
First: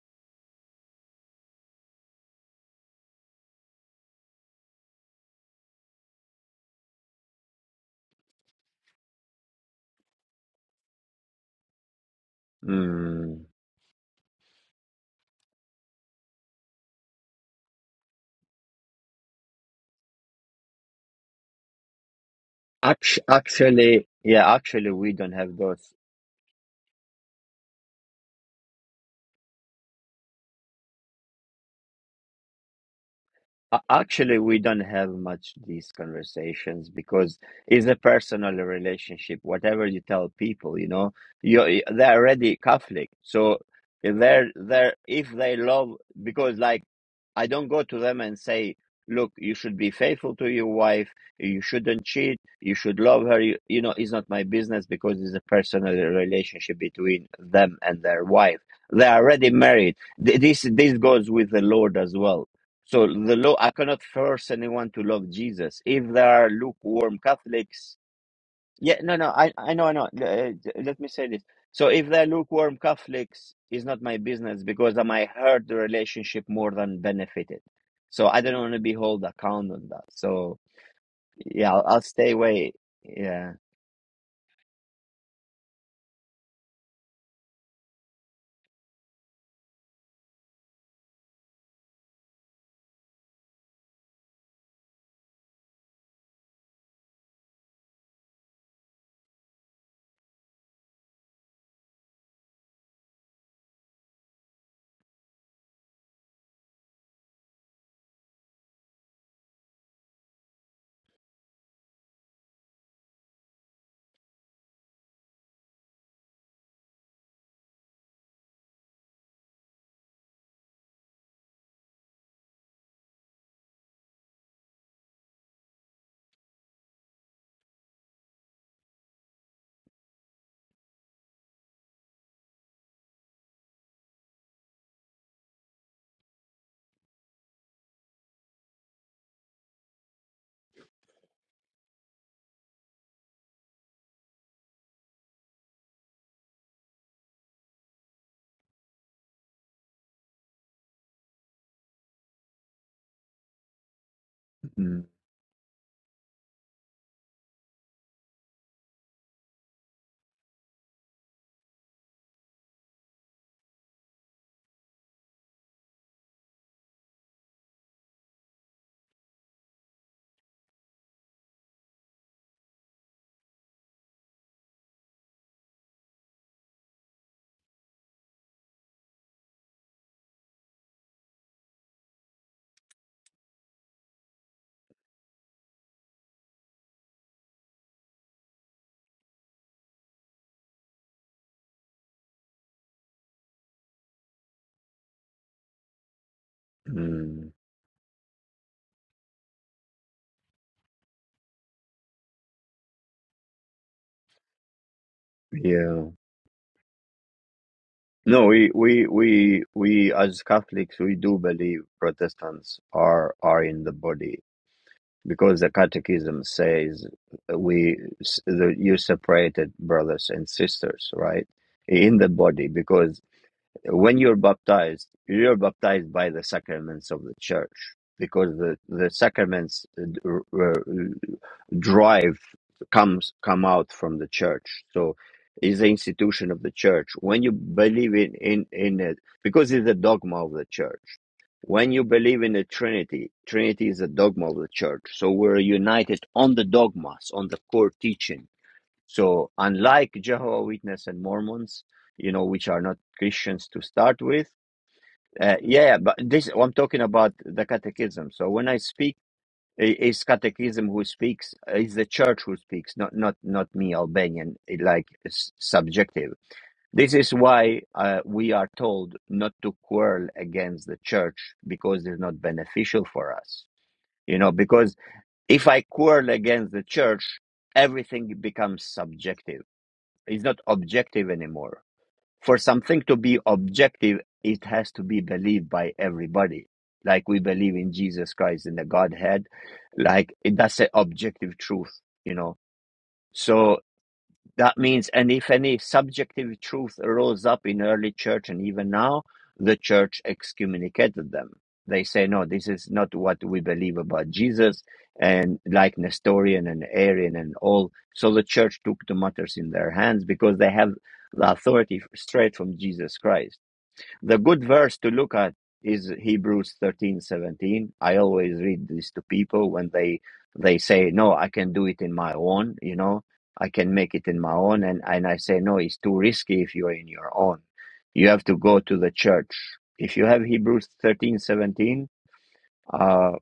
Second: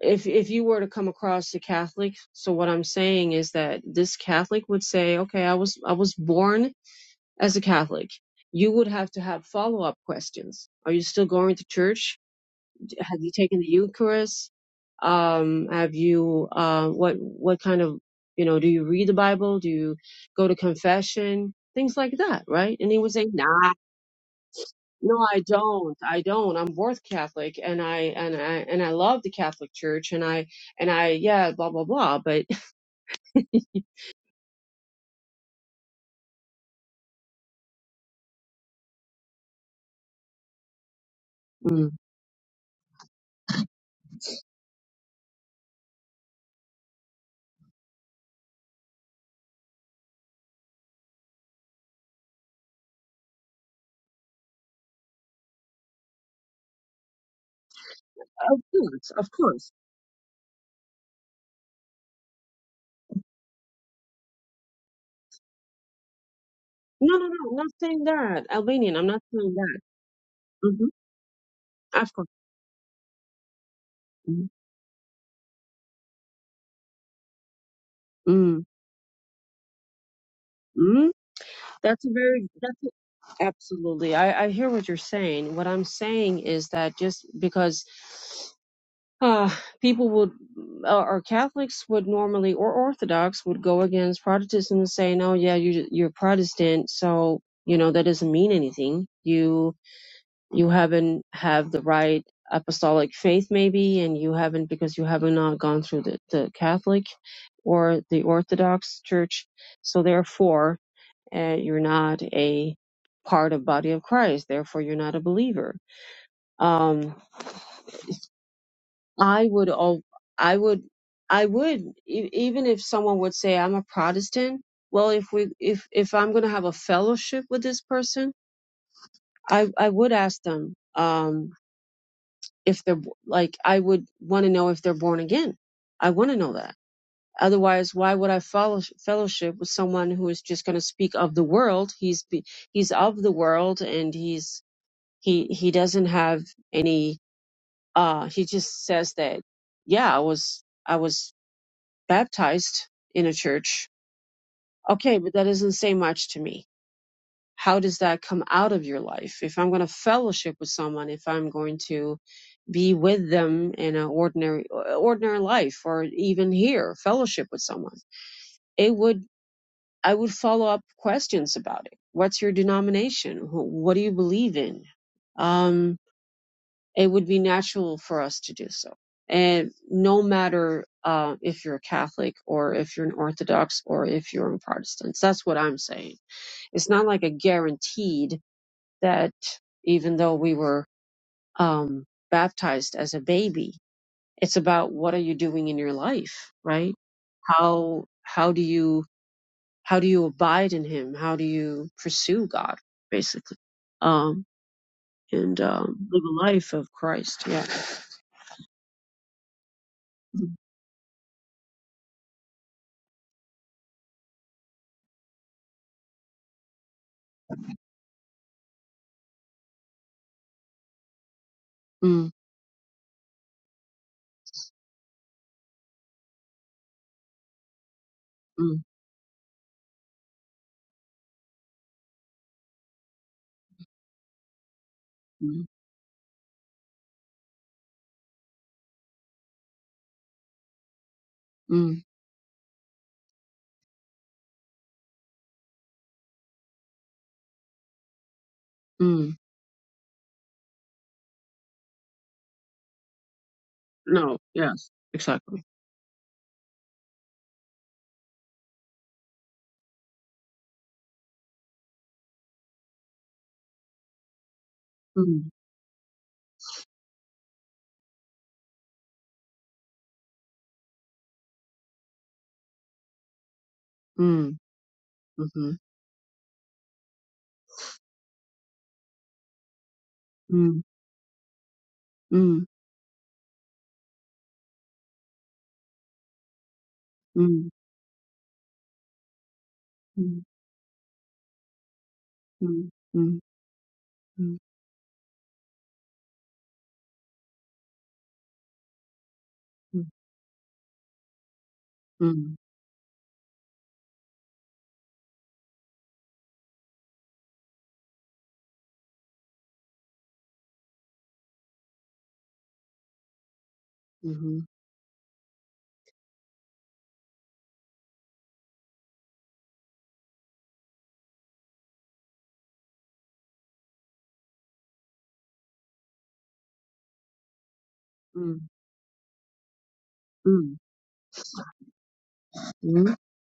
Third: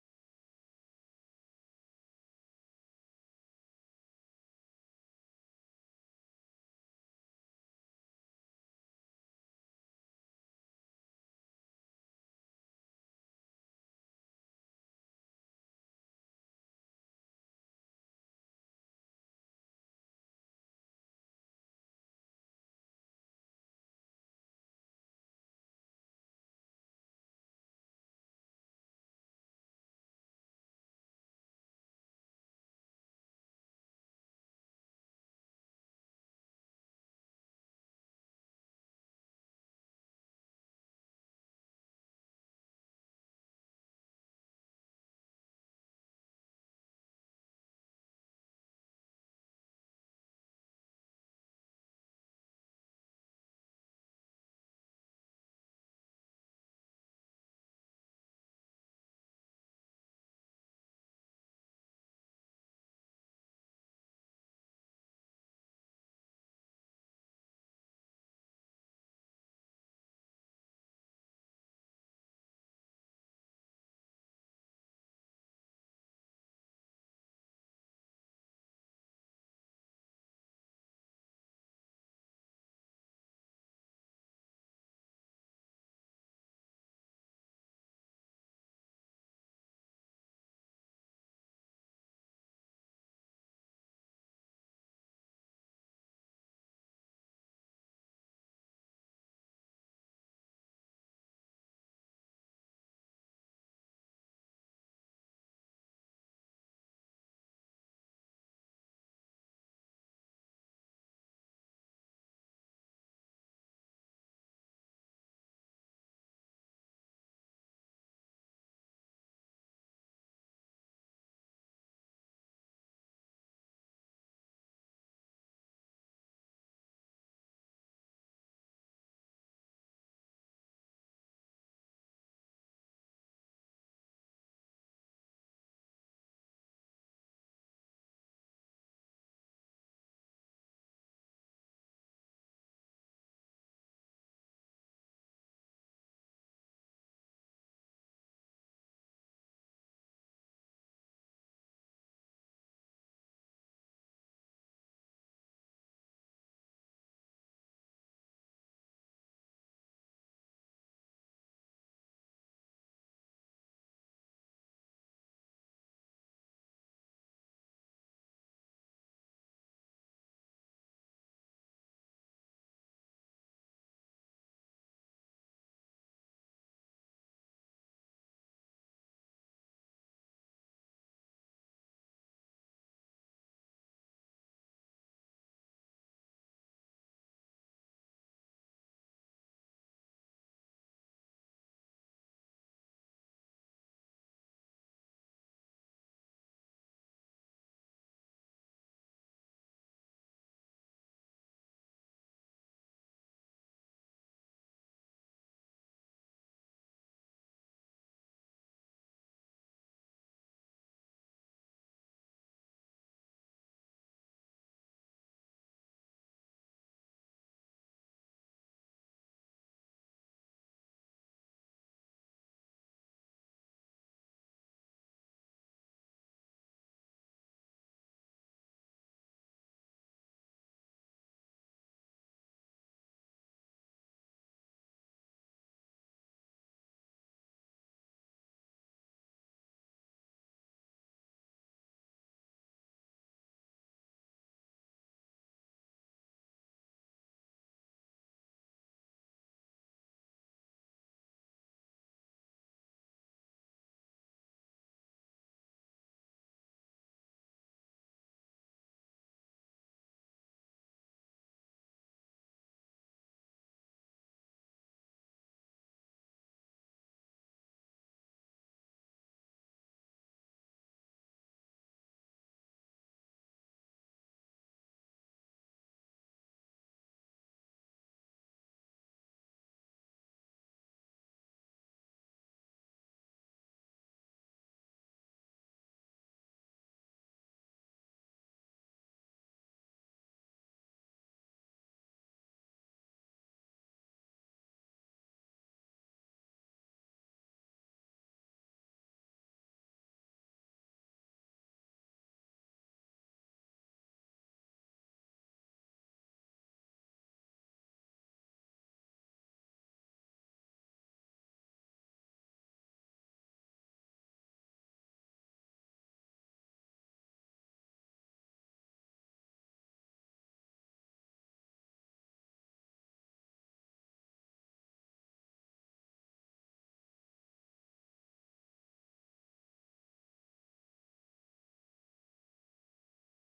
Speaker 2: if, if you were to come across a Catholic, so what I'm saying is that this Catholic would say, okay, I was, I was born as a Catholic. You would have to have follow up questions. Are you still going to church? have you
Speaker 1: Mm.
Speaker 2: taken the Eucharist? Um, have you uh, what what kind of you know do you read the Bible? Do you go to confession? Things like that, right? And he would
Speaker 1: Actu-
Speaker 2: say, Nah,
Speaker 1: Actually, yeah, actually, we
Speaker 2: no,
Speaker 1: don't
Speaker 2: I
Speaker 1: have those.
Speaker 2: don't. I don't. I'm born Catholic, and I and I and I love the Catholic Church, and I and I yeah, blah blah blah. But
Speaker 1: A- Actually, we don't have much these conversations because it's a personal relationship. Whatever you tell people, you know, you
Speaker 2: Mm.
Speaker 1: they're already Catholic, so they're they're if they love because like I don't go to them and say, look, you should be faithful to your wife, you shouldn't cheat, you should love her. You, you know, it's not my business because it's a personal relationship between them and their
Speaker 2: Of
Speaker 1: wife.
Speaker 2: course,
Speaker 1: They're
Speaker 2: of
Speaker 1: already
Speaker 2: course.
Speaker 1: married. Th- This this goes with the Lord as well so the law, I cannot force anyone to love Jesus. If there are
Speaker 2: No,
Speaker 1: lukewarm
Speaker 2: no, no, I'm not
Speaker 1: Catholics,
Speaker 2: saying that. Albanian,
Speaker 1: yeah,
Speaker 2: I'm
Speaker 1: no,
Speaker 2: not
Speaker 1: no, I,
Speaker 2: saying
Speaker 1: I
Speaker 2: that.
Speaker 1: know, I know. Uh,
Speaker 2: hmm
Speaker 1: let me say this. So if
Speaker 2: Of
Speaker 1: there are
Speaker 2: course.
Speaker 1: lukewarm Catholics, it's not my business because I might hurt the relationship more than benefited. So I
Speaker 2: Mm-hmm.
Speaker 1: don't want to be held account on that. So
Speaker 2: Mm.
Speaker 1: yeah, I'll, I'll
Speaker 2: That's a
Speaker 1: stay
Speaker 2: very
Speaker 1: away.
Speaker 2: that's a-
Speaker 1: Yeah.
Speaker 2: absolutely. I I hear what you're saying. What I'm saying is that just because uh people would uh, or Catholics would normally or Orthodox would go against Protestantism and say, "No, yeah, you you're Protestant, so you know that doesn't mean anything. You you haven't have the right apostolic faith maybe and you haven't because you haven't not gone through the, the Catholic or the Orthodox church. So therefore, uh, you're not a part of body of Christ, therefore you're not a believer. Um, I would, al- I would, I would, e- even if someone would say I'm a Protestant. Well, if we, if if I'm going to have a fellowship with this person, I I would ask them um, if they're bo- like I would want to know if they're born again. I want to know that. Otherwise, why would I follow, fellowship with someone who is just going to speak of the world? He's be, he's of the world, and he's he he doesn't have any uh he just says that yeah i was i was baptized in a church
Speaker 1: mm
Speaker 2: okay but that doesn't say much to me how does that come out of your life if i'm going to fellowship with someone if i'm going to be with them in an ordinary ordinary life or even here fellowship with someone it would i would follow up questions about it what's your denomination Wh- what do you believe in Um, it would be natural for us to do so. And no matter uh, if you're a Catholic or if you're an Orthodox or if you're a Protestant, that's what I'm saying. It's not like a guaranteed that even though we were um, baptized as a baby, it's about what are you doing in your life, right?
Speaker 1: mm.
Speaker 2: How how do you how do you abide in Him? How do you pursue God, basically, um, and
Speaker 1: Yeah.
Speaker 2: um, live a life of Christ? Yeah.
Speaker 1: No, we, we, we, we as Catholics, we do believe Protestants are, are in the body. because the catechism says we the, you separated brothers and sisters right in the
Speaker 2: Mm,
Speaker 1: body because when you're baptized you're baptized by the sacraments of the church because the
Speaker 2: mm,
Speaker 1: the sacraments drive comes come out from the church so
Speaker 2: mm.
Speaker 1: it's the institution of the church when you believe in in in it because it's a dogma of the church when you
Speaker 2: Mm,
Speaker 1: believe in the trinity trinity is a dogma of the church so we're united on the dogmas on the core teaching
Speaker 2: mm,
Speaker 1: so unlike jehovah witness and mormons you know which are not christians to start
Speaker 2: no,
Speaker 1: with
Speaker 2: yes,
Speaker 1: uh,
Speaker 2: exactly.
Speaker 1: yeah but this i'm talking about the catechism so when i speak I- It's Catechism who speaks. It's the church who speaks, not not not me, Albanian. it, Like
Speaker 2: Mm,
Speaker 1: it's subjective. This is why uh, we are told not to quarrel against the church because it's not beneficial for us. You know,
Speaker 2: mm,
Speaker 1: because if
Speaker 2: mm-hmm,
Speaker 1: I quarrel against the church, everything becomes subjective. It's not
Speaker 2: mm,
Speaker 1: objective anymore for
Speaker 2: mm,
Speaker 1: something to be objective, it has to be believed by everybody. Like we
Speaker 2: mm,
Speaker 1: believe in Jesus Christ in the Godhead, like
Speaker 2: mm,
Speaker 1: it, that's an objective truth, you know.
Speaker 2: mm, mm,
Speaker 1: So
Speaker 2: mm,
Speaker 1: that means, and if any subjective truth arose up in early church and even now, the
Speaker 2: mm,
Speaker 1: church excommunicated them. They say, no,
Speaker 2: mm,
Speaker 1: this is not what we believe about Jesus, and like Nestorian and Arian and all. So the church took the matters in their hands because they have the authority straight from Jesus Christ. The good
Speaker 2: mhm,
Speaker 1: verse to look at is Hebrews thirteen seventeen. I always read this to people when they they say, "No, I can do it in my own," you know, I can make it in my own, and and I say, "No, it's too risky if you're in your own. You have to
Speaker 2: mm,
Speaker 1: go to the church." If you have
Speaker 2: mm,
Speaker 1: Hebrews thirteen seventeen,
Speaker 2: mm.
Speaker 1: uh,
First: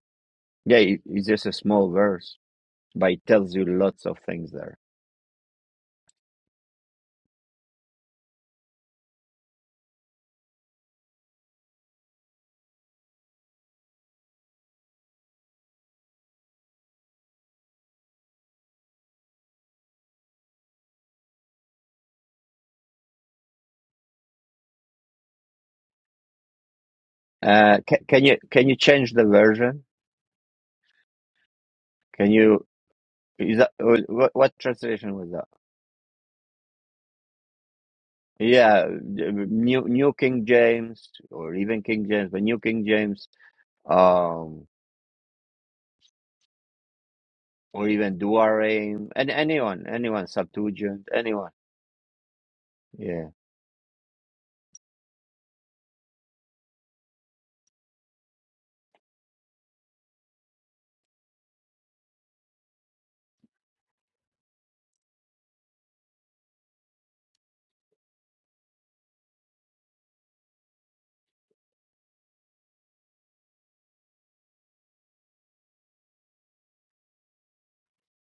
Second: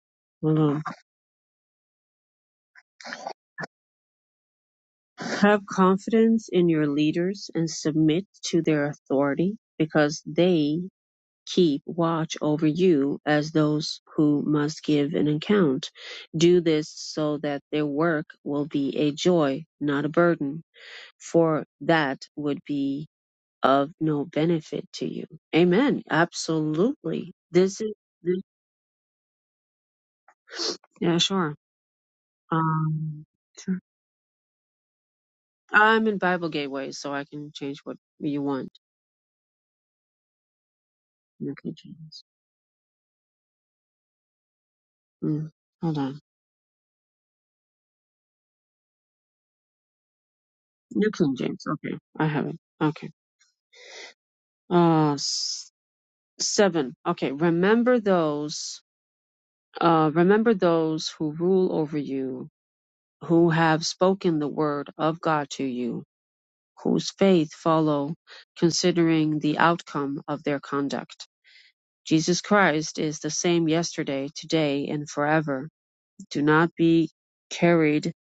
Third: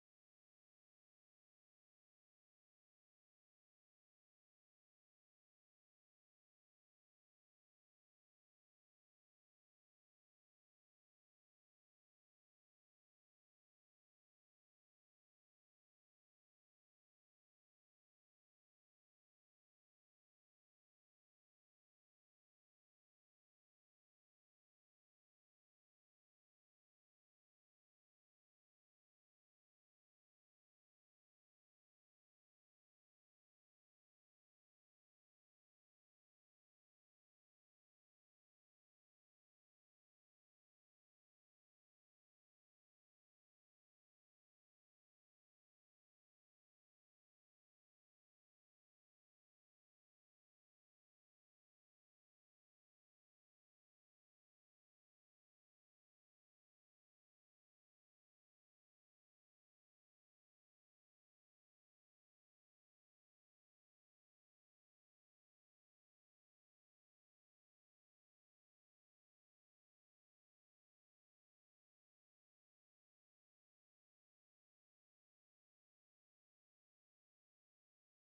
Speaker 2: Hold
Speaker 1: yeah,
Speaker 2: on.
Speaker 1: it, it's just a small verse, but it tells you lots of things there.
Speaker 2: Have confidence in your leaders and submit to their authority because they keep watch over you as those who must give an account. Do this so that their work will be a joy, not a burden, for that would be of no benefit to you. Amen. Absolutely.
Speaker 1: Uh,
Speaker 2: This is
Speaker 1: can, can you
Speaker 2: this,
Speaker 1: can you change the version?
Speaker 2: yeah, sure.
Speaker 1: Can you
Speaker 2: Um,
Speaker 1: is that
Speaker 2: sure.
Speaker 1: wh- what translation was that?
Speaker 2: I'm in Bible Gateway, so I can change what you want.
Speaker 1: Yeah, New New King James or
Speaker 2: New King
Speaker 1: even King
Speaker 2: James.
Speaker 1: James, but New King James, um,
Speaker 2: Mm, hold on.
Speaker 1: or even Douarim, and anyone, anyone, Septuagint,
Speaker 2: New King
Speaker 1: anyone.
Speaker 2: James. Okay, I have it. Okay.
Speaker 1: Yeah.
Speaker 2: Uh, s- seven. Okay. Remember those. Uh, remember those who rule over you, who have spoken the word of God to you whose faith follow considering the outcome of their conduct. Jesus Christ is the same yesterday, today, and forever. Do not be carried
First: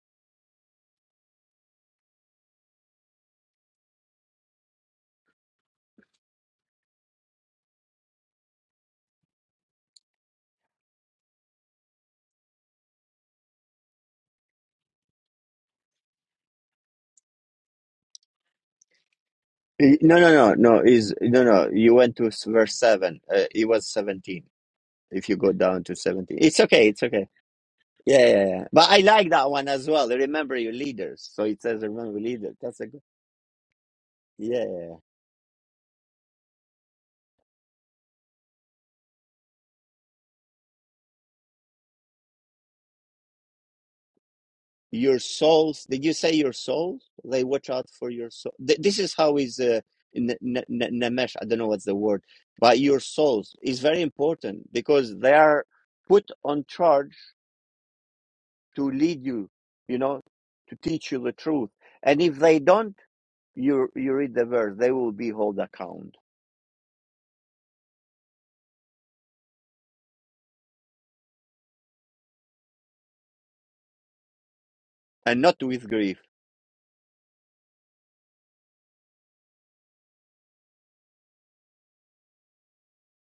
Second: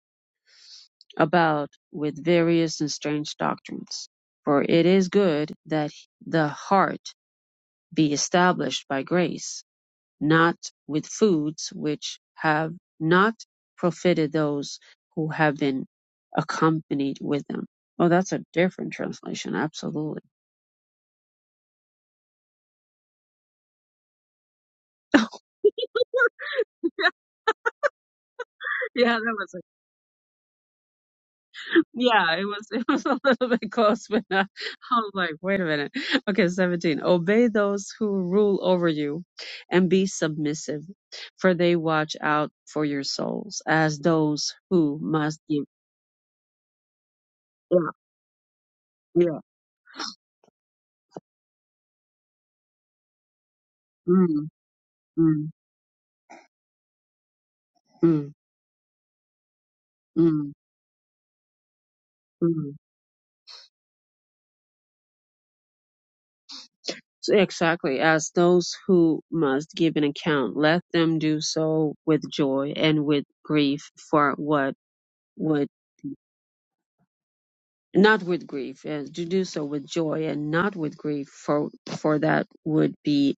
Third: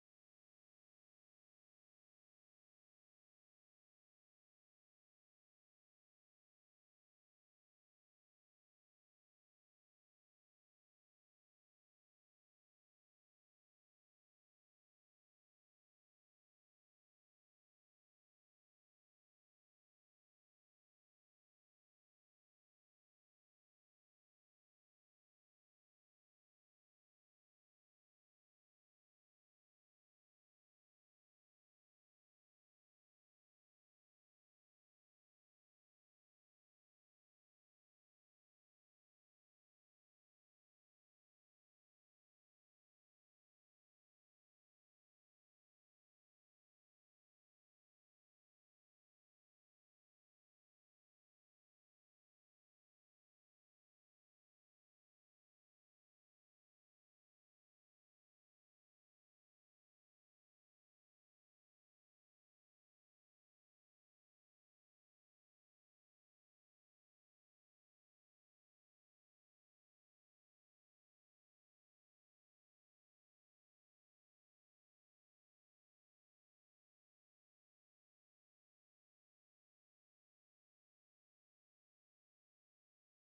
Speaker 2: about with various and strange doctrines, for it is good that the heart be established by grace, not with foods which have not profited those who have been accompanied with them. Oh, that's a different translation,
Speaker 1: Eh, No,
Speaker 2: absolutely.
Speaker 1: no, no, no. Is no, no. You went to s- verse seven. Uh, it was seventeen. If you go down to seventeen, it's okay. It's okay. Yeah, yeah, yeah. But I
Speaker 2: Yeah,
Speaker 1: like
Speaker 2: that
Speaker 1: that
Speaker 2: was it.
Speaker 1: one as well. Remember your leaders. So it says remember
Speaker 2: Yeah, it
Speaker 1: leaders.
Speaker 2: was
Speaker 1: That's
Speaker 2: it
Speaker 1: a good.
Speaker 2: was a little bit close, but not,
Speaker 1: Yeah, yeah, yeah.
Speaker 2: I was like, wait a minute. Okay, 17. Obey those who rule over you and be submissive, for they watch out for your souls as those who
Speaker 1: your
Speaker 2: must give.
Speaker 1: souls did you say your souls they watch out
Speaker 2: Yeah,
Speaker 1: for your soul Th- this is how
Speaker 2: yeah.
Speaker 1: is uh, n- n- n- namesh i don't know what's the word but your souls is very
Speaker 2: Mm,
Speaker 1: important because they
Speaker 2: mm,
Speaker 1: are put on charge
Speaker 2: mm,
Speaker 1: to lead you you know
Speaker 2: mm,
Speaker 1: to teach you the truth and if they
Speaker 2: mm.
Speaker 1: don't you you read the verse they will be hold account
Speaker 2: So exactly, as those who must give an account, let them do so with joy and with grief for what
Speaker 1: and not
Speaker 2: would
Speaker 1: with grief
Speaker 2: not with grief, and to do so with joy and not with grief, for for that would be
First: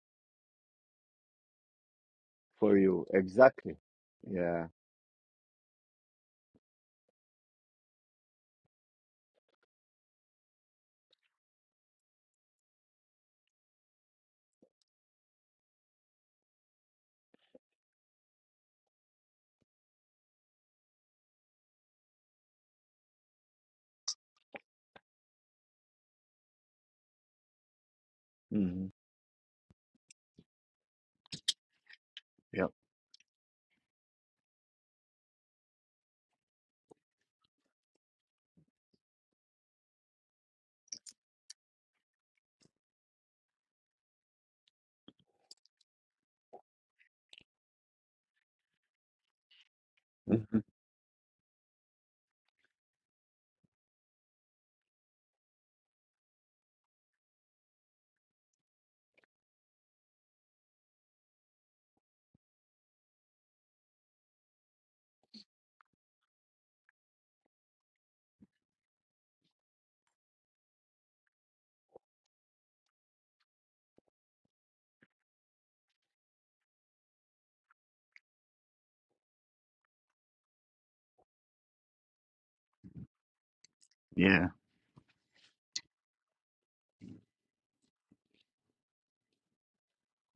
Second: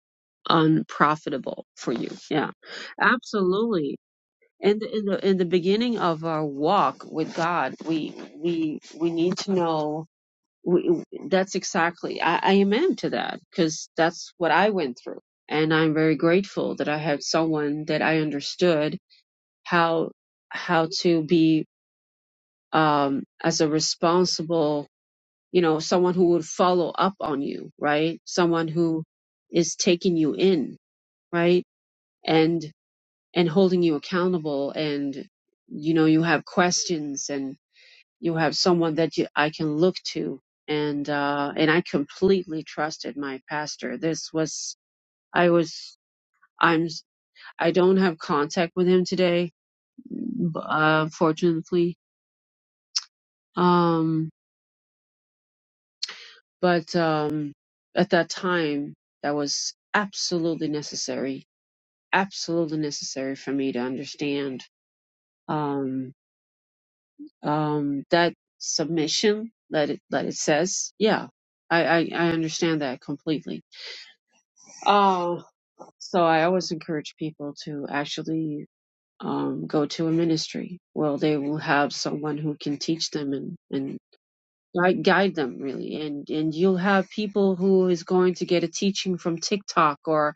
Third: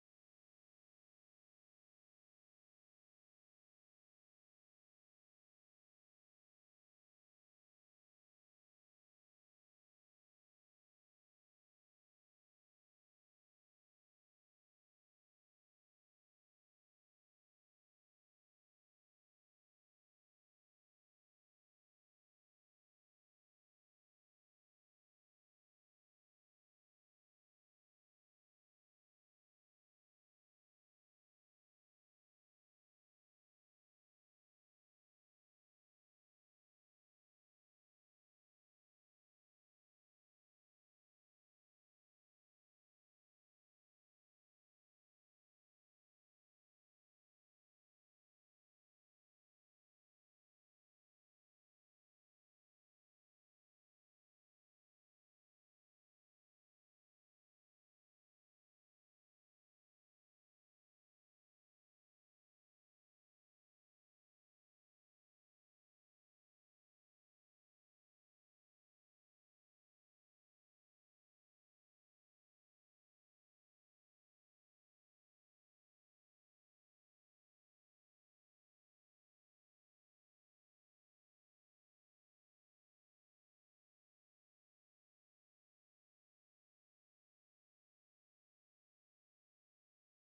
Speaker 2: unprofitable for you. Yeah,
Speaker 1: for you exactly
Speaker 2: absolutely.
Speaker 1: yeah
Speaker 2: And in the in the beginning of our walk with God, we we we need to know. We, that's exactly I, I am into that because that's what I went through, and I'm very grateful that I had someone that I understood how how to be um, as a responsible you know, someone who would follow up on you, right? Someone
Speaker 1: hmm
Speaker 2: who is taking you in, right? And,
Speaker 1: Yep.
Speaker 2: and holding you accountable and, you know, you have questions and you have someone that you, I can look to. And, uh, and I completely trusted my pastor. This was, I was, I'm, I don't have contact with him today, b-
Speaker 1: hmm
Speaker 2: uh, fortunately. Um, But um, at that time, that was absolutely necessary, absolutely necessary for me to understand um, um, that submission that it that it says. Yeah, I I, I understand that completely. Oh, so I always encourage people to actually. Um, go to a ministry. Well, they will have someone who can teach them and, and
Speaker 1: yeah
Speaker 2: guide, guide them really and and you'll have people who is going to get a teaching from TikTok or.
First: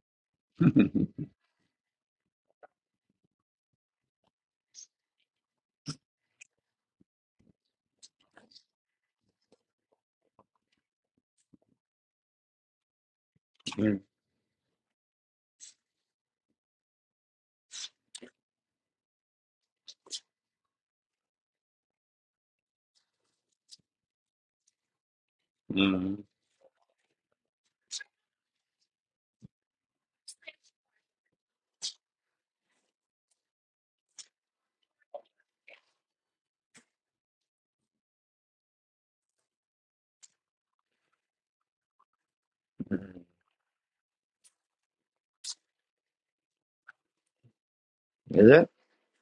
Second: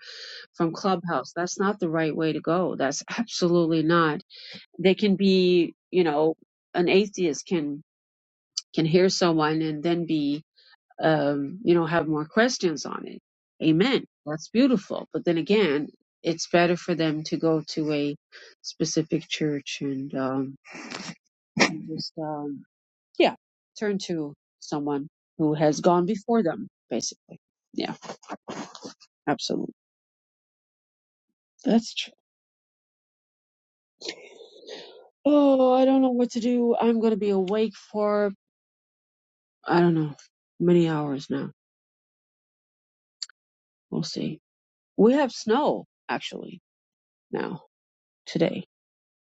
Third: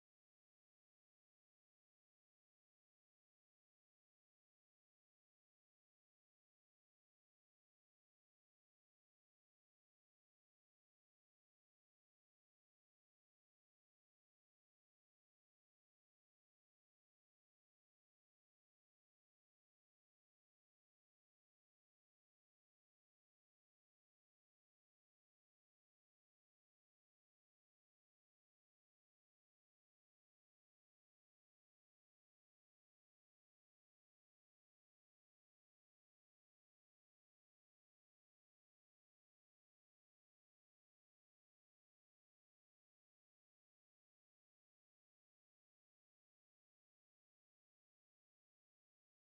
Speaker 2: from Clubhouse. That's not the right way to go. That's absolutely not. They can be, you know, an atheist can can hear someone and then be, um, you know, have more questions on it.
Speaker 1: Mm.
Speaker 2: Amen. That's beautiful. But then again, it's better for them to go to a specific church and um, just, um, yeah, turn to someone who has gone
Speaker 1: Mm.
Speaker 2: before them, basically. Yeah, absolutely. That's true. Oh, I don't know what to do. I'm going to be awake for, I don't know, many hours now.
Speaker 1: Mhm.
Speaker 2: We'll see. We have snow, actually, now,
Speaker 1: is
Speaker 2: today.
Speaker 1: it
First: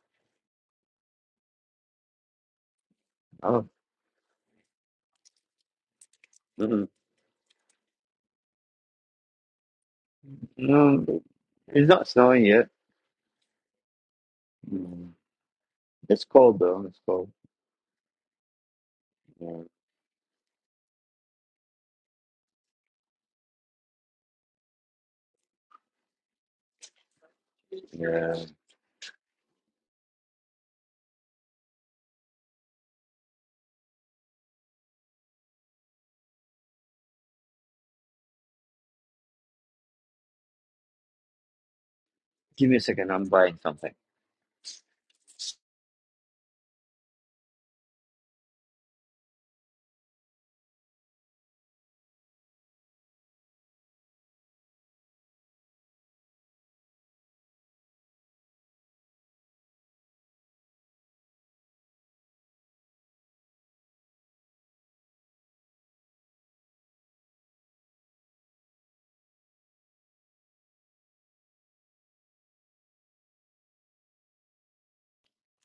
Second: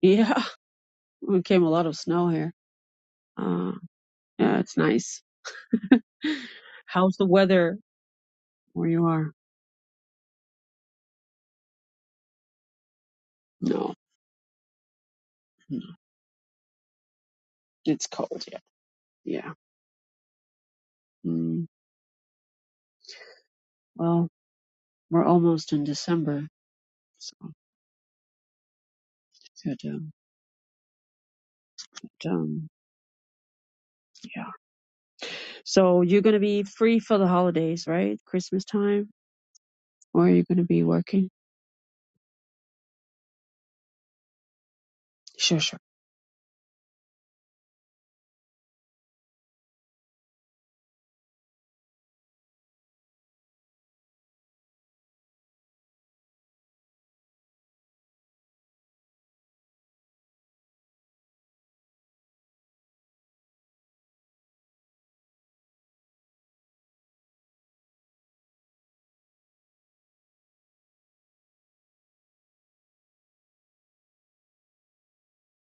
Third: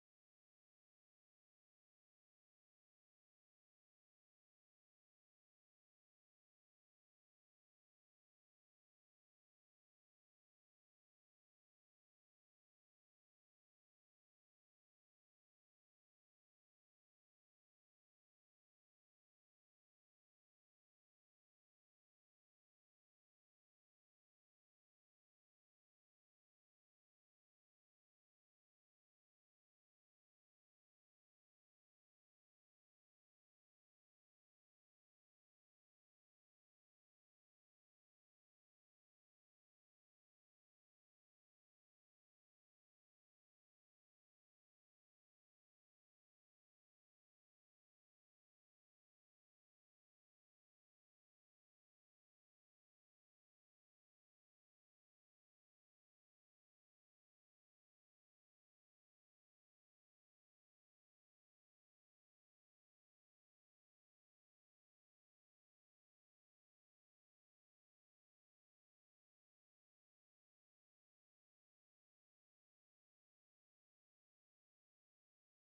Speaker 2: Yeah, it came a lot of snow here.
Speaker 1: oh
Speaker 2: Uh, yeah, it's nice.
Speaker 1: Mm-hmm.
Speaker 2: How's the weather where you are?
Speaker 1: No, it's not snowing yet.
Speaker 2: No,
Speaker 1: Mm.
Speaker 2: no,
Speaker 1: It's cold though. It's cold.
Speaker 2: it's cold, yeah. Yeah.
Speaker 1: Yeah.
Speaker 2: Mm, well, we're almost in December, so
Speaker 1: yeah.
Speaker 2: good. Um, but, um, yeah. So you're going to be free for the holidays, right? Christmas time? Or are you going to be working?
Speaker 1: Give me a second. I'm buying something.
Speaker 2: Sure, sure.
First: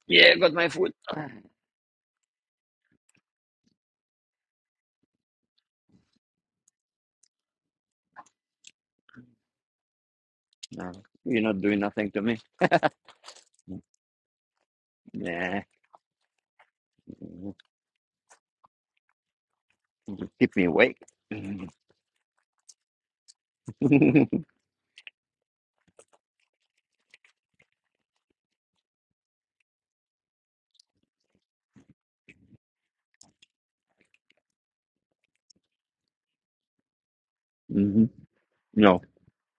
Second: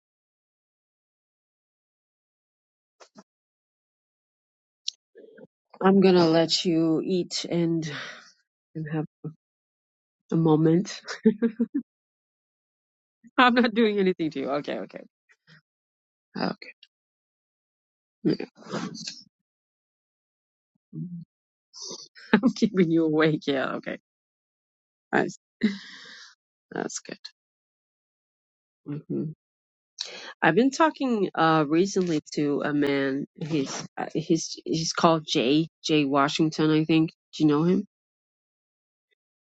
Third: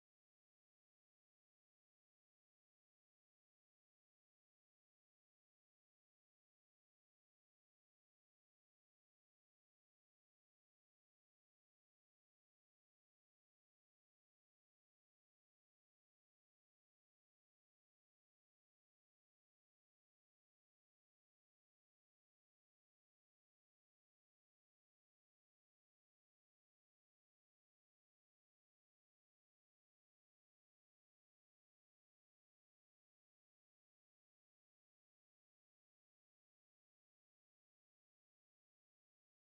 Speaker 1: Yeah, got my food. Ah,
Speaker 2: I'm gonna let you eat and and have a
Speaker 1: No,
Speaker 2: moment.
Speaker 1: you're not doing nothing to me.
Speaker 2: I'm not doing anything to you. Okay, okay.
Speaker 1: Nah.
Speaker 2: Okay. Yeah.
Speaker 1: Keep me awake. hmm
Speaker 2: I'm keeping you awake. Yeah, okay. I see. That's good. hmm I've been talking uh recently to a man. He's uh, he's he's called Jay Jay Washington, I think. Do you know him?
Speaker 1: No.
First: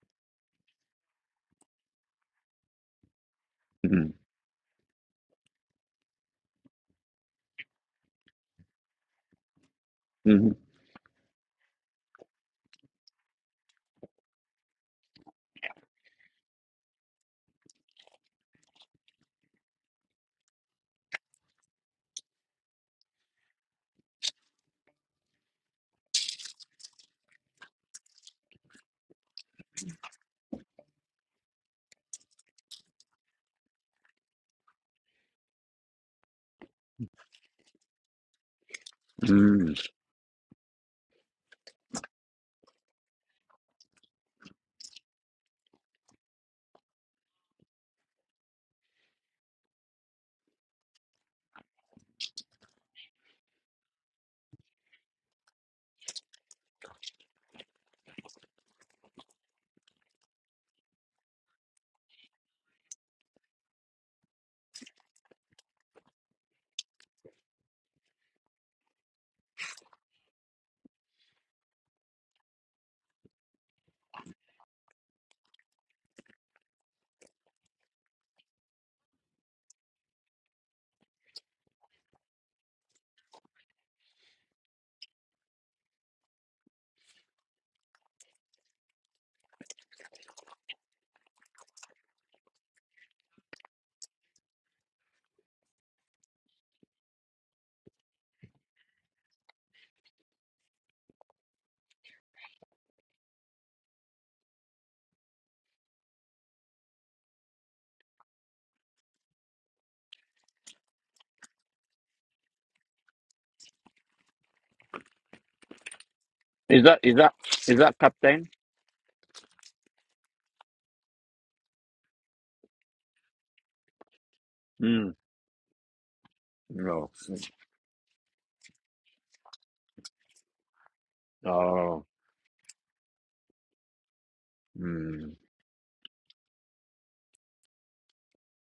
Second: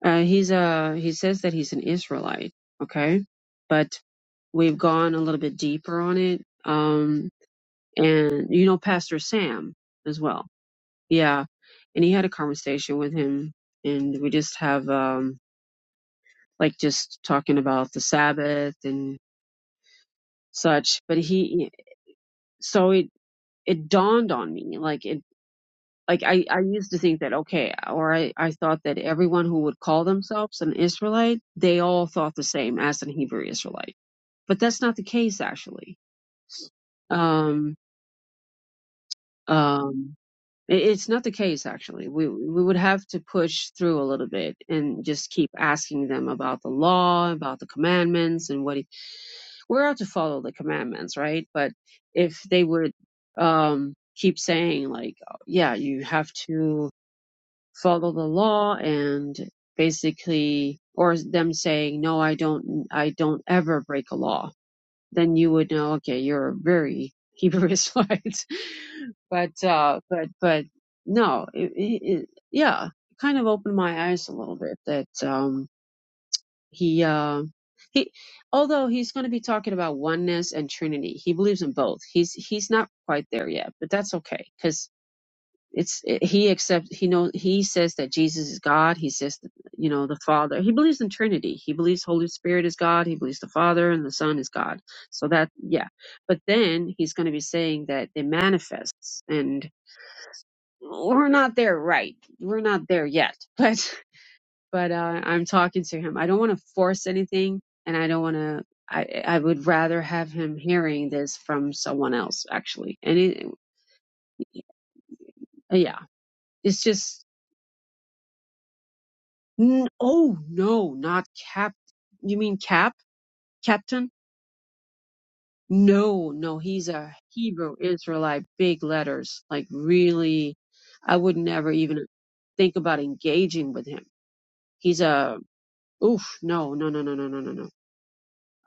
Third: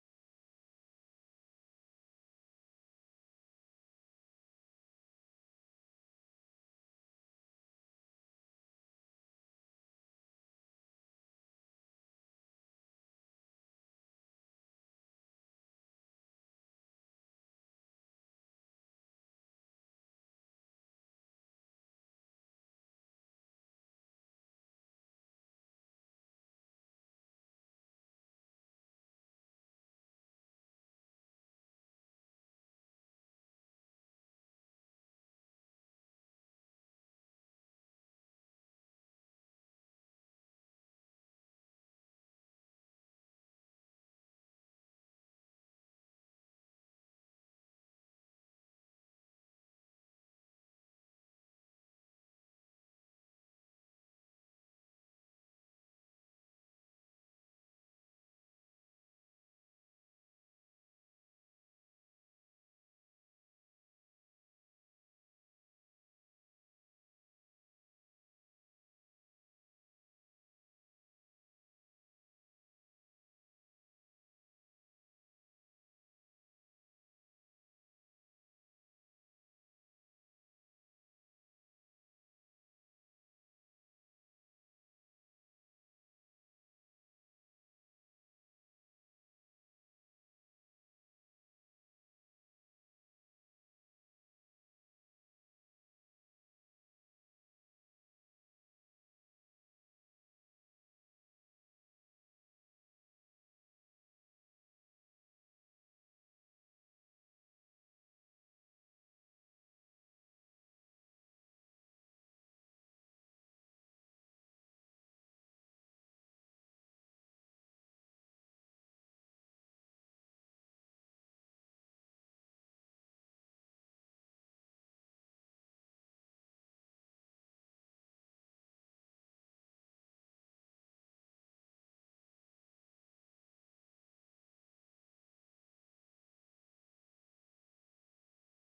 Speaker 2: Uh, he's uh he says that he's an Israelite. Okay, but
Speaker 1: hmm
Speaker 2: we've gone a little bit deeper on it. Um, and you know Pastor Sam as well.
Speaker 1: hmm
Speaker 2: Yeah, and he had a conversation with him, and we just have um like just talking about the Sabbath and such. But he, so it it dawned on me like it like I I used to think that okay, or I I thought that everyone who would call themselves an Israelite, they all thought the same as an Hebrew Israelite, but that's not the case actually. Um, um, I- It's not the case, actually. We we would have to push through a little bit and just keep asking them about the law, about the commandments, and what he, we're out to follow the commandments, right? But if they would um, keep saying like, "Oh, yeah, you have to follow the law, and basically, or them saying, no, I don't, I don't ever break a law then you would know, okay, you're very Hebrew Israelite. but, uh, but, but no, it, it, it- yeah, kind of opened my eyes a little bit that, um, he, uh, he, although he's going to be talking about oneness and Trinity, he believes in both. He's, he's not quite there yet, but that's okay. 'Cause it's it, he accepts he knows he says that Jesus is God. He says you know the Father. He believes in Trinity. He believes Holy Spirit is God. He believes the Father and the Son is God. So that yeah, but then he's going to be saying that they manifests, and we're not there right. We're not there yet. But but uh, I'm talking to him. I don't want to force anything, and I don't want to. I, I would rather have him hearing this from someone else actually and it, yeah it's
Speaker 1: Is that is
Speaker 2: just
Speaker 1: that is that captain?
Speaker 2: N- oh no, not cap. You mean cap? Captain?
Speaker 1: Mm.
Speaker 2: No, no, he's
Speaker 1: No.
Speaker 2: a Hebrew Israelite, big letters. Like really, I would never even
Speaker 1: Oh.
Speaker 2: think about engaging with him. He's
Speaker 1: Mm.
Speaker 2: a oof. No, no, no, no, no, no, no, no.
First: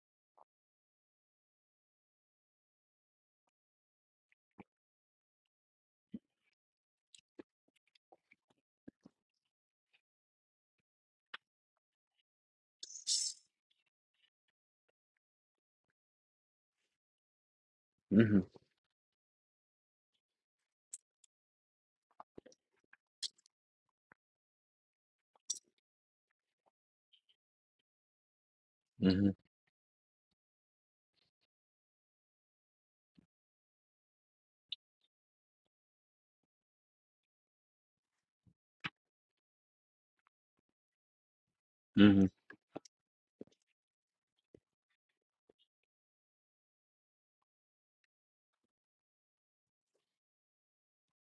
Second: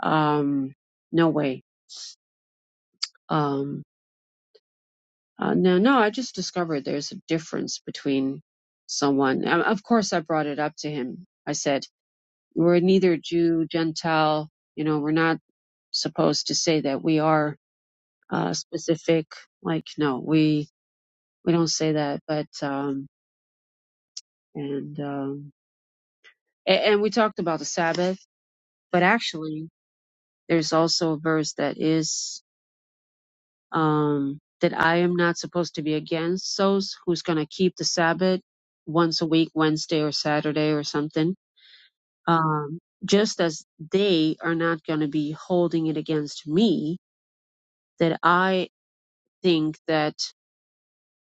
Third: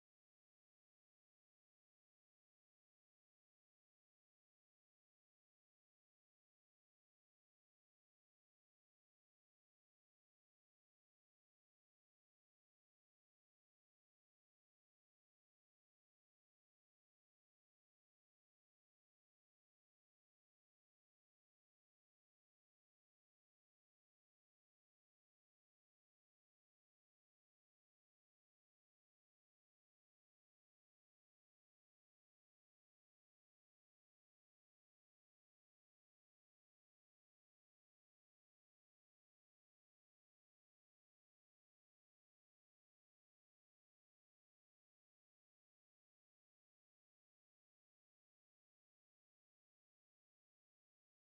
Speaker 2: Um, no way. Um, uh, no, no. I just discovered there's a difference between someone. Um, of course, I brought it up to him. I said, "We're neither Jew, Gentile. You know, we're not." supposed to say that we are
Speaker 1: Mm-hmm.
Speaker 2: uh, specific. Like, no, we we don't say that. But um, and um, and, and we talked about the Sabbath, but
Speaker 1: Mm-hmm.
Speaker 2: actually, there's also a verse that is um, that I am not supposed to be against those who's going to keep the Sabbath once a week, Wednesday or Saturday or something.
Speaker 1: hmm
Speaker 2: Um, just as they are not going to be holding it against me, that I think that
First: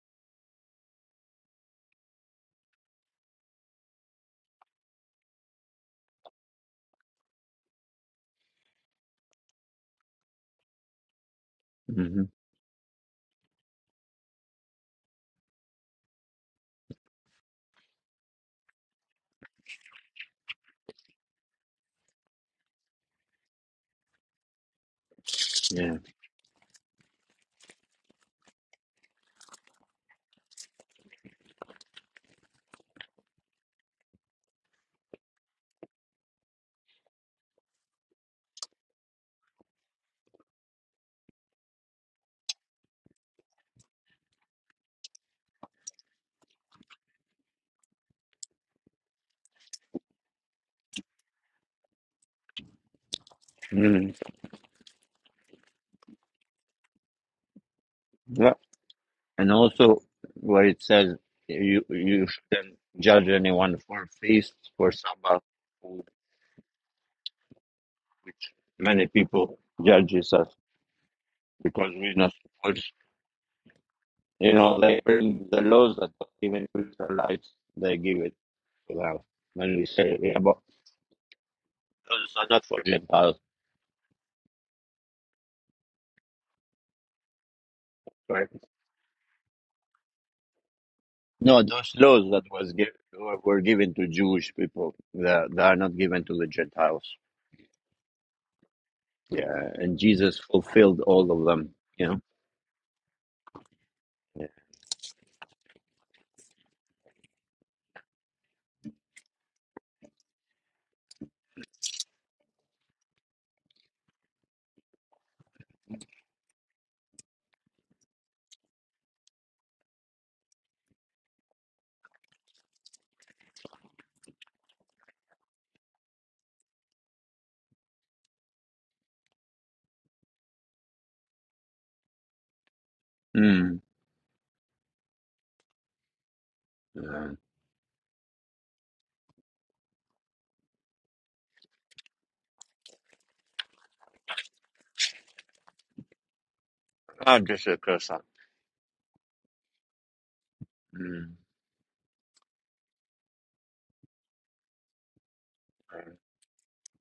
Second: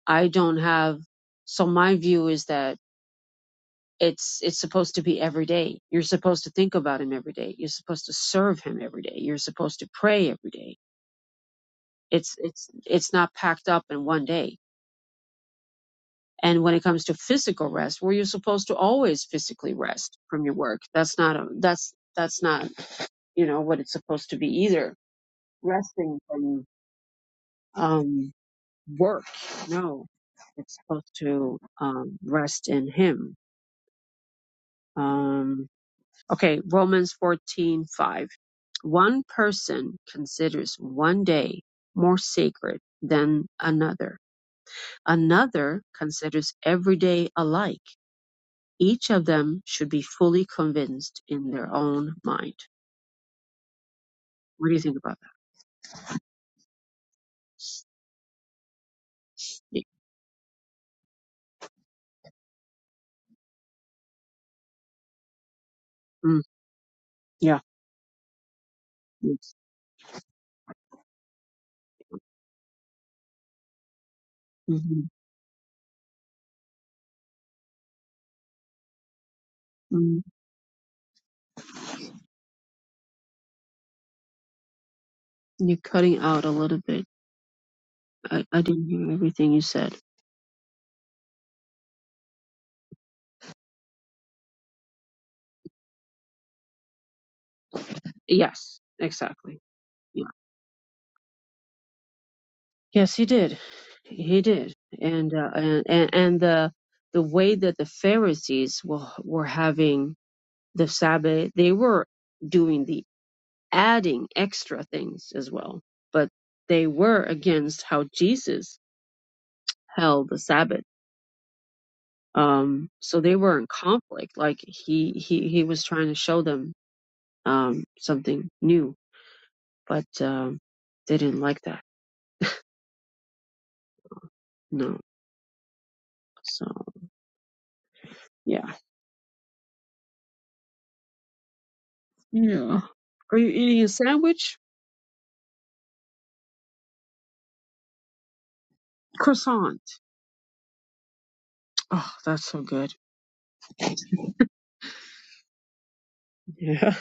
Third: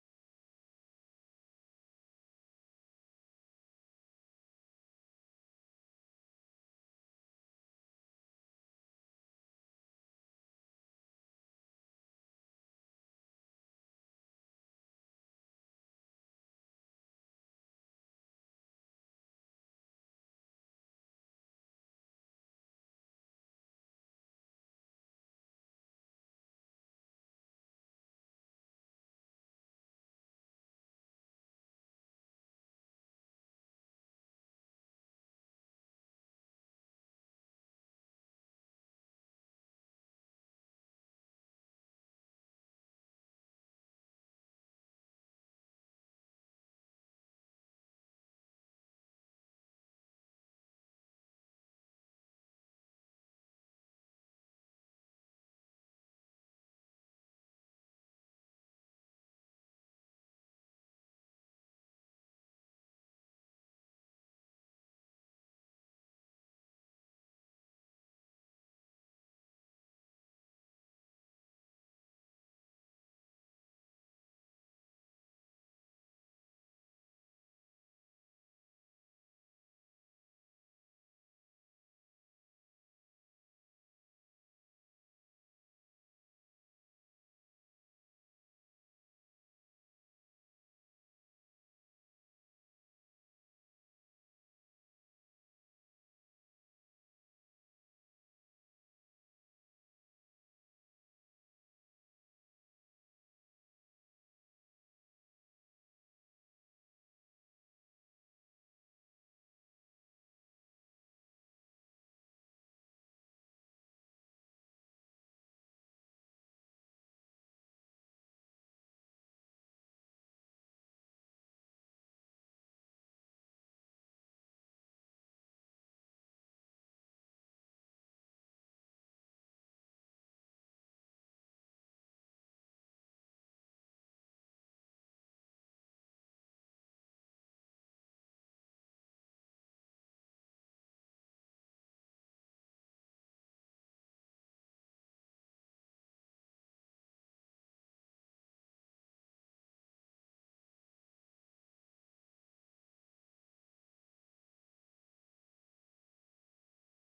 Speaker 2: I don't have so my view is that it's it's supposed to be every day. You're supposed to think about him every day. You're supposed to serve him every day. You're supposed to pray every day.
Speaker 1: hmm hmm
Speaker 2: It's it's it's not packed up in one day. And when it comes to physical rest, where you're supposed to always physically rest from your work, that's not a, that's that's not you know what it's supposed to be either.
Speaker 1: Yeah.
Speaker 2: Resting from um, work, no, it's supposed to um, rest in Him. Um, Okay, Romans fourteen five. One person considers one day more sacred than another. Another considers every day alike. Each of them should be fully convinced in their own mind.
Speaker 1: Mm.
Speaker 2: What do you think about that?
Speaker 1: And
Speaker 2: Yeah.
Speaker 1: also where it says you you shouldn't judge anyone for feast, for Sabbath, food,
Speaker 2: Mm, yeah.
Speaker 1: which many
Speaker 2: Yes.
Speaker 1: people judge us because we're not supposed. You know, they
Speaker 2: hmm
Speaker 1: bring the laws that even Israelites they give it to us. When we say
Speaker 2: Mm,
Speaker 1: yeah, but those are not for Gentiles,
Speaker 2: you're cutting out a little bit. I,
Speaker 1: right?
Speaker 2: I didn't hear everything you said.
Speaker 1: No, those laws that was given were given to Jewish people. They they are not given to the Gentiles.
Speaker 2: Yes, exactly.
Speaker 1: Yeah, and Jesus fulfilled all of them. You
Speaker 2: Yes, he did. He
Speaker 1: know.
Speaker 2: did. And uh, and and and the the way that the Pharisees were were having the Sabbath, they were doing the adding extra things as well, but they were against how Jesus held the Sabbath. Um, so they were in conflict. Like he he he was trying to show them um something new, but um, they didn't like that.
Speaker 1: Yeah.
Speaker 2: No. So
Speaker 1: Mm.
Speaker 2: yeah. Yeah. Are you eating a sandwich?
Speaker 1: Ah, just a croissant.
Speaker 2: Croissant.
Speaker 1: Mm.
Speaker 2: Oh, that's so good. Yeah,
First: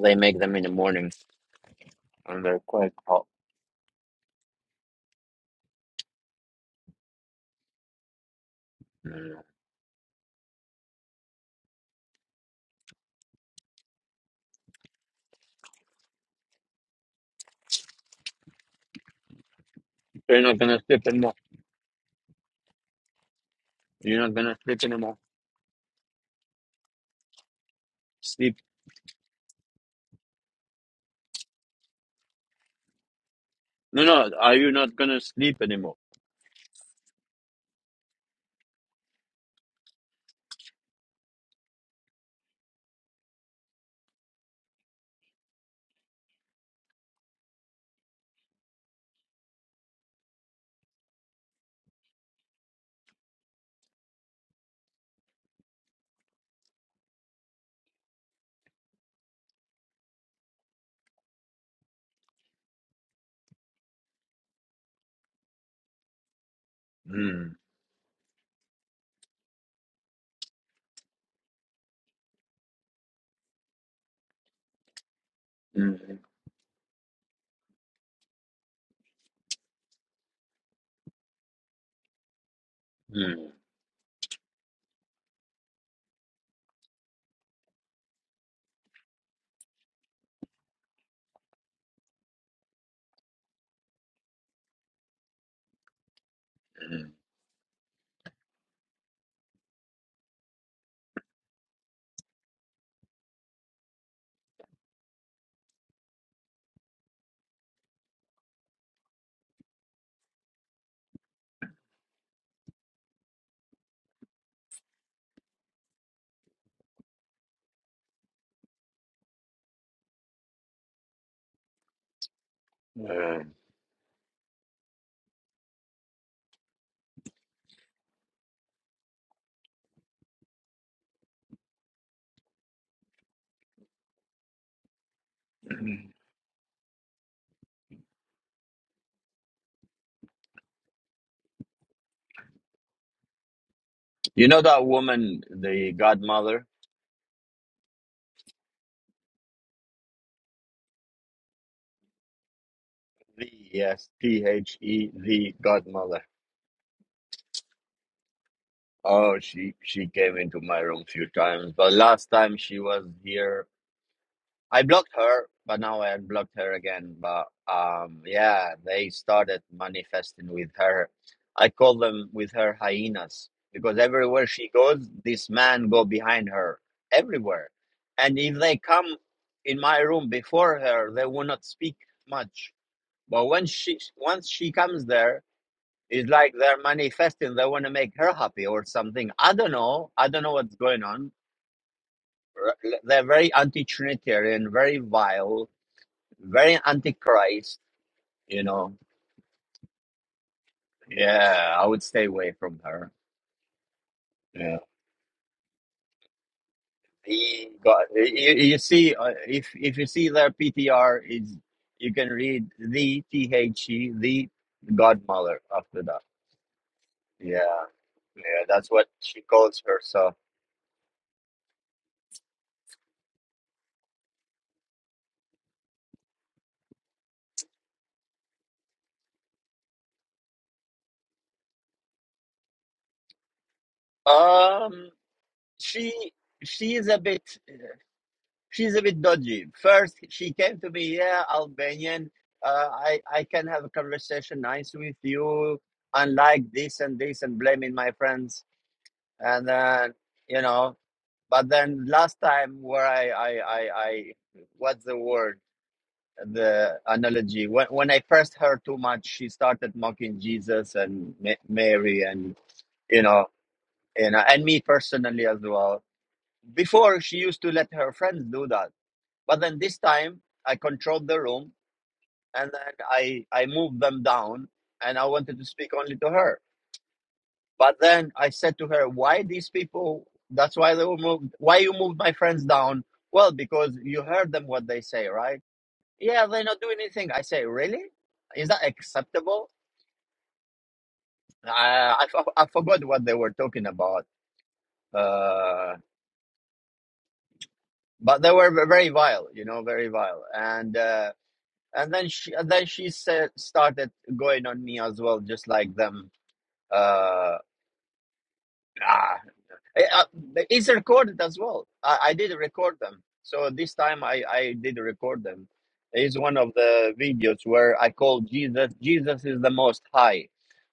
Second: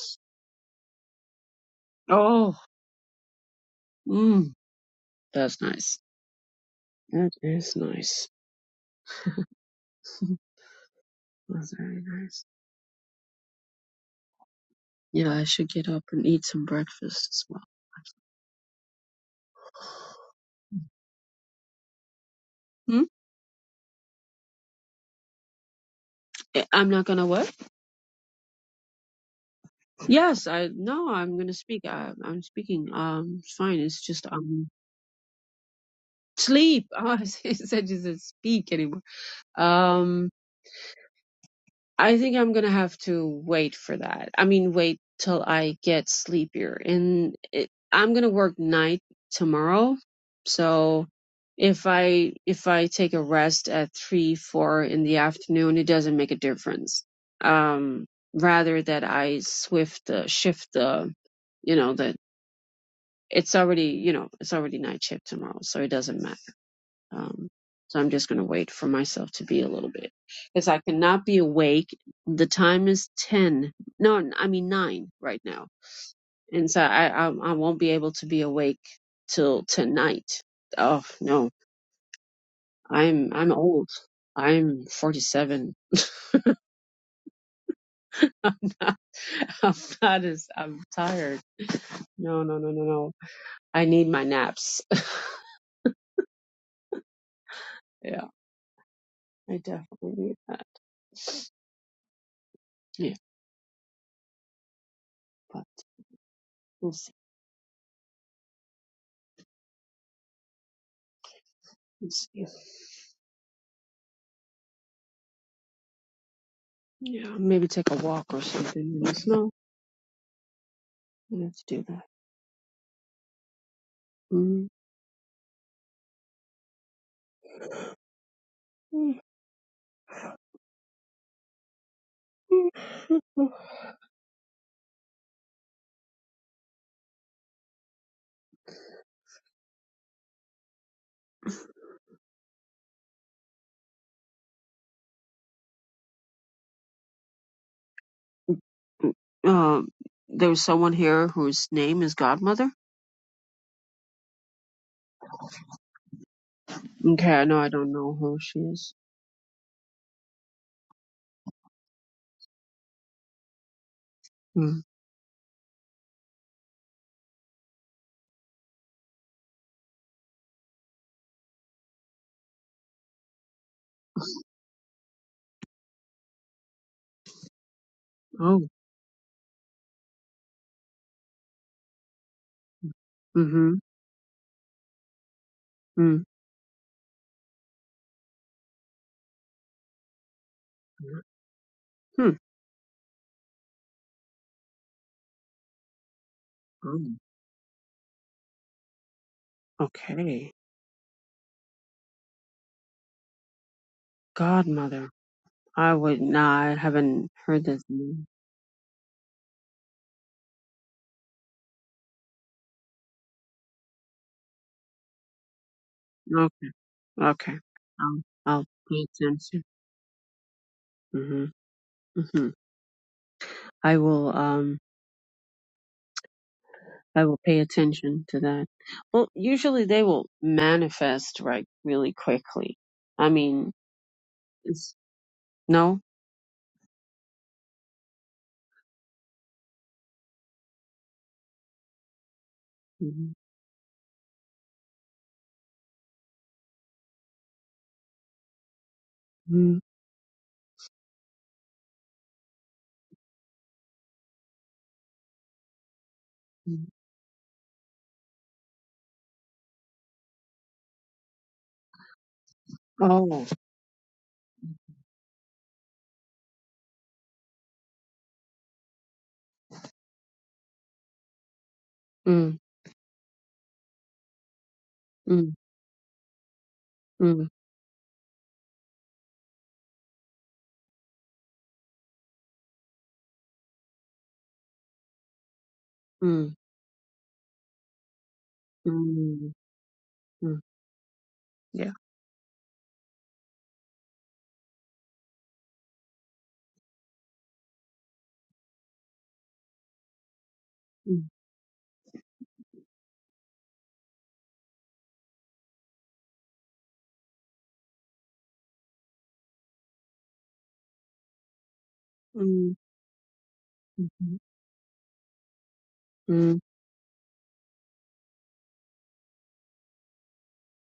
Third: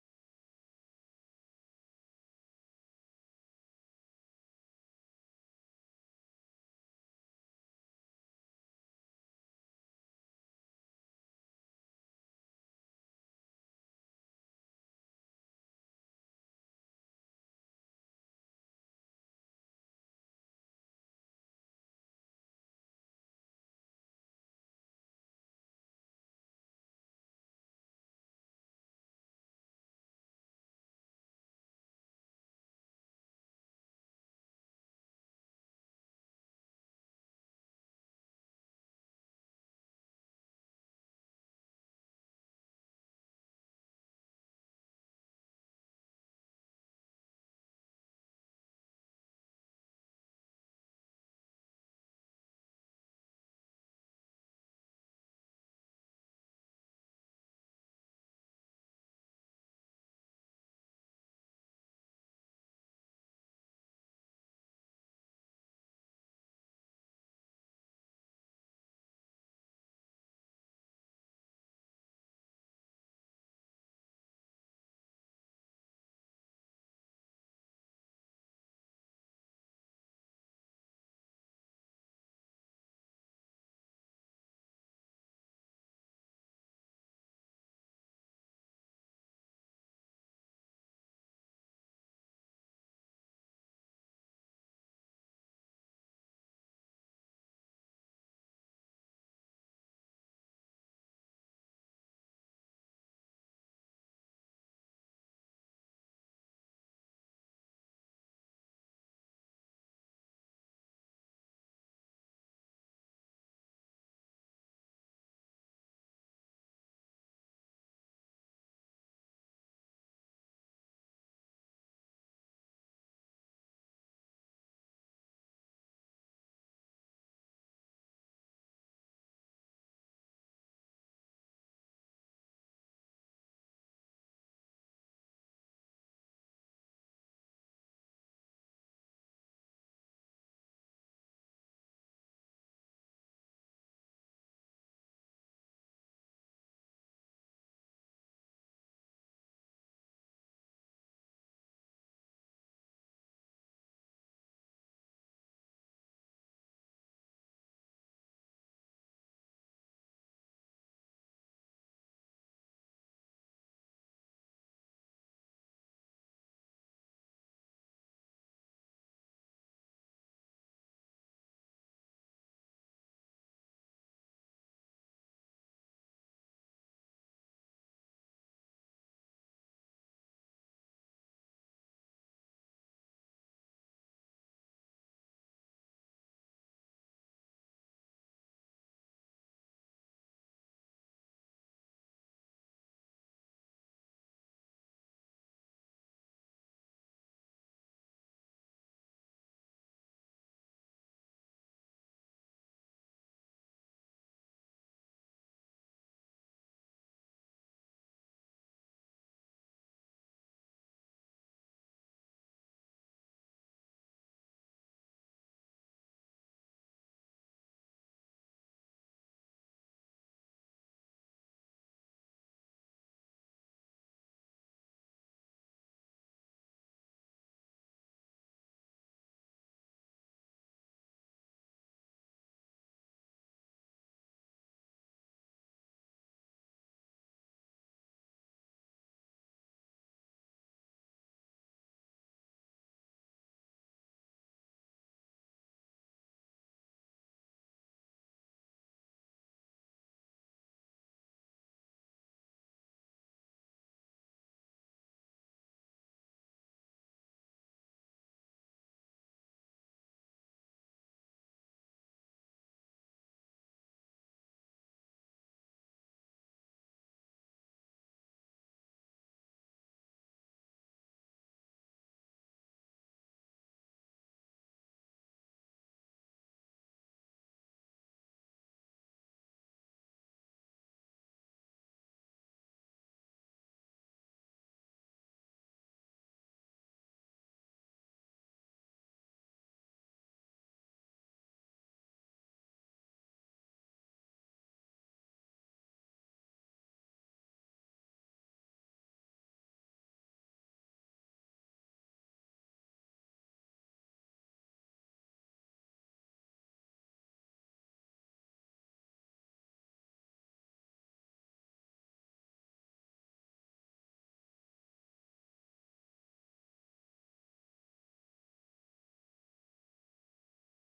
Speaker 1: They make them in the morning and
Speaker 2: Oh,
Speaker 1: they're quite hot.
Speaker 2: mm, that's nice. That is nice.
Speaker 1: Mm.
Speaker 2: That's very nice. Yeah, I should get up and eat some breakfast as well.
Speaker 1: You're not gonna sleep anymore.
Speaker 2: Hmm?
Speaker 1: You're not gonna sleep anymore.
Speaker 2: Eh, I'm not gonna what?
Speaker 1: Sleep.
Speaker 2: Yes, I no, I'm gonna speak. I, I'm speaking. Um, it's fine. It's
Speaker 1: No,
Speaker 2: just
Speaker 1: no. Are
Speaker 2: um
Speaker 1: you not gonna sleep anymore?
Speaker 2: sleep. Oh, I said you said speak anymore. Um. I think I'm gonna have to wait for that. I mean, wait till I get sleepier. And it, I'm gonna work night tomorrow, so if I if I take a rest at three four in the afternoon, it doesn't make a difference. Um, rather that I swift uh, shift the, you know that it's already you know it's already night shift tomorrow, so it doesn't matter. Um,
Speaker 1: Mm.
Speaker 2: so I'm just going to wait for myself to be a little bit because I cannot be awake. The time is 10. No, I mean 9 right now.
Speaker 1: Mm.
Speaker 2: And so I, I, I won't be able to be awake till tonight. Oh no, I'm,
Speaker 1: Mm.
Speaker 2: I'm old. I'm 47. I'm not as, I'm tired. No, no, no, no, no. I need my naps.
Speaker 1: Mm.
Speaker 2: yeah, I definitely need that. Yeah, but we'll see. We'll see. Yeah, maybe take a walk or something in the snow. Let's do that.
Speaker 1: Uh,
Speaker 2: Mm.
Speaker 1: you know that woman, the godmother.
Speaker 2: Um, there's someone here whose name is Godmother.
Speaker 1: The yes, T H E, the godmother.
Speaker 2: Okay, I know I don't know who she is.
Speaker 1: Oh, she she came into my room a few times, but last time she was here
Speaker 2: Mm.
Speaker 1: I blocked her, but now I unblocked her again. But um, yeah, they started manifesting with her. I call them with her hyenas because everywhere she goes, this man go behind her everywhere. And if
Speaker 2: Oh,
Speaker 1: they come in my room before her, they will not speak much. But when
Speaker 2: mm-hmm.
Speaker 1: she once she comes there,
Speaker 2: Mm.
Speaker 1: it's like they're manifesting. They want to make her happy or something. I don't know. I don't know what's going on.
Speaker 2: Hmm.
Speaker 1: R- They're very anti-Trinitarian, very vile very
Speaker 2: Oh,
Speaker 1: antichrist, you know.
Speaker 2: okay,
Speaker 1: Yeah, I would stay away from her. Yeah,
Speaker 2: Godmother. I would not. I haven't heard
Speaker 1: he
Speaker 2: this
Speaker 1: got you,
Speaker 2: name.
Speaker 1: you see uh, if if you see their PTR is you can read the T H E the godmother after that.
Speaker 2: Okay, okay.
Speaker 1: Yeah,
Speaker 2: I'll, I'll
Speaker 1: yeah, that's
Speaker 2: pay
Speaker 1: what she
Speaker 2: attention.
Speaker 1: calls herself.
Speaker 2: Mm-hmm. Mm-hmm. I will. Um. I will pay attention to that. Well, usually they will manifest right really quickly. I mean, it's,
Speaker 1: Um,
Speaker 2: no.
Speaker 1: she she is a bit. she's a bit dodgy. First, she came to me, yeah, Albanian. Uh, I
Speaker 2: mm
Speaker 1: I can have a conversation nice with you, unlike this and this, and blaming my friends, and
Speaker 2: mm
Speaker 1: then you know. But then last time, where I I I, I what's the word?
Speaker 2: mm.
Speaker 1: The analogy when when I first heard too much, she started mocking Jesus and Ma- Mary, and you
Speaker 2: Oh.
Speaker 1: know, you know, and me personally as well. Before she used to let her friends do that but then this time I controlled the room
Speaker 2: Mm,
Speaker 1: and then I, I moved them down and I
Speaker 2: mm,
Speaker 1: wanted to speak only to her.
Speaker 2: mm,
Speaker 1: But then I said to her, why these people, that's why they were moved, why you moved my friends down? Well, because you heard them what they say, right? Yeah,
Speaker 2: mm,
Speaker 1: they're not doing anything. I say, really? Is that
Speaker 2: mm,
Speaker 1: acceptable?
Speaker 2: mm.
Speaker 1: Uh,
Speaker 2: Yeah.
Speaker 1: I, I forgot what they were talking about. Uh, but they were very vile, you know, very vile. And, uh,
Speaker 2: Mm,
Speaker 1: and then she and then she said started going on me as well just like them uh ah, Eh, uh, it's recorded as well I, I did
Speaker 2: mm,
Speaker 1: record them so this time
Speaker 2: mm,
Speaker 1: i i did record them it's one
Speaker 2: mm.
Speaker 1: of the videos where i called jesus jesus is the most high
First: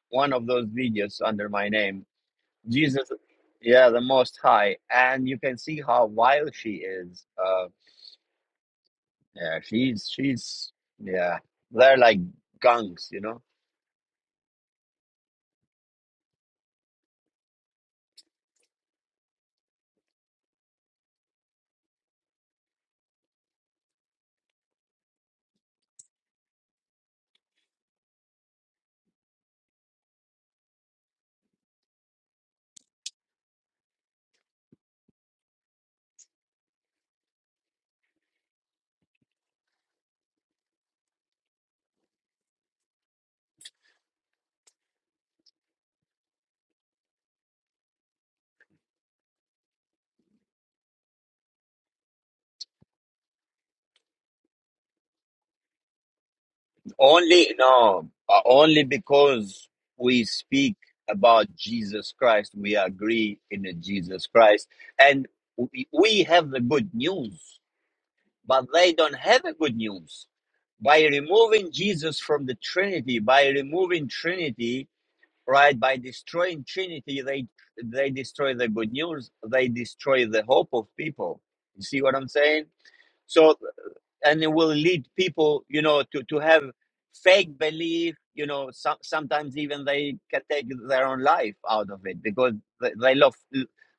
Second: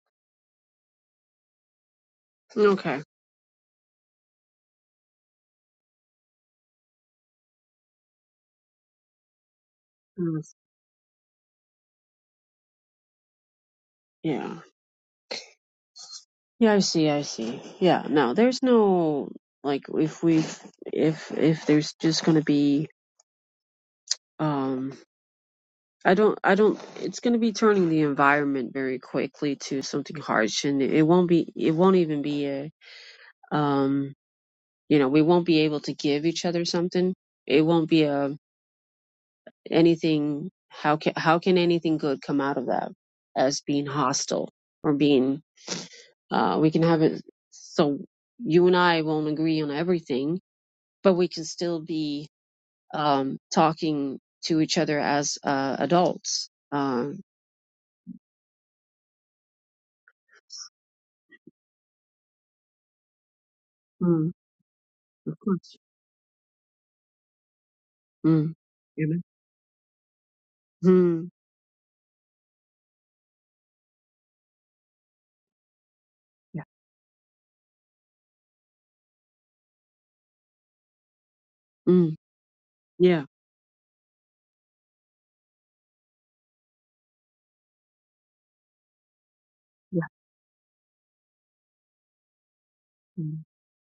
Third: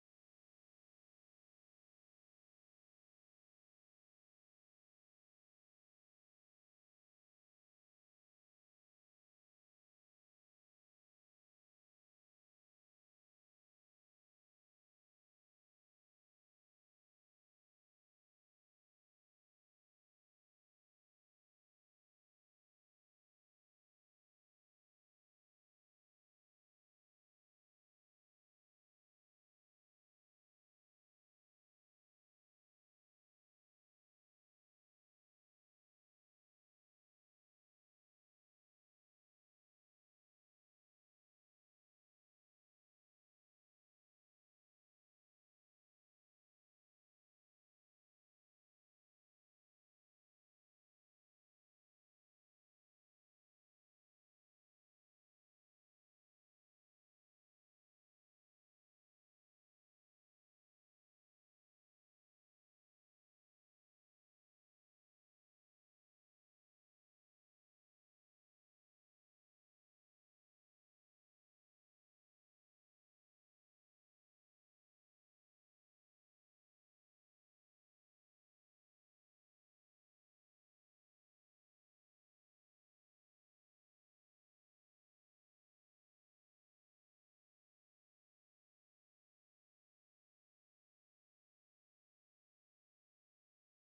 Speaker 1: one of those videos under my name
Speaker 2: Okay.
Speaker 1: jesus yeah the most high and you can see how wild she is uh yeah she's
Speaker 2: Mm,
Speaker 1: she's yeah they're like gunks you know
Speaker 2: Yeah. Yeah, I see. I see. Yeah. No, there's no like if we if if there's just gonna be um I don't, I don't, it's going to be turning the environment very quickly to something harsh and it won't be, it won't even be a, um, you know, we won't be able to give each other something. It won't be a, anything, how can, how can anything good come out of that as being hostile or being, uh, we can have it, so you and I won't agree on everything, but we can still be, um, talking to each other as, uh, adults. Uh,
Speaker 1: Only no, uh, only because we speak about Jesus Christ, we agree in the Jesus
Speaker 2: Mm,
Speaker 1: Christ, and
Speaker 2: of course.
Speaker 1: we we have the good news,
Speaker 2: Mm.
Speaker 1: but they don't
Speaker 2: Amen.
Speaker 1: have the good news. By
Speaker 2: Mm.
Speaker 1: removing Jesus from the Trinity, by removing Trinity, right, by
Speaker 2: Yeah.
Speaker 1: destroying Trinity, they they destroy the good news, they destroy the hope of people. You see
Speaker 2: Mm.
Speaker 1: what I'm saying?
Speaker 2: Yeah.
Speaker 1: So and it will lead people you know to, to have fake belief you know some, sometimes even
Speaker 2: Yeah.
Speaker 1: they can take their own life out of it because they, they love
Speaker 2: Mm.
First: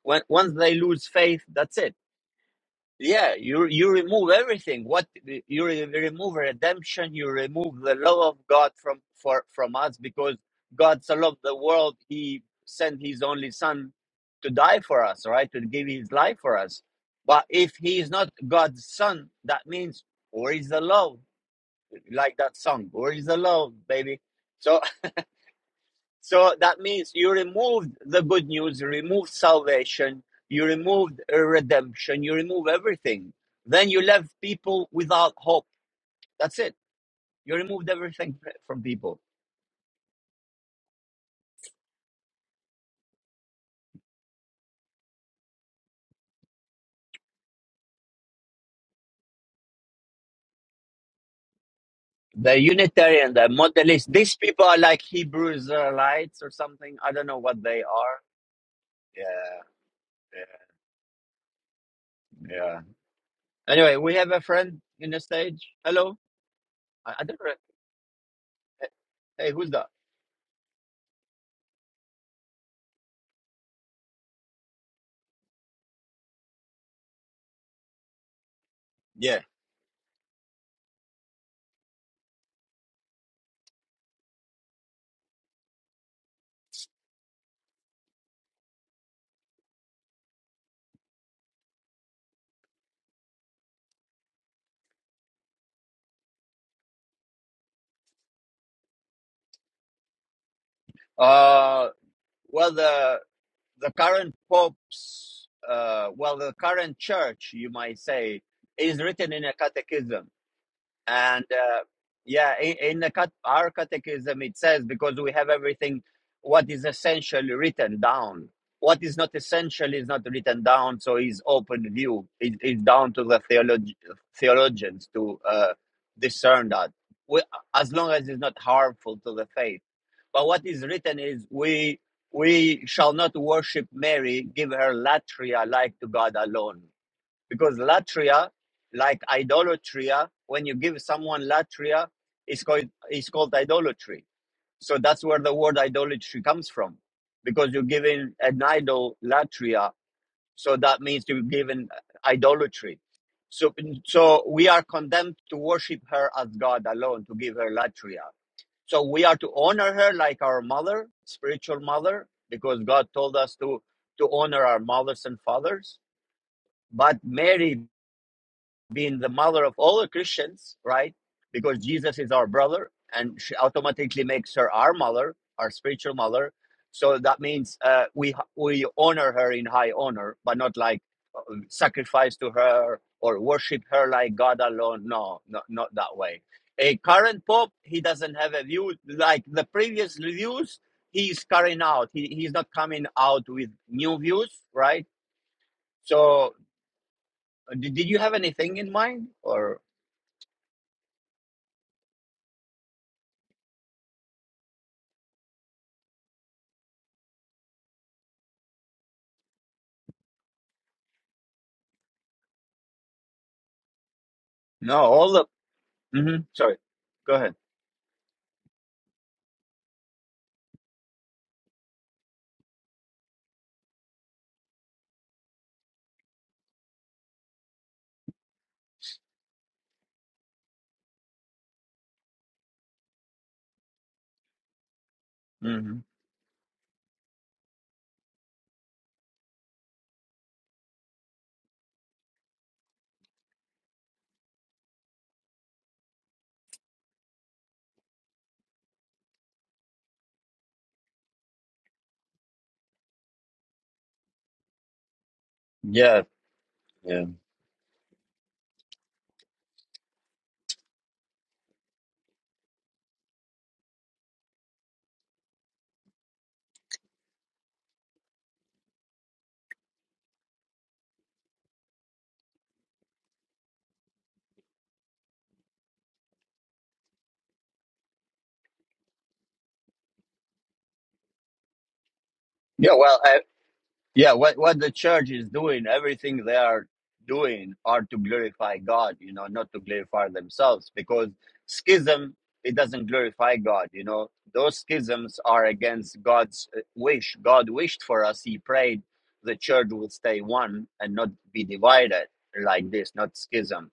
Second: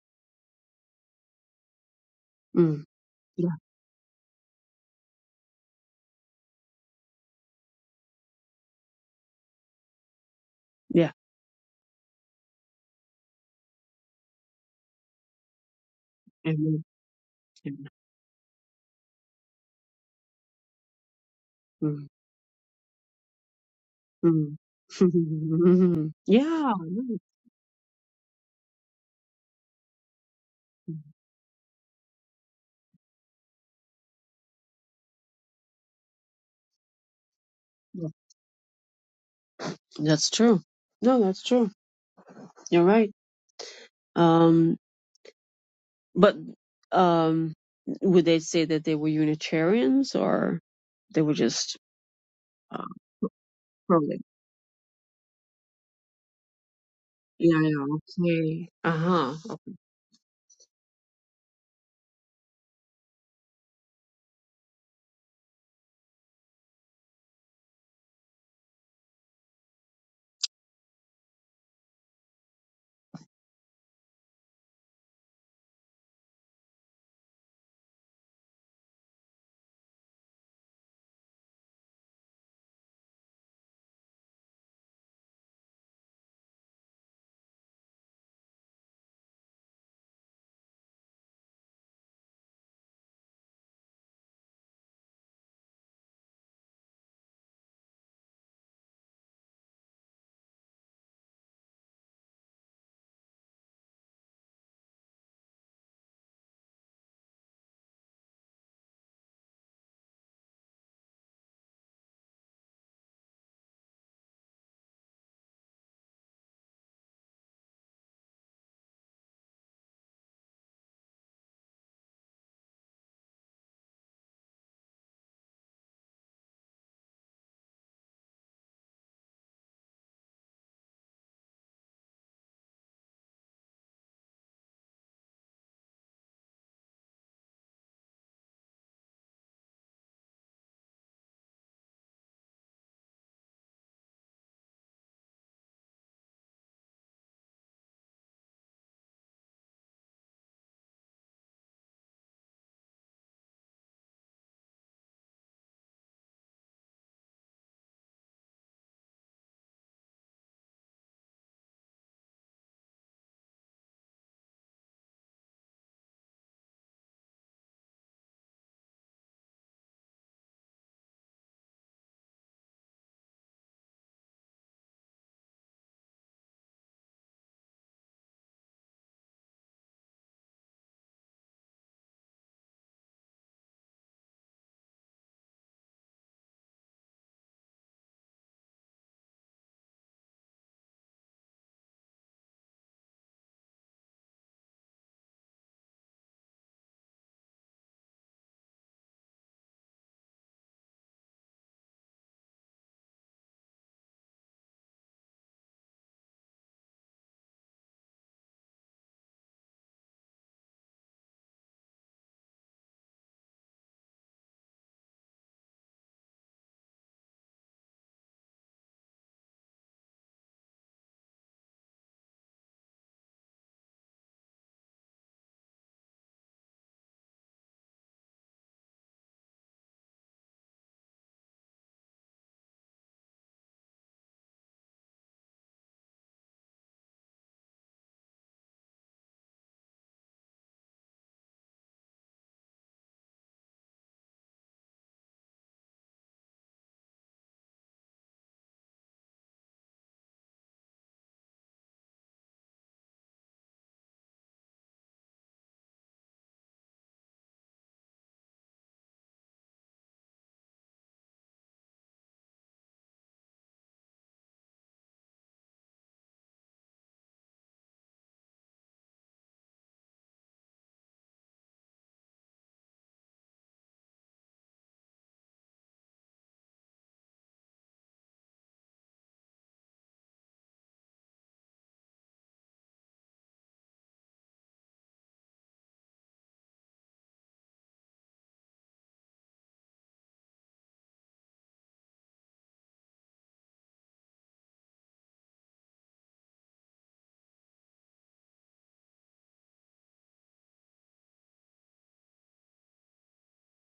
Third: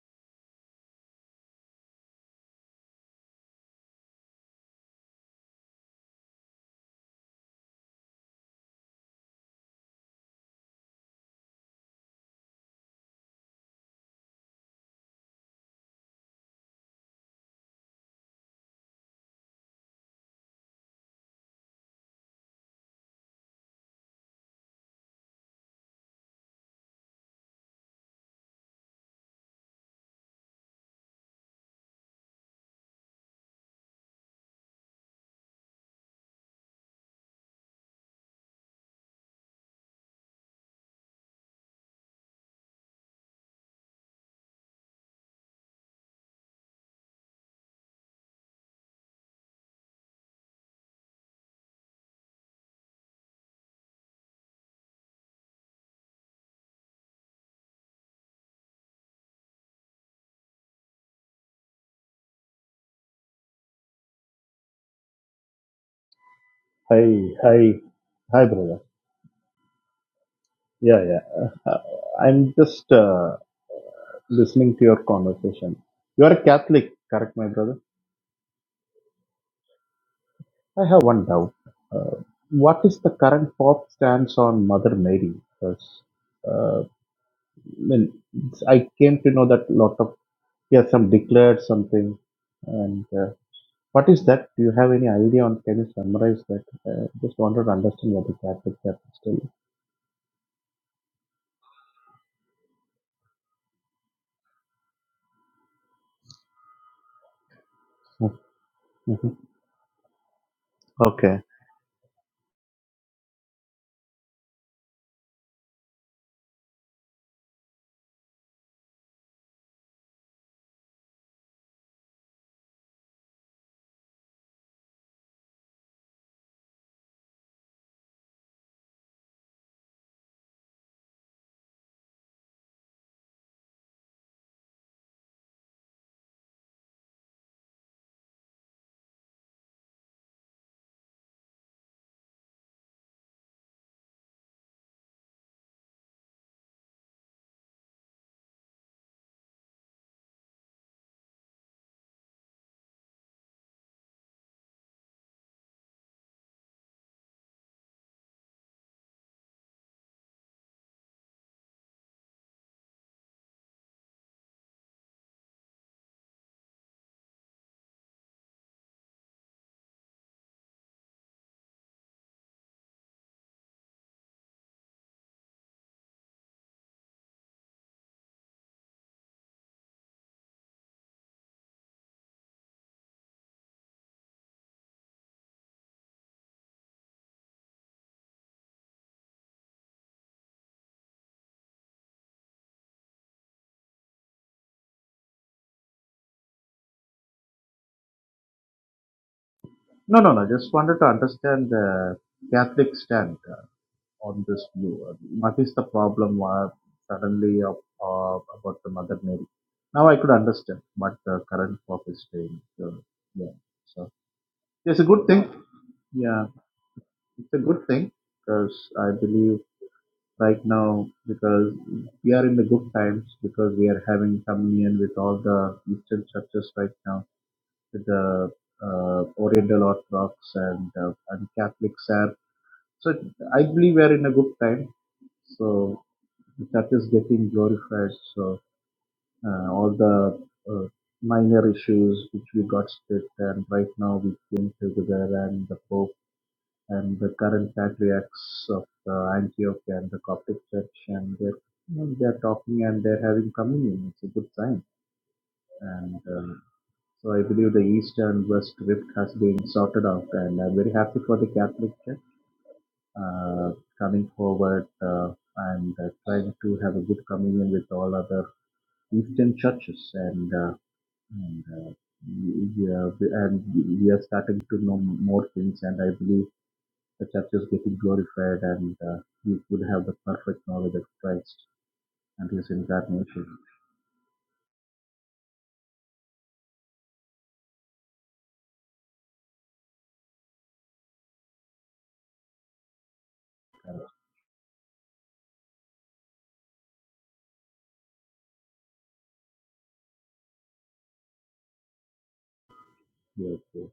Speaker 1: when, once they lose faith that's it
Speaker 2: Mm.
Speaker 1: yeah,
Speaker 2: Yeah.
Speaker 1: you you remove everything. What you re- remove redemption, you remove the love of God from for from us because God
Speaker 2: Yeah.
Speaker 1: so loved the world, He sent His only Son to die for us, right? To give His life for us.
Speaker 2: Amen.
Speaker 1: But if
Speaker 2: Amen.
Speaker 1: He is not God's Son, that means where is the love?
Speaker 2: Mm.
Speaker 1: Like that song, where is the love, baby?
Speaker 2: Mm.
Speaker 1: So.
Speaker 2: Mhm.
Speaker 1: So
Speaker 2: yeah.
Speaker 1: that means
Speaker 2: no,
Speaker 1: you removed the good news, you removed salvation, you removed uh, redemption, you remove everything. Then you left people without hope. That's it. You removed
Speaker 2: yeah.
Speaker 1: everything from people.
Speaker 2: That's true. No, that's true. You're right. Um, but um, would they say that they were Unitarians or they were just
Speaker 1: The
Speaker 2: uh,
Speaker 1: Unitarian, the
Speaker 2: pro?
Speaker 1: Modalist, these people are like Hebrew Israelites or something. I don't know
Speaker 2: Yeah.
Speaker 1: what they
Speaker 2: Yeah.
Speaker 1: are.
Speaker 2: Okay. Uh huh.
Speaker 1: Yeah, yeah, yeah. Anyway, we have a friend in the stage. Hello.
Speaker 3: Hi,
Speaker 1: I, I don't. re-
Speaker 3: hi, hi, brother.
Speaker 1: eh, Hey, who's that?
Speaker 3: Yeah, yeah. Uh, I'm just uh, listening to your conversation. You are a Catholic, correct, my brother?
Speaker 1: Yeah.
Speaker 3: I have one doubt. Uh, what is the current Pope stance on Mother Mary? Because uh, I mean, it's- I came to know that lot of he has some declared something, and uh, what is that? Do you have any idea on? Can you summarize that? Uh, just wanted to understand what the Catholics are still.
Speaker 1: Uh, well, the the current pope's, uh, well, the current church, you might say, is written
Speaker 3: Mhm.
Speaker 1: in a catechism.
Speaker 3: Okay.
Speaker 1: And uh, yeah, in, in the cat- our catechism, it says because we have everything what is essentially written down. What is not essential is not written down, so is open view. It is down to the theolog- theologians to uh, discern that, we, as long as it's not harmful to the faith but what is written is we we shall not worship Mary, give her latria like to God alone. Because latria, like idolatria, when you give someone latria, it's called it's called idolatry. So that's where the word idolatry comes from. Because you're giving an idol latria so that means to be given uh, idolatry. So, so we are condemned to worship her as God alone, to give her latria. So we are to honor her like our mother, spiritual mother, because God told us to, to honor our mothers and fathers. But Mary, being the mother of all the Christians, right? Because Jesus is our brother, and she automatically makes her our mother, our spiritual mother. So that means uh, we we honor her in high honor, but not like sacrifice to her or worship her like God alone. No, no not that way. A current pope, he doesn't have a view like the previous views he's carrying out. He, he's not coming out with new views, right? So, did, did you have anything in mind or
Speaker 3: No, no, no. Just wanted to understand the Catholic stand uh, on this view. Uh, What is the problem uh, suddenly of, uh, about the Mother Mary? Now I could understand what the current Pope is doing. So, yeah. So
Speaker 1: no?
Speaker 3: it's a good
Speaker 1: All the.
Speaker 3: thing.
Speaker 1: hmm
Speaker 3: Yeah,
Speaker 1: sorry, go
Speaker 3: it's
Speaker 1: ahead.
Speaker 3: a good thing because I believe right now because we are in the good times because we are having communion with all the Eastern churches right now the uh, Oriental Orthodox and, uh, and Catholics are. So I believe we are in a good time.
Speaker 1: hmm
Speaker 3: So the church is getting glorified. So uh, all the uh, minor issues which we got split, and right now we came together, and the Pope and the current patriarchs of uh, Antioch and the Coptic Church, and they're you know, they're talking and they're having communion. It's a good sign and
Speaker 1: Yeah,
Speaker 3: um,
Speaker 1: yeah.
Speaker 3: so I believe the East and West Rift has been sorted out, and I'm very happy for the Catholic Church uh, coming forward uh, and uh, trying to have a good communion with all other Eastern churches, and uh, and uh, we are, and we are starting to know more things, and I believe the church is getting glorified, and uh, we would have the perfect knowledge of Christ and His
Speaker 1: Yeah, well, I,
Speaker 3: incarnation.
Speaker 1: Yeah, what what the church is doing, everything they are doing are to glorify God, you know, not to glorify themselves because schism it doesn't glorify God, you know. Those schisms are against God's uh, wish. God wished for us. He prayed the church would stay one and not be divided like this, not
Speaker 3: Yes,
Speaker 1: schism.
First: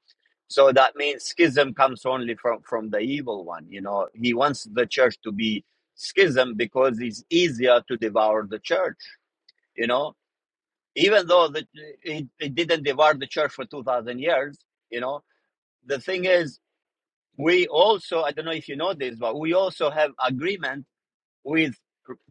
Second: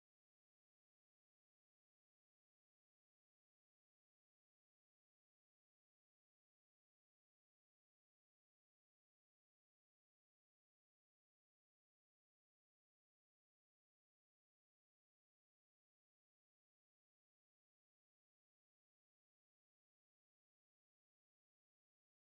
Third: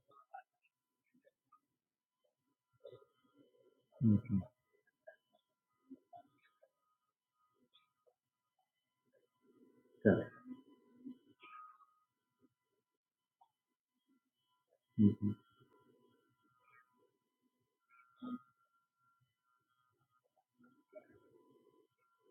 Speaker 1: So that means schism comes only from from the evil one, you know.
Speaker 3: yes.
Speaker 1: He wants the church to be schism because it's easier to devour the church, you know even though the, it, it didn't devour the church for 2000 years you
Speaker 3: hmm
Speaker 1: know the thing is we also i don't know if you know this but we also have agreement with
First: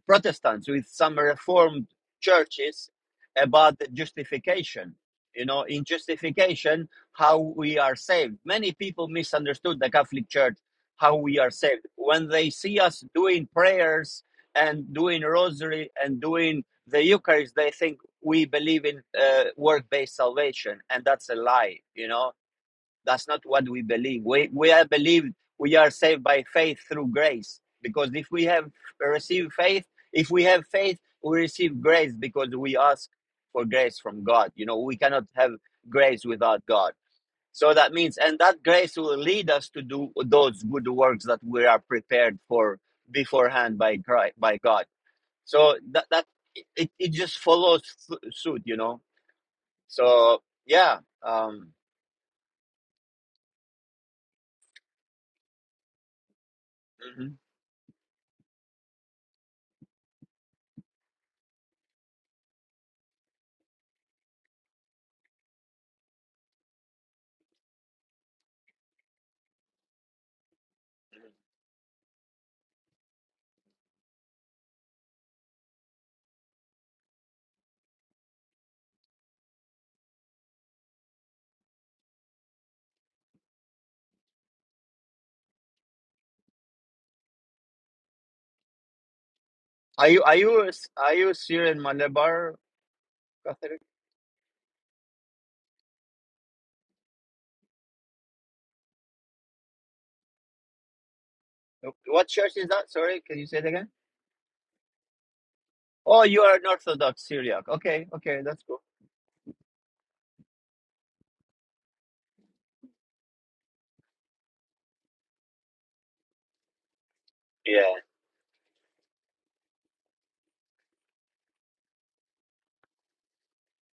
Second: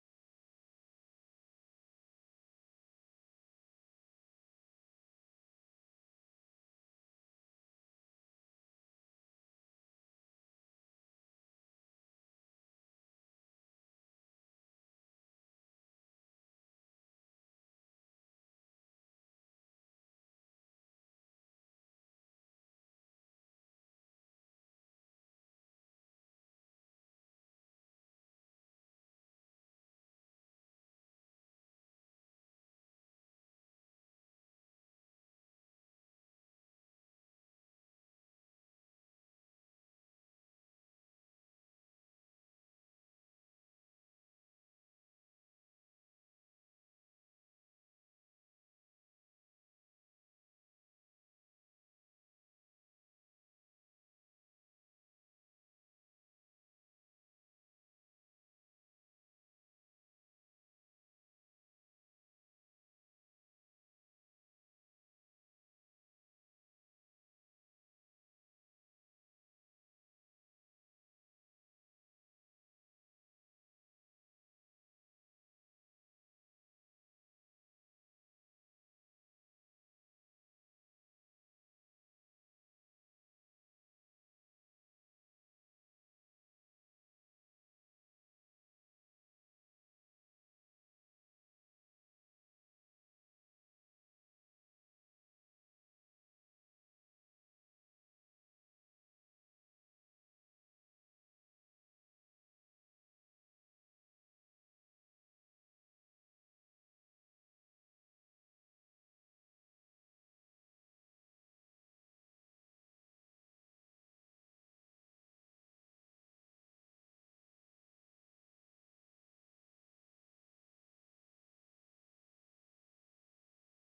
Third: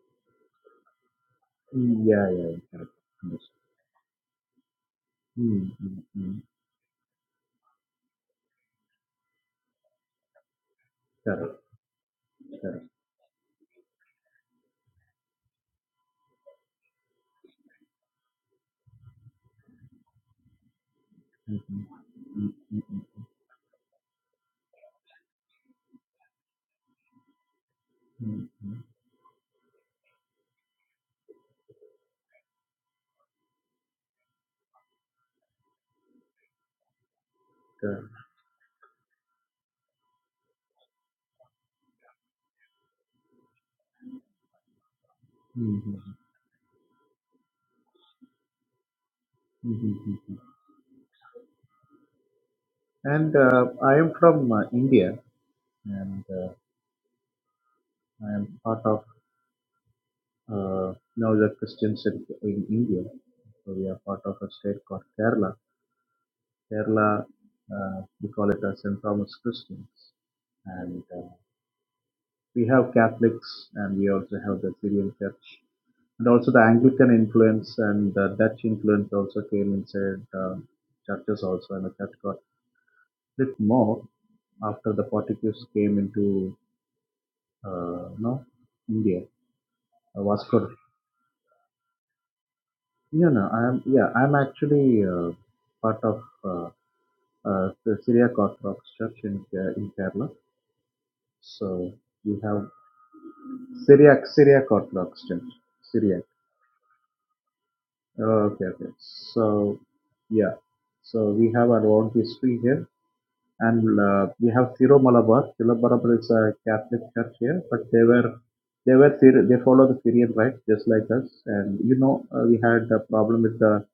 Speaker 1: Protestants, with some Reformed
Speaker 3: Yeah, yeah,
Speaker 1: churches
Speaker 3: correct. Understood.
Speaker 1: about justification. You know,
Speaker 3: Mm,
Speaker 1: in
Speaker 3: mm, mm.
Speaker 1: justification, how we are saved. Many people misunderstood the Catholic Church, how we are
Speaker 3: Correct,
Speaker 1: saved. When they see
Speaker 3: correct.
Speaker 1: us doing prayers and doing rosary and doing the Eucharist, they think we believe in uh, work based salvation, and that's a lie,
Speaker 3: Mhm.
Speaker 1: you know
Speaker 3: Mm, mm, mm,
Speaker 1: that's not what we believe. We, we have believed we are saved by faith through grace. Because if
Speaker 3: mm.
Speaker 1: we have received faith, if we have faith, we receive grace because we ask for grace from God. You know, we cannot have grace without God. So that
Speaker 3: Correct.
Speaker 1: means, and that grace will lead us to do those good works that we are prepared for beforehand by Christ, by God. So
Speaker 3: Mhm,
Speaker 1: that, that it, it just follows suit, you know.
Speaker 3: mhm, mhm, mhm.
Speaker 1: So yeah, um,
Speaker 3: And uh, I am from uh, India, and uh,
Speaker 1: mm-hmm.
Speaker 3: I am part of uh, now the Christian Church in India. So we are part of a state called Kerala. Kerala, uh, we call it as St. Thomas Christians, and uh, we have Catholics, and we also have the Syrian Church And also the Anglican influence and the Dutch influence also came inside uh, churches also, and the church got split more after the Portuguese came into uh, no India.
Speaker 1: Are
Speaker 3: Uh,
Speaker 1: you are you a,
Speaker 3: Vasco.
Speaker 1: S- are you a Syrian Malabar
Speaker 3: No, no, I
Speaker 1: Catholic?
Speaker 3: am yeah, I am actually uh, part of uh, uh, the Syriac Orthodox Church in Ke- in Kerala. So
Speaker 1: No. What
Speaker 3: we
Speaker 1: church
Speaker 3: have
Speaker 1: is that? Sorry, can you say it again?
Speaker 3: Syriac Syriac Orthodox Church, Syriac.
Speaker 1: Oh, you are an Orthodox Syriac. Okay, okay,
Speaker 3: Oh,
Speaker 1: that's
Speaker 3: okay,
Speaker 1: cool.
Speaker 3: okay. So yeah, so we have our own history here And uh, we have Siro Malabar. Siro Malabar is a Catholic church here,
Speaker 1: Yeah.
Speaker 3: but they were they were Syri- they follow the Syrian rites just like us. And you know, uh, we had a problem with the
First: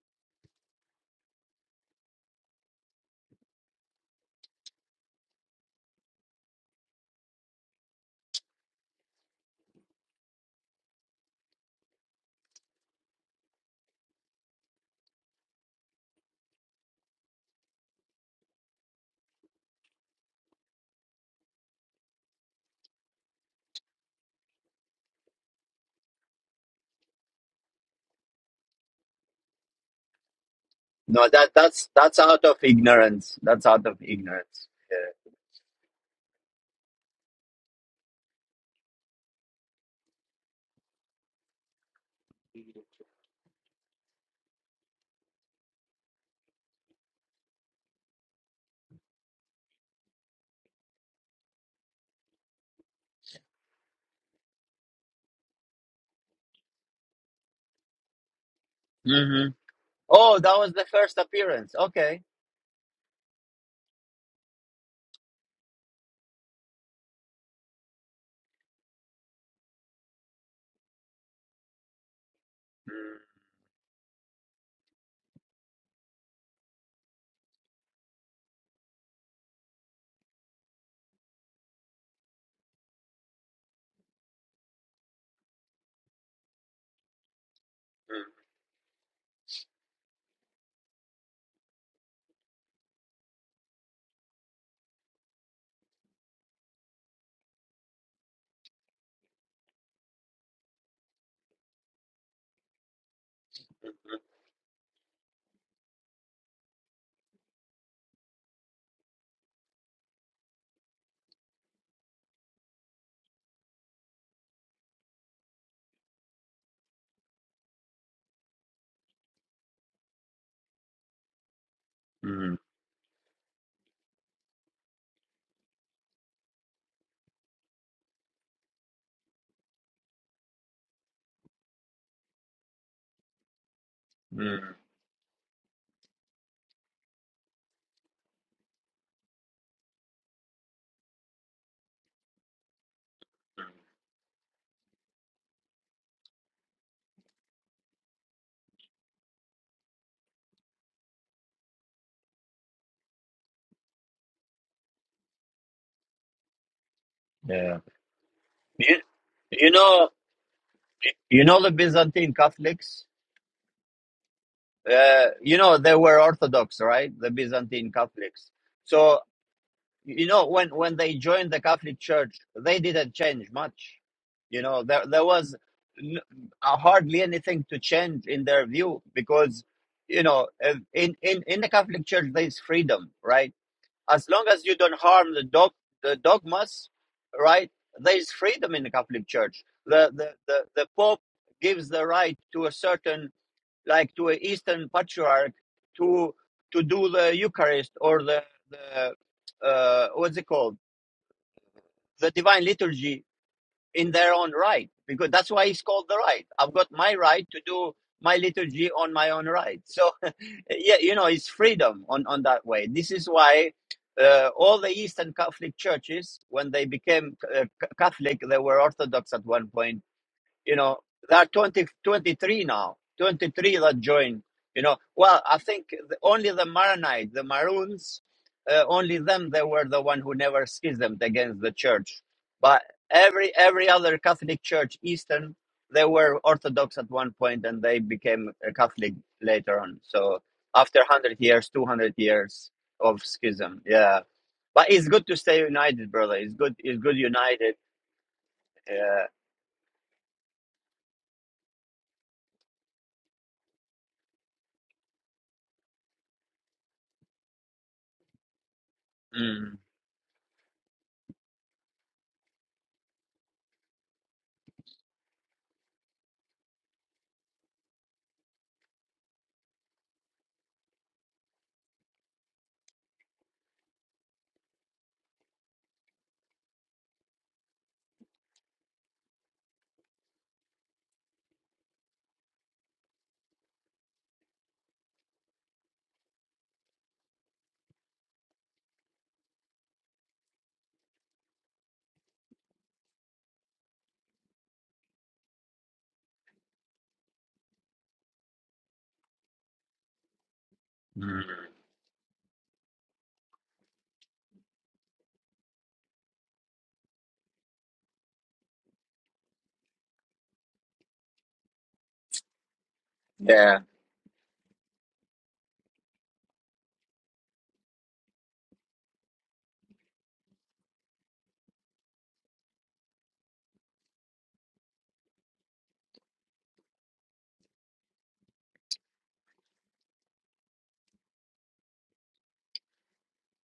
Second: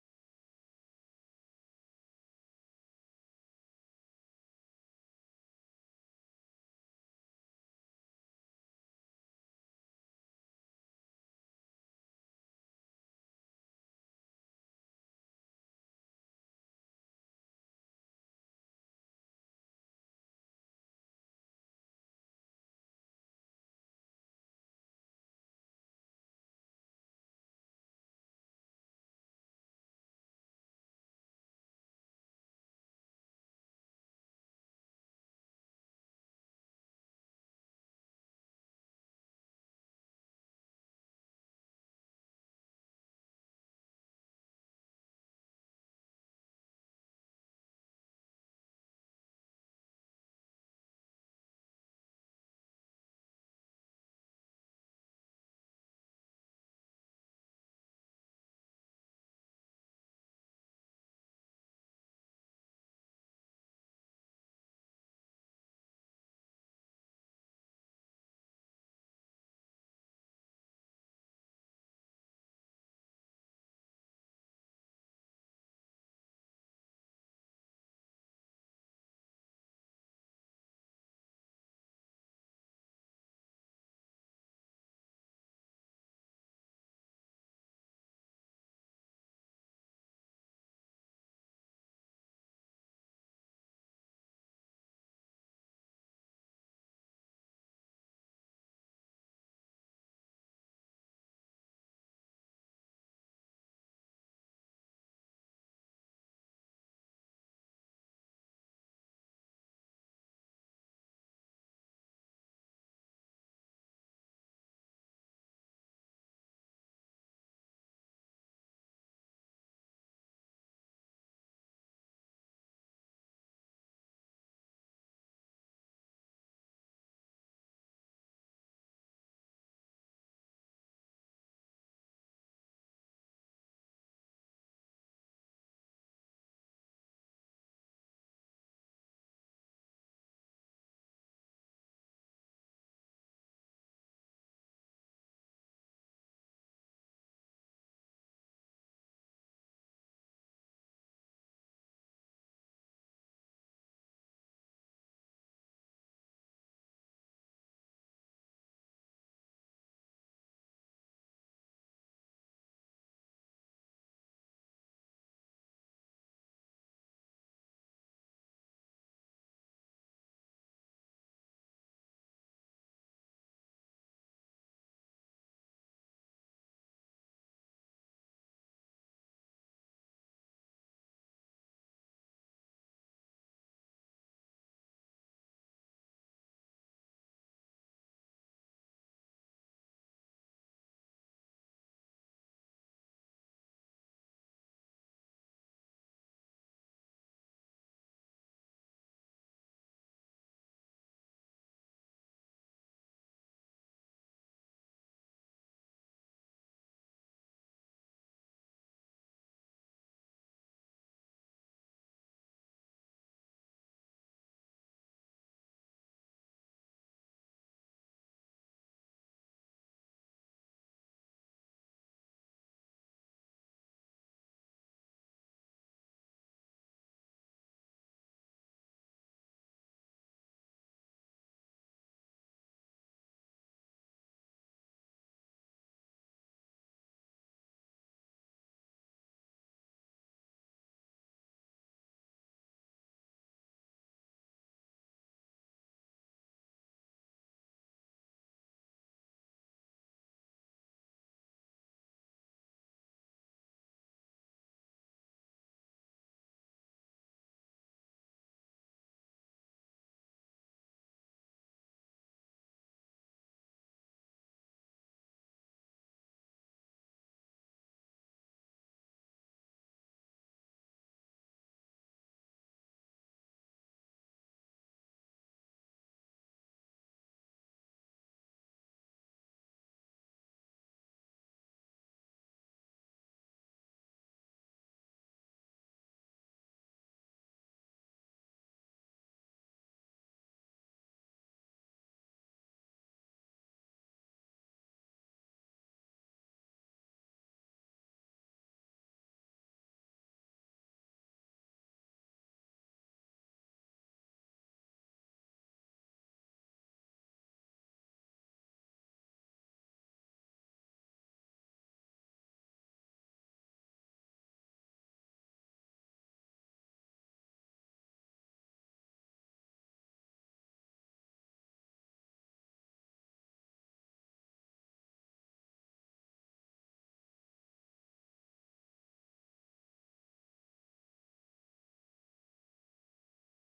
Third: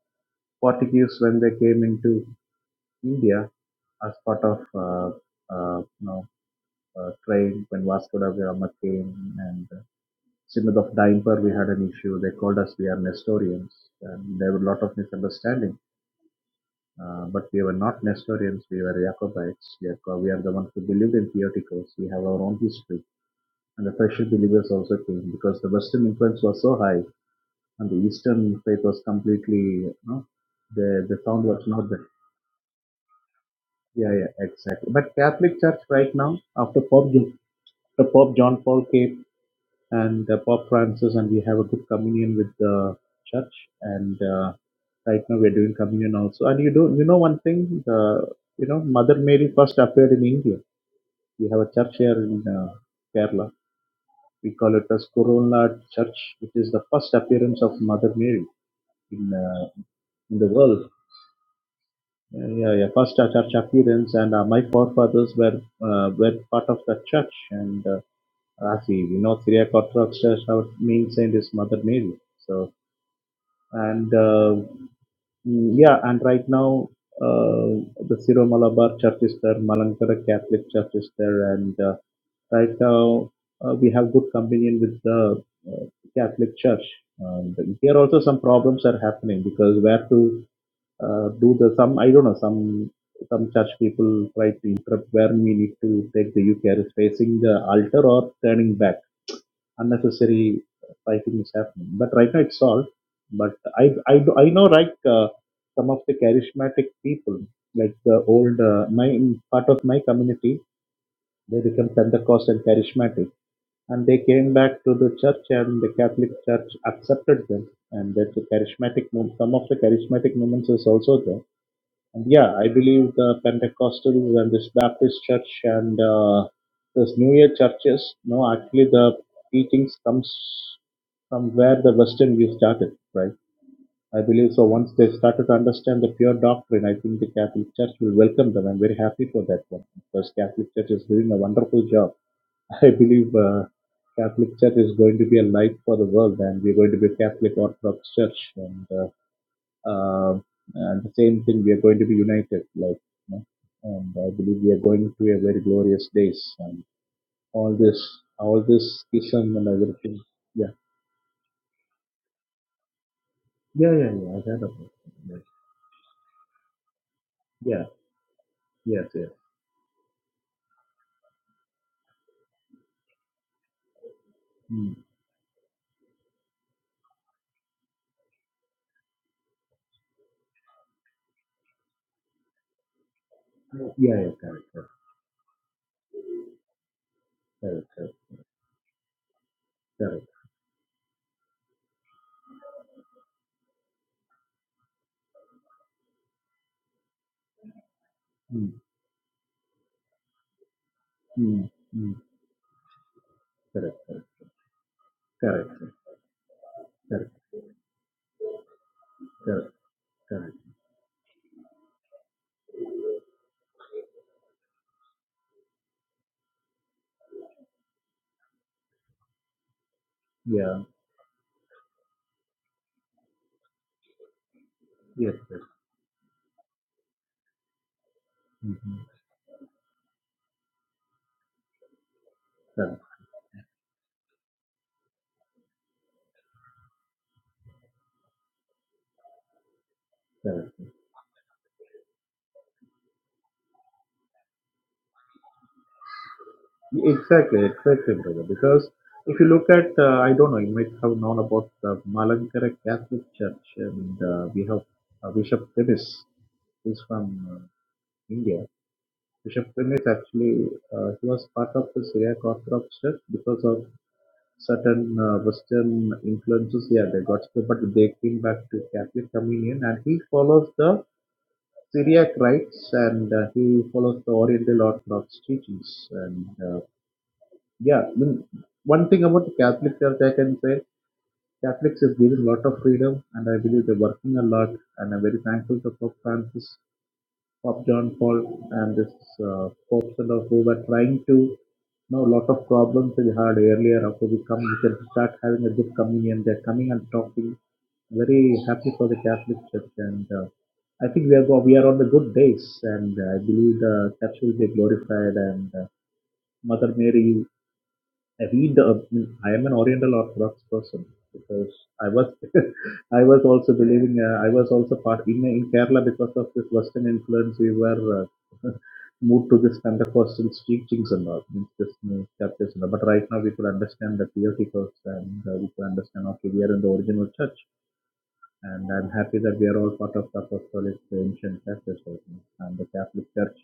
Speaker 3: Portuguese when they came into India as part of uh, uh, you know uh, trade when Vasco da Gama came and uh, Synod of Dimper. We had an issue. They called us we are Nestorians, and there were a lot of misunderstanding. Uh, but we were not Nestorians, we were Jacobites. Jacob, we are the ones who believed in Theotokos. We have our own history. And the Persian believers also came because the Western influence was so high and the Eastern faith was completely, you know, the, the
Speaker 1: No,
Speaker 3: sound
Speaker 1: that
Speaker 3: was not
Speaker 1: that's
Speaker 3: there.
Speaker 1: that's out of ignorance. That's out of
Speaker 3: Yeah, yeah,
Speaker 1: ignorance.
Speaker 3: exactly. But Catholic Church right now, after Pope, Jo- after Pope John Paul came and uh, Pope Francis, and we have a good communion with the church. And uh, right now we're doing communion also. And you do, you know, one thing, the you know, Mother Mary first appeared in India. We have a church here in uh, Kerala. We call it as Kurunla Church, which is the first appearance of Mother Mary in
Speaker 1: hmm
Speaker 3: uh, in
Speaker 1: Oh,
Speaker 3: the
Speaker 1: that was the
Speaker 3: world.
Speaker 1: first appearance. Okay.
Speaker 3: Yeah, yeah, yeah. First uh, church appearance, and uh, my forefathers were uh, were part of that church. And uh, as we we know, Syriac Orthodox Church, our main saint is Mother Mary. So and uh, mm, yeah, and right now uh, the Siro Malabar Church is there, Malankara Catholic Church is there, and uh, right now uh, we have good communion with the uh, Catholic Church. And here also some problems are happening because where to uh, do the some I don't know some some church people try to interrupt where we need to take the Eucharist facing the altar or turning back unnecessary fighting is happening. But right now it's solved. But I I do- I know like uh, some of the charismatic people, like the old uh, my part of my community, they become Pentecostal charismatic, and they came back to the church, and the Catholic Church accepted them, and that's a charismatic move. Some of the charismatic movements is also there and Yeah,
Speaker 1: mm
Speaker 3: I believe the Pentecostals and this Baptist church and uh, this New Year churches, no, actually the teachings comes from where the Western view started, right? I believe so.
Speaker 1: mm
Speaker 3: Once they started to understand the pure doctrine, I think the Catholic Church will welcome them. I'm very happy for that one because Catholic Church is doing a wonderful job. I believe uh, Catholic Church is going to be a light for the world, and we're going to be a Catholic Orthodox Church, and uh, uh, and the same thing, we are going to be united, like, you know, and I believe we are going to a very glorious days. And all
Speaker 1: Yeah.
Speaker 3: this, all
Speaker 1: You,
Speaker 3: this schism and
Speaker 1: you know
Speaker 3: everything. Yeah,
Speaker 1: you know the Byzantine Catholics.
Speaker 3: yeah, yeah, yeah. I heard about it.
Speaker 1: Uh,
Speaker 3: Yes.
Speaker 1: you know they were Orthodox, right? The
Speaker 3: Yeah,
Speaker 1: Byzantine Catholics.
Speaker 3: yes,
Speaker 1: So
Speaker 3: yes.
Speaker 1: you know when when they joined the catholic church they didn't change much you know
Speaker 3: Mm.
Speaker 1: there there was n- uh, hardly anything to change in their view because you know uh, in in in the catholic church there's freedom right
Speaker 3: Yeah,
Speaker 1: as
Speaker 3: yeah,
Speaker 1: long
Speaker 3: correct,
Speaker 1: as you
Speaker 3: correct,
Speaker 1: don't harm the dog the dogmas right
Speaker 3: correct,
Speaker 1: there's freedom in the catholic church the
Speaker 3: correct, correct.
Speaker 1: the the, the pope gives the right to a certain like to an Eastern patriarch to to do the Eucharist or the
Speaker 3: Mm.
Speaker 1: the uh, what's it called
Speaker 3: Mm. Mm.
Speaker 1: the Divine Liturgy
Speaker 3: Correct,
Speaker 1: in
Speaker 3: correct,
Speaker 1: their own right because that's why
Speaker 3: correct,
Speaker 1: it's
Speaker 3: correct,
Speaker 1: called the right. I've got my
Speaker 3: correct,
Speaker 1: right to do my liturgy on my own
Speaker 3: correct.
Speaker 1: right. So
Speaker 3: correct.
Speaker 1: yeah, you know it's freedom on on that way. This is why. Uh, all the Eastern Catholic churches, when they became uh, Catholic, they were Orthodox at one point you
Speaker 3: Yeah,
Speaker 1: know, there are 20, 23 now, 23 that joined. you know.
Speaker 3: yes,
Speaker 1: Well, I
Speaker 3: yes.
Speaker 1: think the, only the Maronites, the Maroons, uh,
Speaker 3: Mm-hmm.
Speaker 1: only them, they were the one who never schismed against the church. But
Speaker 3: Correct,
Speaker 1: every every other Catholic church, Eastern, they were Orthodox at one point and they became a Catholic later on. So
Speaker 3: correct.
Speaker 1: after 100 years, 200 years of schism, yeah. But it's good to stay united, brother. It's good. It's good
Speaker 3: Exactly,
Speaker 1: united.
Speaker 3: exactly, brother. Because
Speaker 1: Yeah.
Speaker 3: if you look at, uh, I don't know, you might have known about the Malankara Catholic Church, and uh, we have uh, Bishop Demis, who's from uh, India. Bishop
Speaker 1: Mm.
Speaker 3: Demis actually, uh, he was part of the Syriac Orthodox Church because of certain uh, Western influences. Yeah, they got split, but they came back to Catholic communion, and he follows the Syriac rites and uh, he follows the Oriental Orthodox teachings and. Uh, yeah, I mean, one thing about the Catholic Church, I can say Catholics is given a lot of freedom, and I believe they're working a lot. And I'm very thankful to Pope Francis, Pope John Paul, and this uh, popes and all who were trying to. Now, a lot of problems we had earlier. After we come, we can start having a good communion. They're coming and talking. Very happy for the Catholic Church, and uh, I think we
Speaker 1: Mm.
Speaker 3: are go- we are on the good days, and I believe the Church will be glorified and. Uh, Mother Mary I read the. I mean, I am an Oriental Orthodox person because I was, I was also
Speaker 1: Yeah.
Speaker 3: believing. Uh, I was also part in in Kerala because of this Western influence. We were uh, moved to this Pentecostal teachings and all means this new churches. And all. But right now we could understand the theoreticals and uh, we could understand. Okay, we are in the original church, and I'm happy that we are all part of the Apostolic uh, ancient churches right now. and the Catholic Church.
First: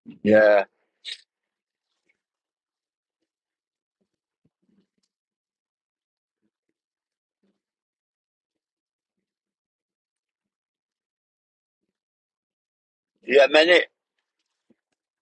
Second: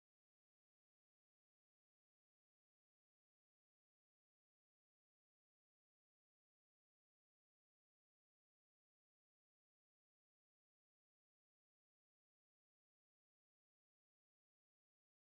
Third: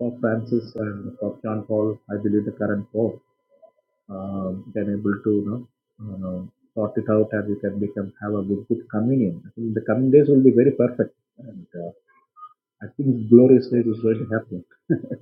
Speaker 3: Pope
Speaker 1: Yeah.
Speaker 3: Francis and Pope John Paul, I believe the current Pope um, then able to you know uh, sort it out and you can become have a good, good communion. I think the coming days will be very perfect, and uh, I think
Speaker 1: Yeah,
Speaker 3: glorious
Speaker 1: many
Speaker 3: days is going to happen.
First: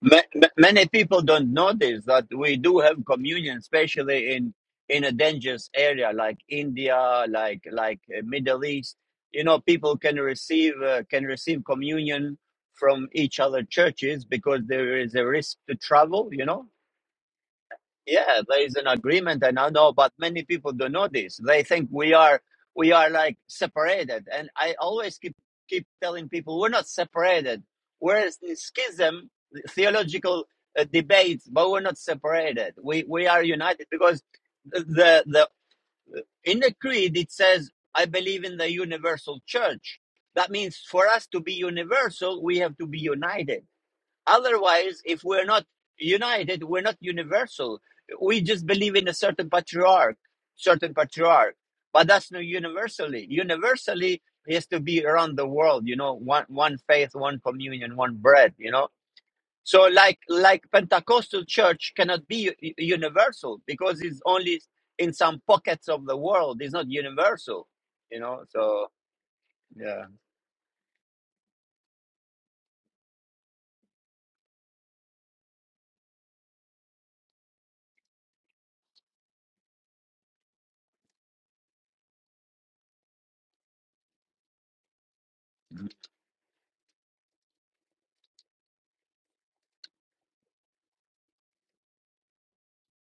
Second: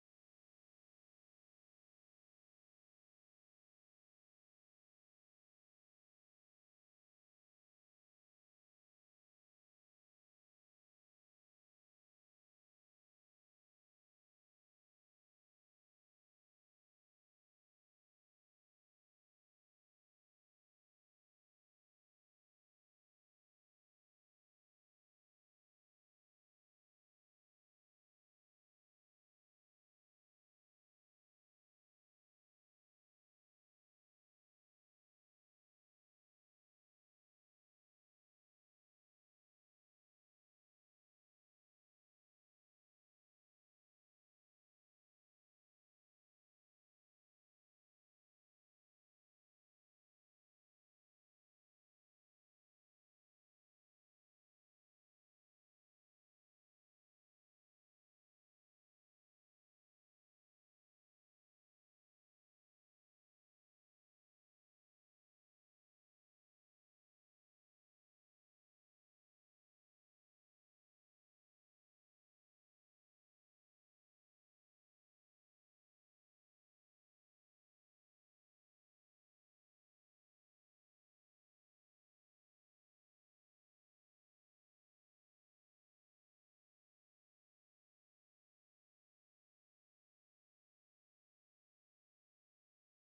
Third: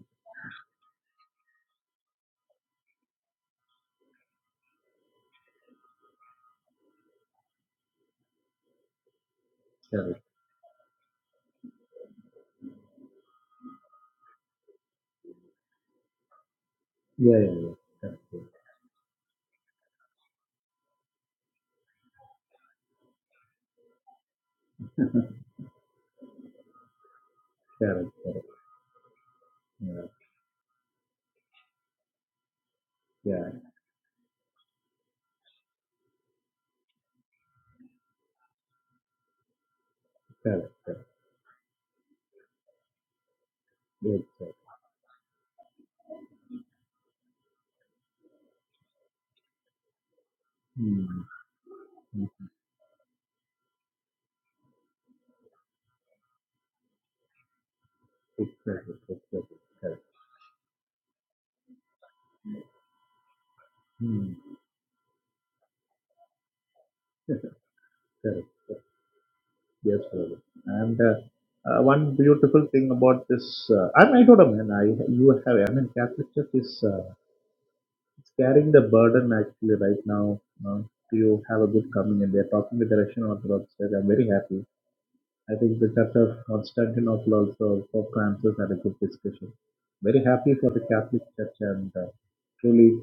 Speaker 1: ma- ma- many people don't notice that we do have communion, especially in in a dangerous area like India, like like uh, Middle East. You know, people can
Speaker 3: Correct.
Speaker 1: receive uh, can receive communion from each other churches because there is a risk to travel. You know,
Speaker 3: Yeah, yeah, yeah. Correct, yeah.
Speaker 1: yeah, there is an agreement, and I know, but many people don't know this. They think we are we are like separated, and I always keep keep telling people we're not separated.
Speaker 3: correct,
Speaker 1: We're
Speaker 3: correct.
Speaker 1: in schism,
Speaker 3: Yeah,
Speaker 1: theological uh, debates, but we're not separated. We we are
Speaker 3: yeah,
Speaker 1: united because the the in the creed it says I believe in the universal church. That
Speaker 3: correct,
Speaker 1: means
Speaker 3: correct.
Speaker 1: for us to be universal, we have to be united
Speaker 3: Yes, correct.
Speaker 1: Otherwise, if we're not united, we're not universal. We just believe in a certain patriarch, certain
Speaker 3: Hmm.
Speaker 1: patriarch, but
Speaker 3: hmm.
Speaker 1: that's not universally. Universally it has to be around the world, you know, one one faith, one communion, one bread, you know.
Speaker 3: Exactly, exactly,
Speaker 1: So
Speaker 3: correct.
Speaker 1: like like Pentecostal church cannot be u- universal because it's
Speaker 3: Hmm.
Speaker 1: only in some pockets of the world. It's not universal, you know.
Speaker 3: correct.
Speaker 1: So
Speaker 3: Yes,
Speaker 1: yeah,
Speaker 3: brother. And uh, uh, one beautiful thing about this, uh, I'm, I don't know, man. I you have, I mean, Catholic Church is. uh, It's carrying the burden actually right now uh, to have a good coming and they're talking with the Russian Orthodox Church. I'm very happy. I think the Church of Constantinople also, Pope Francis had a good discussion. Very happy for the Catholic Church and uh, truly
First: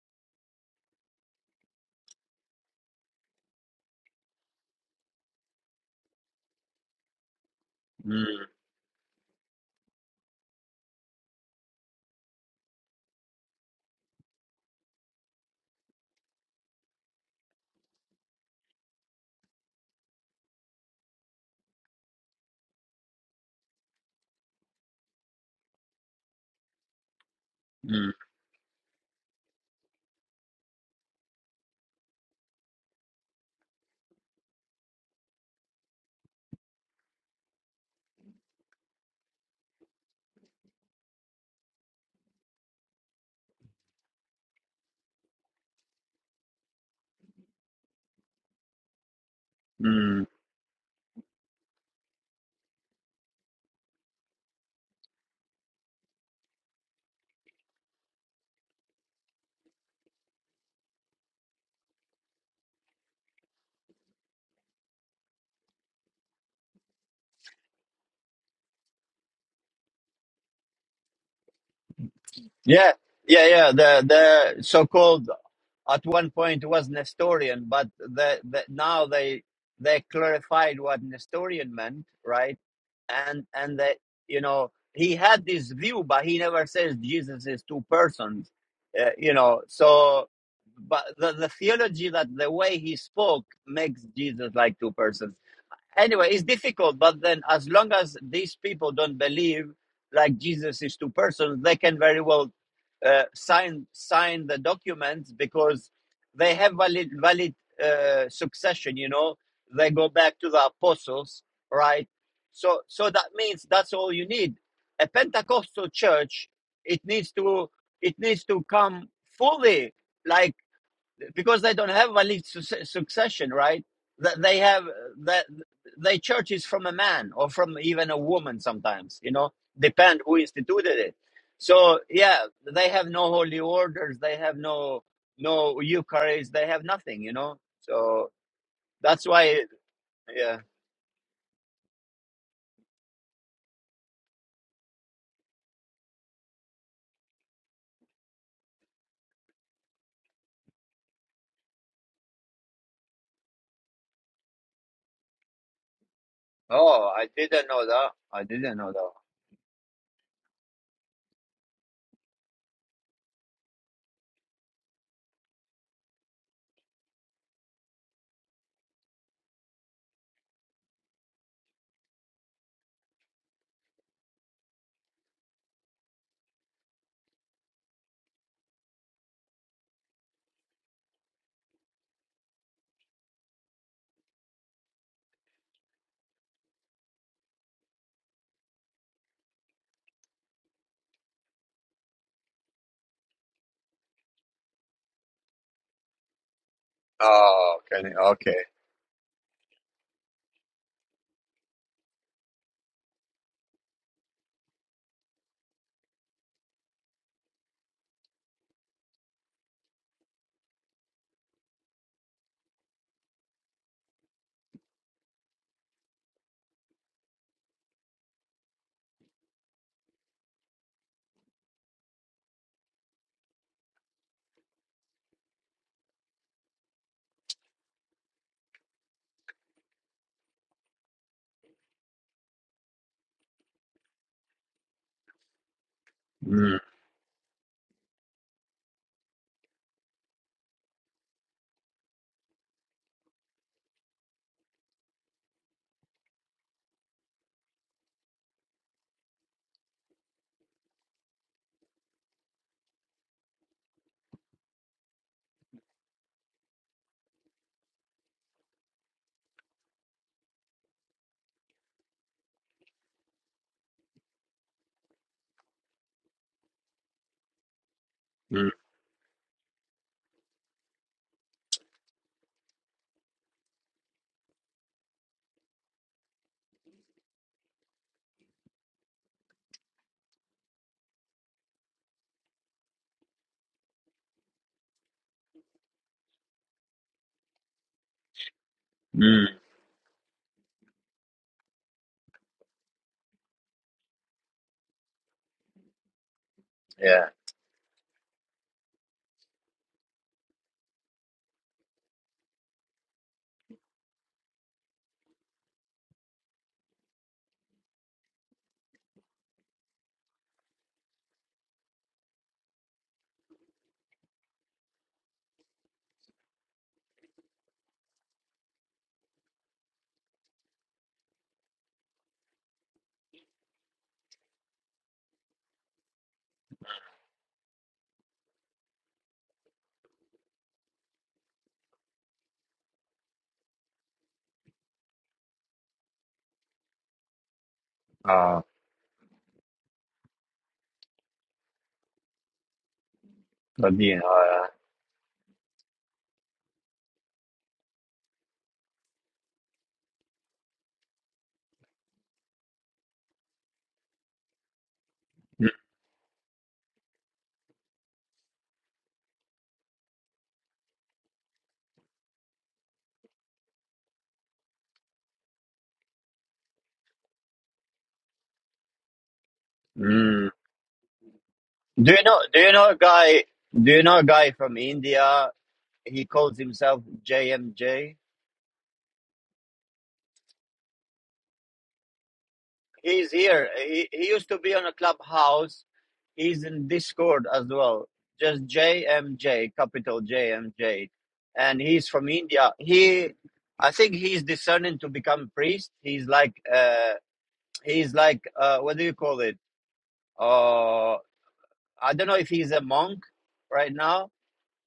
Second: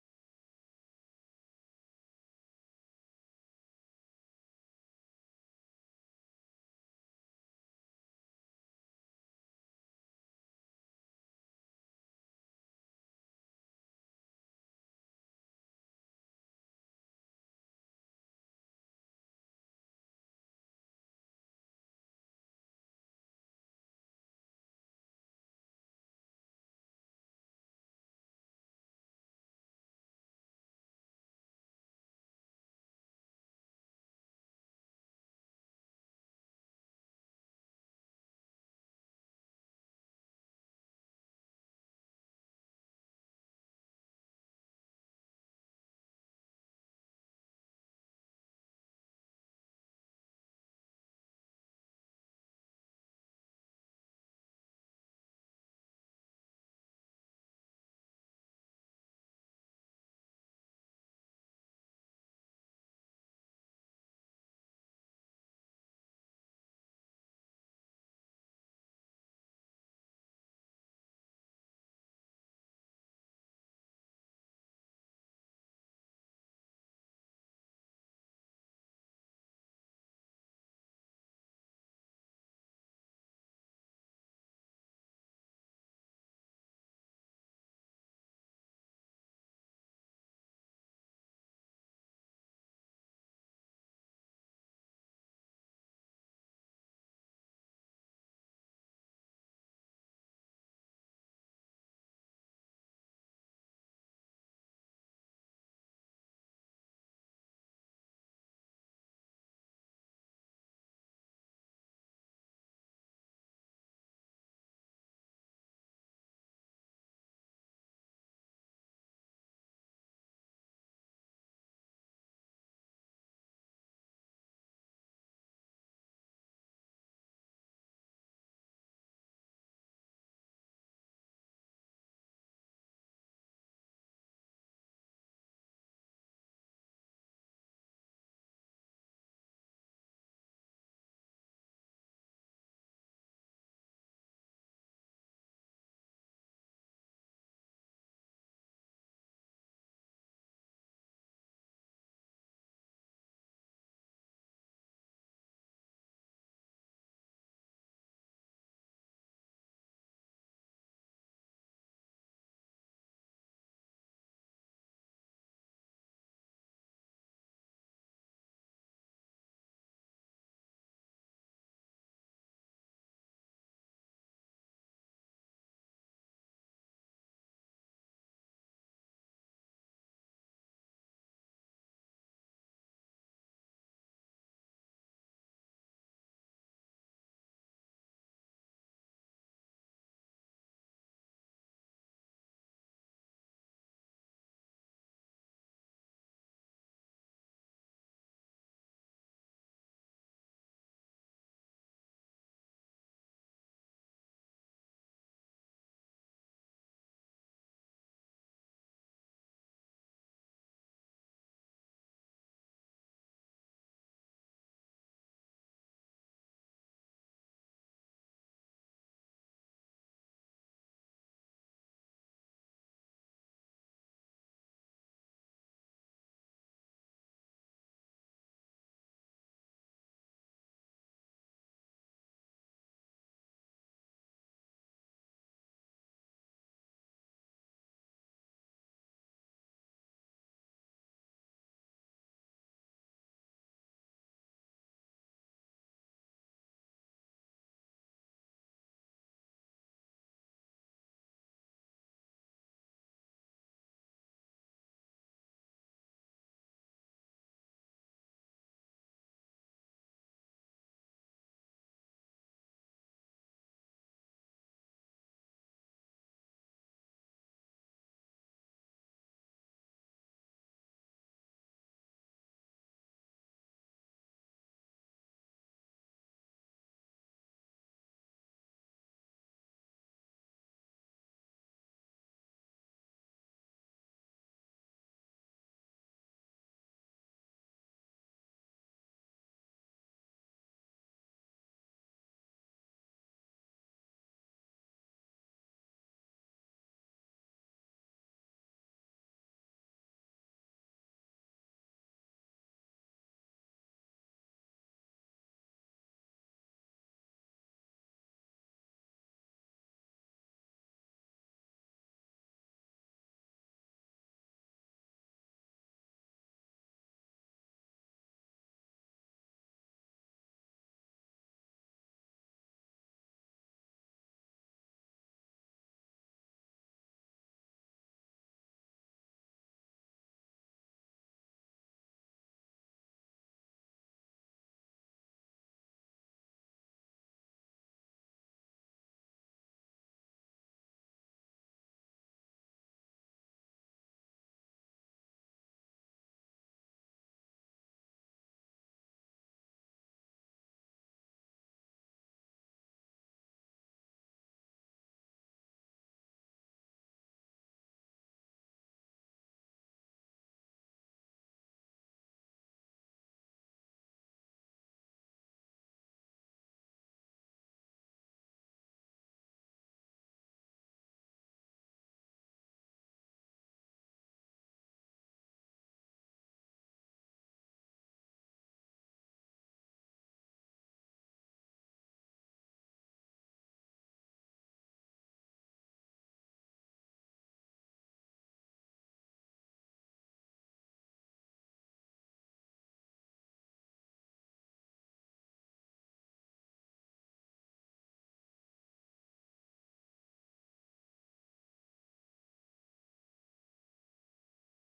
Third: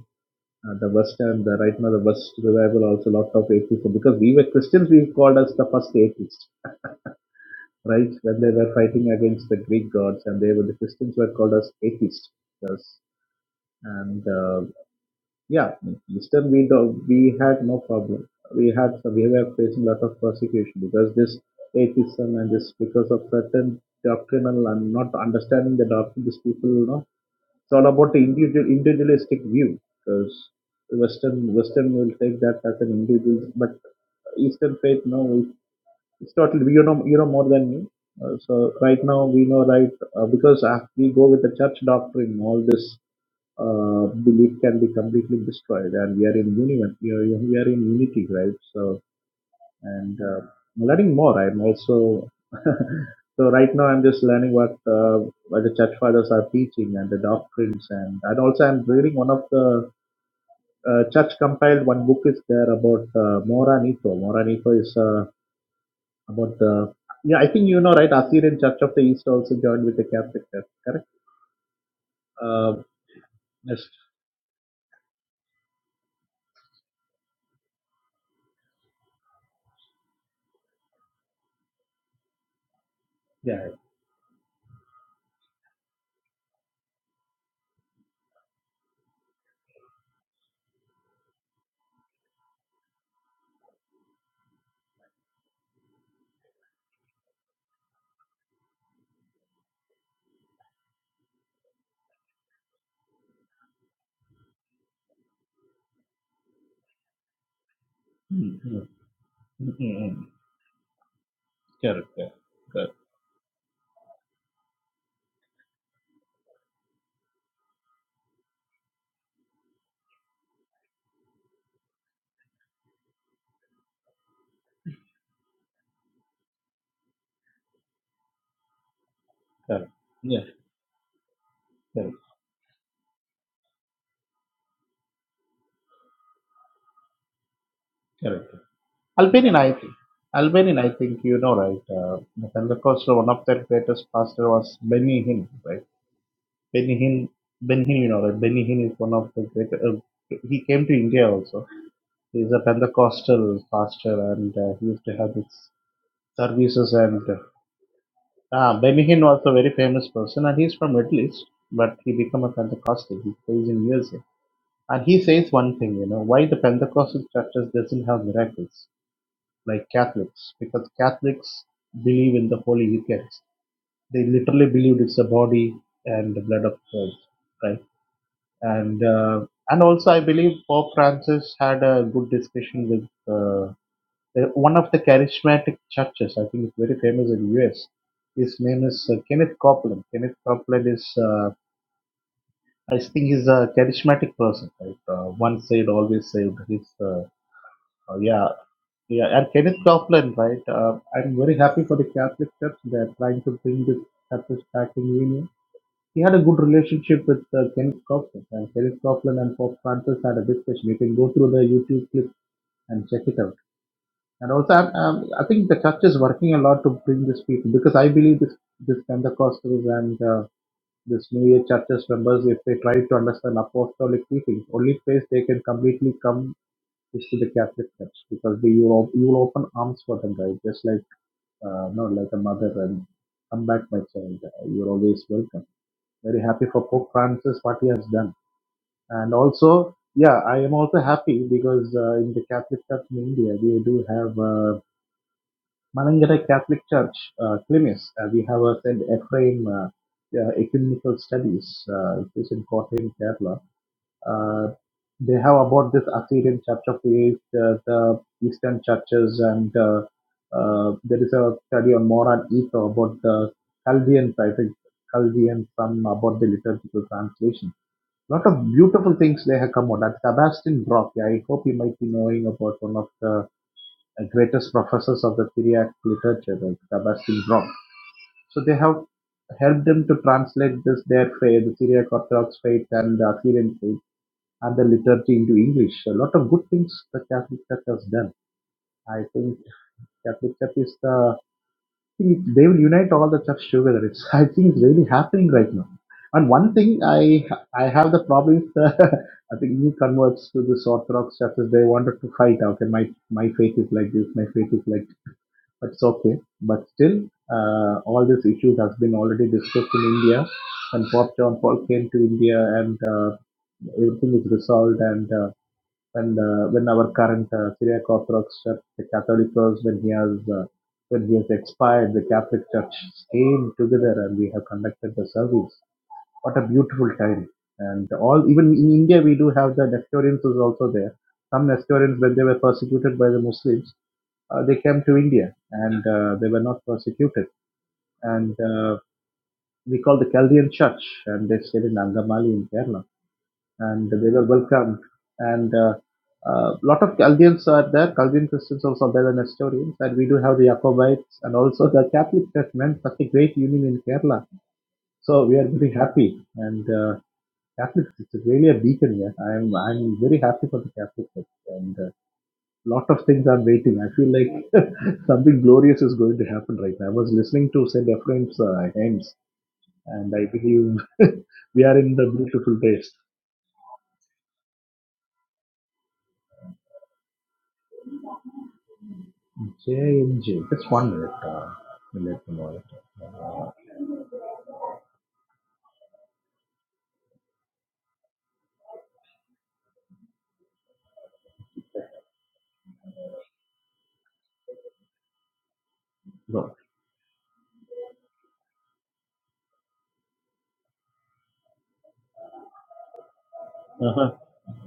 Speaker 3: uh, the West and the, right now the West revival also lot of atheists because we were Christians, we called us the first atheists, right?
Speaker 1: mm,
Speaker 3: When they were fighting against the Greek gods and they were the Christians were called as atheists. Yes. and. uh, Yeah, Easter we do, we had no problem. We had we were facing a lot of persecution because this atheism and this because of certain doctrinal and not understanding the doctrine. These people, you know, it's all
Speaker 1: mm,
Speaker 3: about the individual individualistic view because Western Western will take that as an individual, but Eastern faith no, it- it's totally you know you know more than me. Uh, so right now we know right uh, because uh, we go with the church doctrine all this uh, belief can be completely destroyed. And we are in unity. We are we are in unity, right? So and
Speaker 1: mm.
Speaker 3: uh, I'm learning more. I'm also so right now. I'm just learning what uh, what the church fathers are teaching and the doctrines, and and also I'm reading one of the uh, church compiled one book is there about uh, Moranito. Moranito is uh, about the yeah. I think you know, right? Assyrian Church of the East also joined with the Catholic Church, correct? Uh,
Speaker 1: yeah, yeah, yeah.
Speaker 3: yes.
Speaker 1: The the so called at one point was Nestorian, but the, the now they they clarified what Nestorian meant, right? And
Speaker 3: Yeah.
Speaker 1: and that you know he had this view, but he never says Jesus is two persons, uh, you know. So, but the, the theology that the way he spoke makes Jesus like two persons anyway, it's difficult, but then as long as these people don't believe like Jesus is two persons, they can very well uh, sign sign the documents because they have valid valid uh,
Speaker 3: Mm, mm,
Speaker 1: succession. You know,
Speaker 3: mm,
Speaker 1: they
Speaker 3: mm,
Speaker 1: go
Speaker 3: mm.
Speaker 1: back to the apostles,
Speaker 3: correct,
Speaker 1: right?
Speaker 3: correct,
Speaker 1: So
Speaker 3: correct,
Speaker 1: so that means that's all you need. A Pentecostal church, it needs to it needs to come fully. Like because they don't have Wali su- succession, right? That they have that they church is from a man or from even a woman sometimes, you know,
Speaker 3: correct.
Speaker 1: depend who
Speaker 3: Yeah,
Speaker 1: instituted it. So
Speaker 3: correct,
Speaker 1: yeah, they have no holy orders, they have no no Eucharist, they have nothing, you know. So
Speaker 3: correct.
Speaker 1: that's
Speaker 3: Albanian,
Speaker 1: why,
Speaker 3: I think.
Speaker 1: yeah.
Speaker 3: Albanian, I think you know, right? Uh, and of course, one of their greatest pastor was Benny Hinn, right? Benny Hinn, Benny Hinn, you know, right? Benny Hinn is one of the great. Uh, he came to India also. He's a Pentecostal pastor, and uh, he used to have his services.
Speaker 1: Oh,
Speaker 3: And
Speaker 1: I
Speaker 3: uh,
Speaker 1: didn't know that. I didn't
Speaker 3: ah,
Speaker 1: know
Speaker 3: Benny
Speaker 1: that.
Speaker 3: Hinn was a very famous person, and he's from Middle East, but he became a Pentecostal. He plays in USA And he says one thing, you know, why the Pentecostal churches doesn't have miracles like Catholics, because Catholics believe in the Holy Eucharist. They literally believed it's the body and the blood of Christ, right? And uh, and also, I believe Pope Francis had a good discussion with uh, the- one of the charismatic churches. I think it's very famous in the US. His name is uh, Kenneth Copeland. Kenneth Copeland is, uh, I think, he's a charismatic person, right? Uh, one saved, always saved. His uh,
Speaker 1: Oh, okay,
Speaker 3: Oh, yeah,
Speaker 1: okay.
Speaker 3: yeah, and Kenneth Copeland, right? Uh, I'm very happy for the Catholic Church. They're trying to bring this churches back in union. He had a good relationship with uh, Kenneth Copeland, and Kenneth Copeland and Pope Francis had a discussion. You can go through the YouTube clip and check it out. And also, I'm, I'm, I think the church is working a lot to bring these people because I believe this this Pentecostals and uh, this New Age churches members, if they try to understand apostolic teachings, only place they can completely come is to the Catholic Church because they you will, you will open arms for them, right? Just like uh, no, like a mother and come back, my child. Uh, You're always welcome. Very happy
Speaker 1: Mm,
Speaker 3: for Pope Francis what he has done, and also yeah, I am also happy because uh, in the Catholic Church in India we do have. uh, Malangarai Catholic Church, uh, Klimis. Uh, we have a St. Ephraim uh, uh, Ecumenical Studies, uh, which is in Kottayam, Kerala. Uh, they have about this Assyrian Church of the East, uh, the Eastern churches, and uh, uh, there is a study on Moran Etho about the Chaldeans, I think, Chaldeans, some about the liturgical translation. A lot of
Speaker 1: mm,
Speaker 3: beautiful things they have come out. That's Sebastian Brock. Yeah, I hope you might be knowing about one of the greatest professors of the Syriac literature, like Sebastian Brock. So they have helped them to translate this their faith, the Syriac Orthodox faith and the Assyrian faith and the liturgy into English. A lot of good things the Catholic Church has done. I
Speaker 1: mm.
Speaker 3: think Catholic Church is the they will unite all the church together. It's I think it's really happening right now. And one thing
Speaker 1: Yeah.
Speaker 3: I I have the problem is the, I think new converts to this Orthodox churches they wanted to fight. Okay, my my faith is like this, my faith is like it's okay, but still, uh, all these issues has been already discussed in India, and Pope John Paul came to India, and uh, everything is resolved. And uh, and uh, when our current uh, Syriac Orthodox Church, the Catholic Church, when he has uh, when he has expired, the Catholic Church came together, and we have conducted the service what a beautiful time and all even in india we do have the nestorians is also there some nestorians when they were persecuted by the muslims uh, they came to india and uh, they were not persecuted and
Speaker 1: Oh,
Speaker 3: uh, we call the chaldean church and they stayed in angamali in kerala
Speaker 1: but,
Speaker 3: and
Speaker 1: you
Speaker 3: they were
Speaker 1: know, uh,
Speaker 3: welcomed and a uh, uh, lot of Chaldeans are there, Chaldean Christians also are there, and Nestorians, and we do have the Jacobites and also the Catholic Church meant such a great union in Kerala. So we are
Speaker 1: mm,
Speaker 3: very happy, and Catholics, it's really a beacon here. I'm I'm very happy for the Catholic Church, and a uh, lot of things are waiting. I feel like something glorious is going to happen right now. I was listening to Saint Ephraim's uh, hymns, and
Speaker 1: mm.
Speaker 3: I believe we are
Speaker 1: Do
Speaker 3: in
Speaker 1: you
Speaker 3: the
Speaker 1: know? Do you
Speaker 3: beautiful
Speaker 1: know a
Speaker 3: days.
Speaker 1: guy? Do you know a guy from India? He calls himself JMJ.
Speaker 3: J and J, just one minute. Uh, let me know
Speaker 1: He's here. He, he used to be on a clubhouse. He's in Discord as well. Just JMJ, capital JMJ, and he's from India. He, I think he's discerning to become priest. He's like,
Speaker 3: No.
Speaker 1: uh, he's like, uh, what do you call it? Uh, I don't know if he's a monk right now,
Speaker 3: Uh-huh.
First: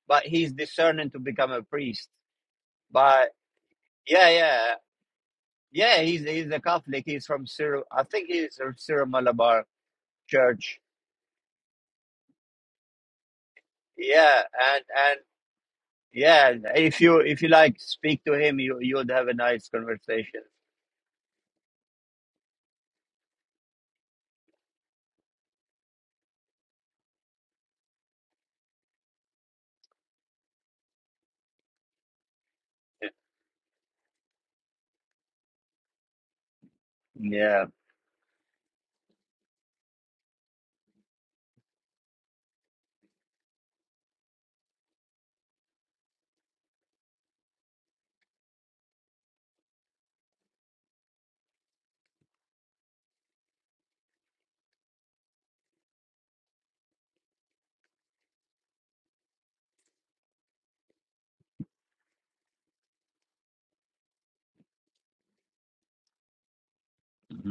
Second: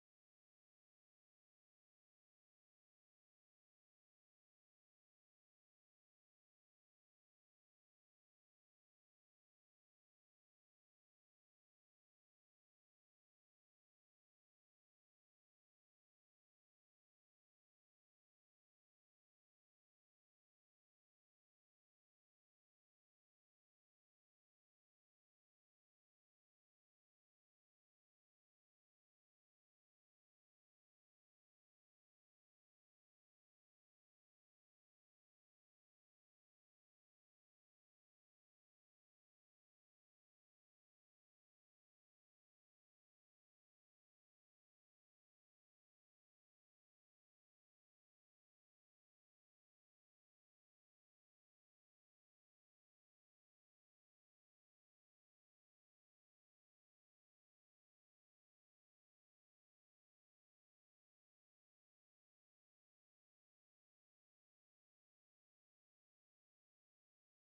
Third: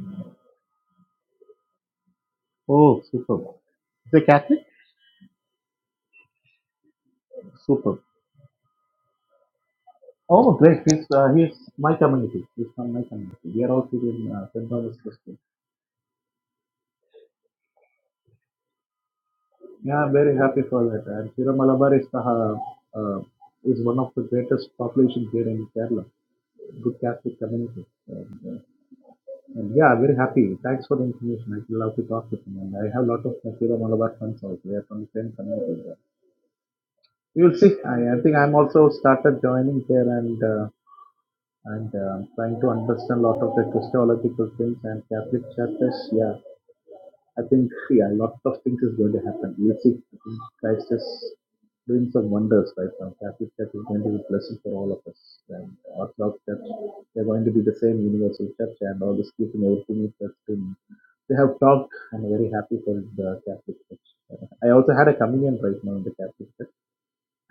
Speaker 1: but he's discerning to become a priest.
Speaker 3: Oh,
Speaker 1: But
Speaker 3: superb. Is he
Speaker 1: Yeah,
Speaker 3: Catholic?
Speaker 1: yeah, yeah. He's he's a Catholic. He's from Cyril.
Speaker 3: Superb.
Speaker 1: I think he's from Cyril Malabar
Speaker 3: Oh, great.
Speaker 1: Church.
Speaker 3: He's uh, he's my community. He's from my community. We are also in
Speaker 1: Yeah,
Speaker 3: uh, St.
Speaker 1: and
Speaker 3: Thomas
Speaker 1: and
Speaker 3: Christian.
Speaker 1: yeah. If you if you like speak to him, you you'd have a nice
Speaker 3: Yeah, I'm very
Speaker 1: conversation.
Speaker 3: happy for that. And Kira Malabar is, the, uh, uh, is one of the greatest populations here in Kerala. Good Catholic community. Uh, And yeah, I'm very happy. Thanks for the information. i love to talk with you. And I have a lot of my Kira Malabar friends also. We are from the same community. You'll
Speaker 1: Yeah.
Speaker 3: see. I, I think I'm also started joining there and uh, and uh, trying to understand a lot of the Christological things and Catholic churches. Yeah, I think, yeah, lots of things is going to happen. We'll see. I think Christ is doing some wonders right now. Catholic Church is going to be a blessing for all of us. And Orthodox Church, they're going to be the same universal church and all this keeping everything is just in. They have talked. I'm very happy for the Catholic Church. Uh, I also had a communion right now in the Catholic Church.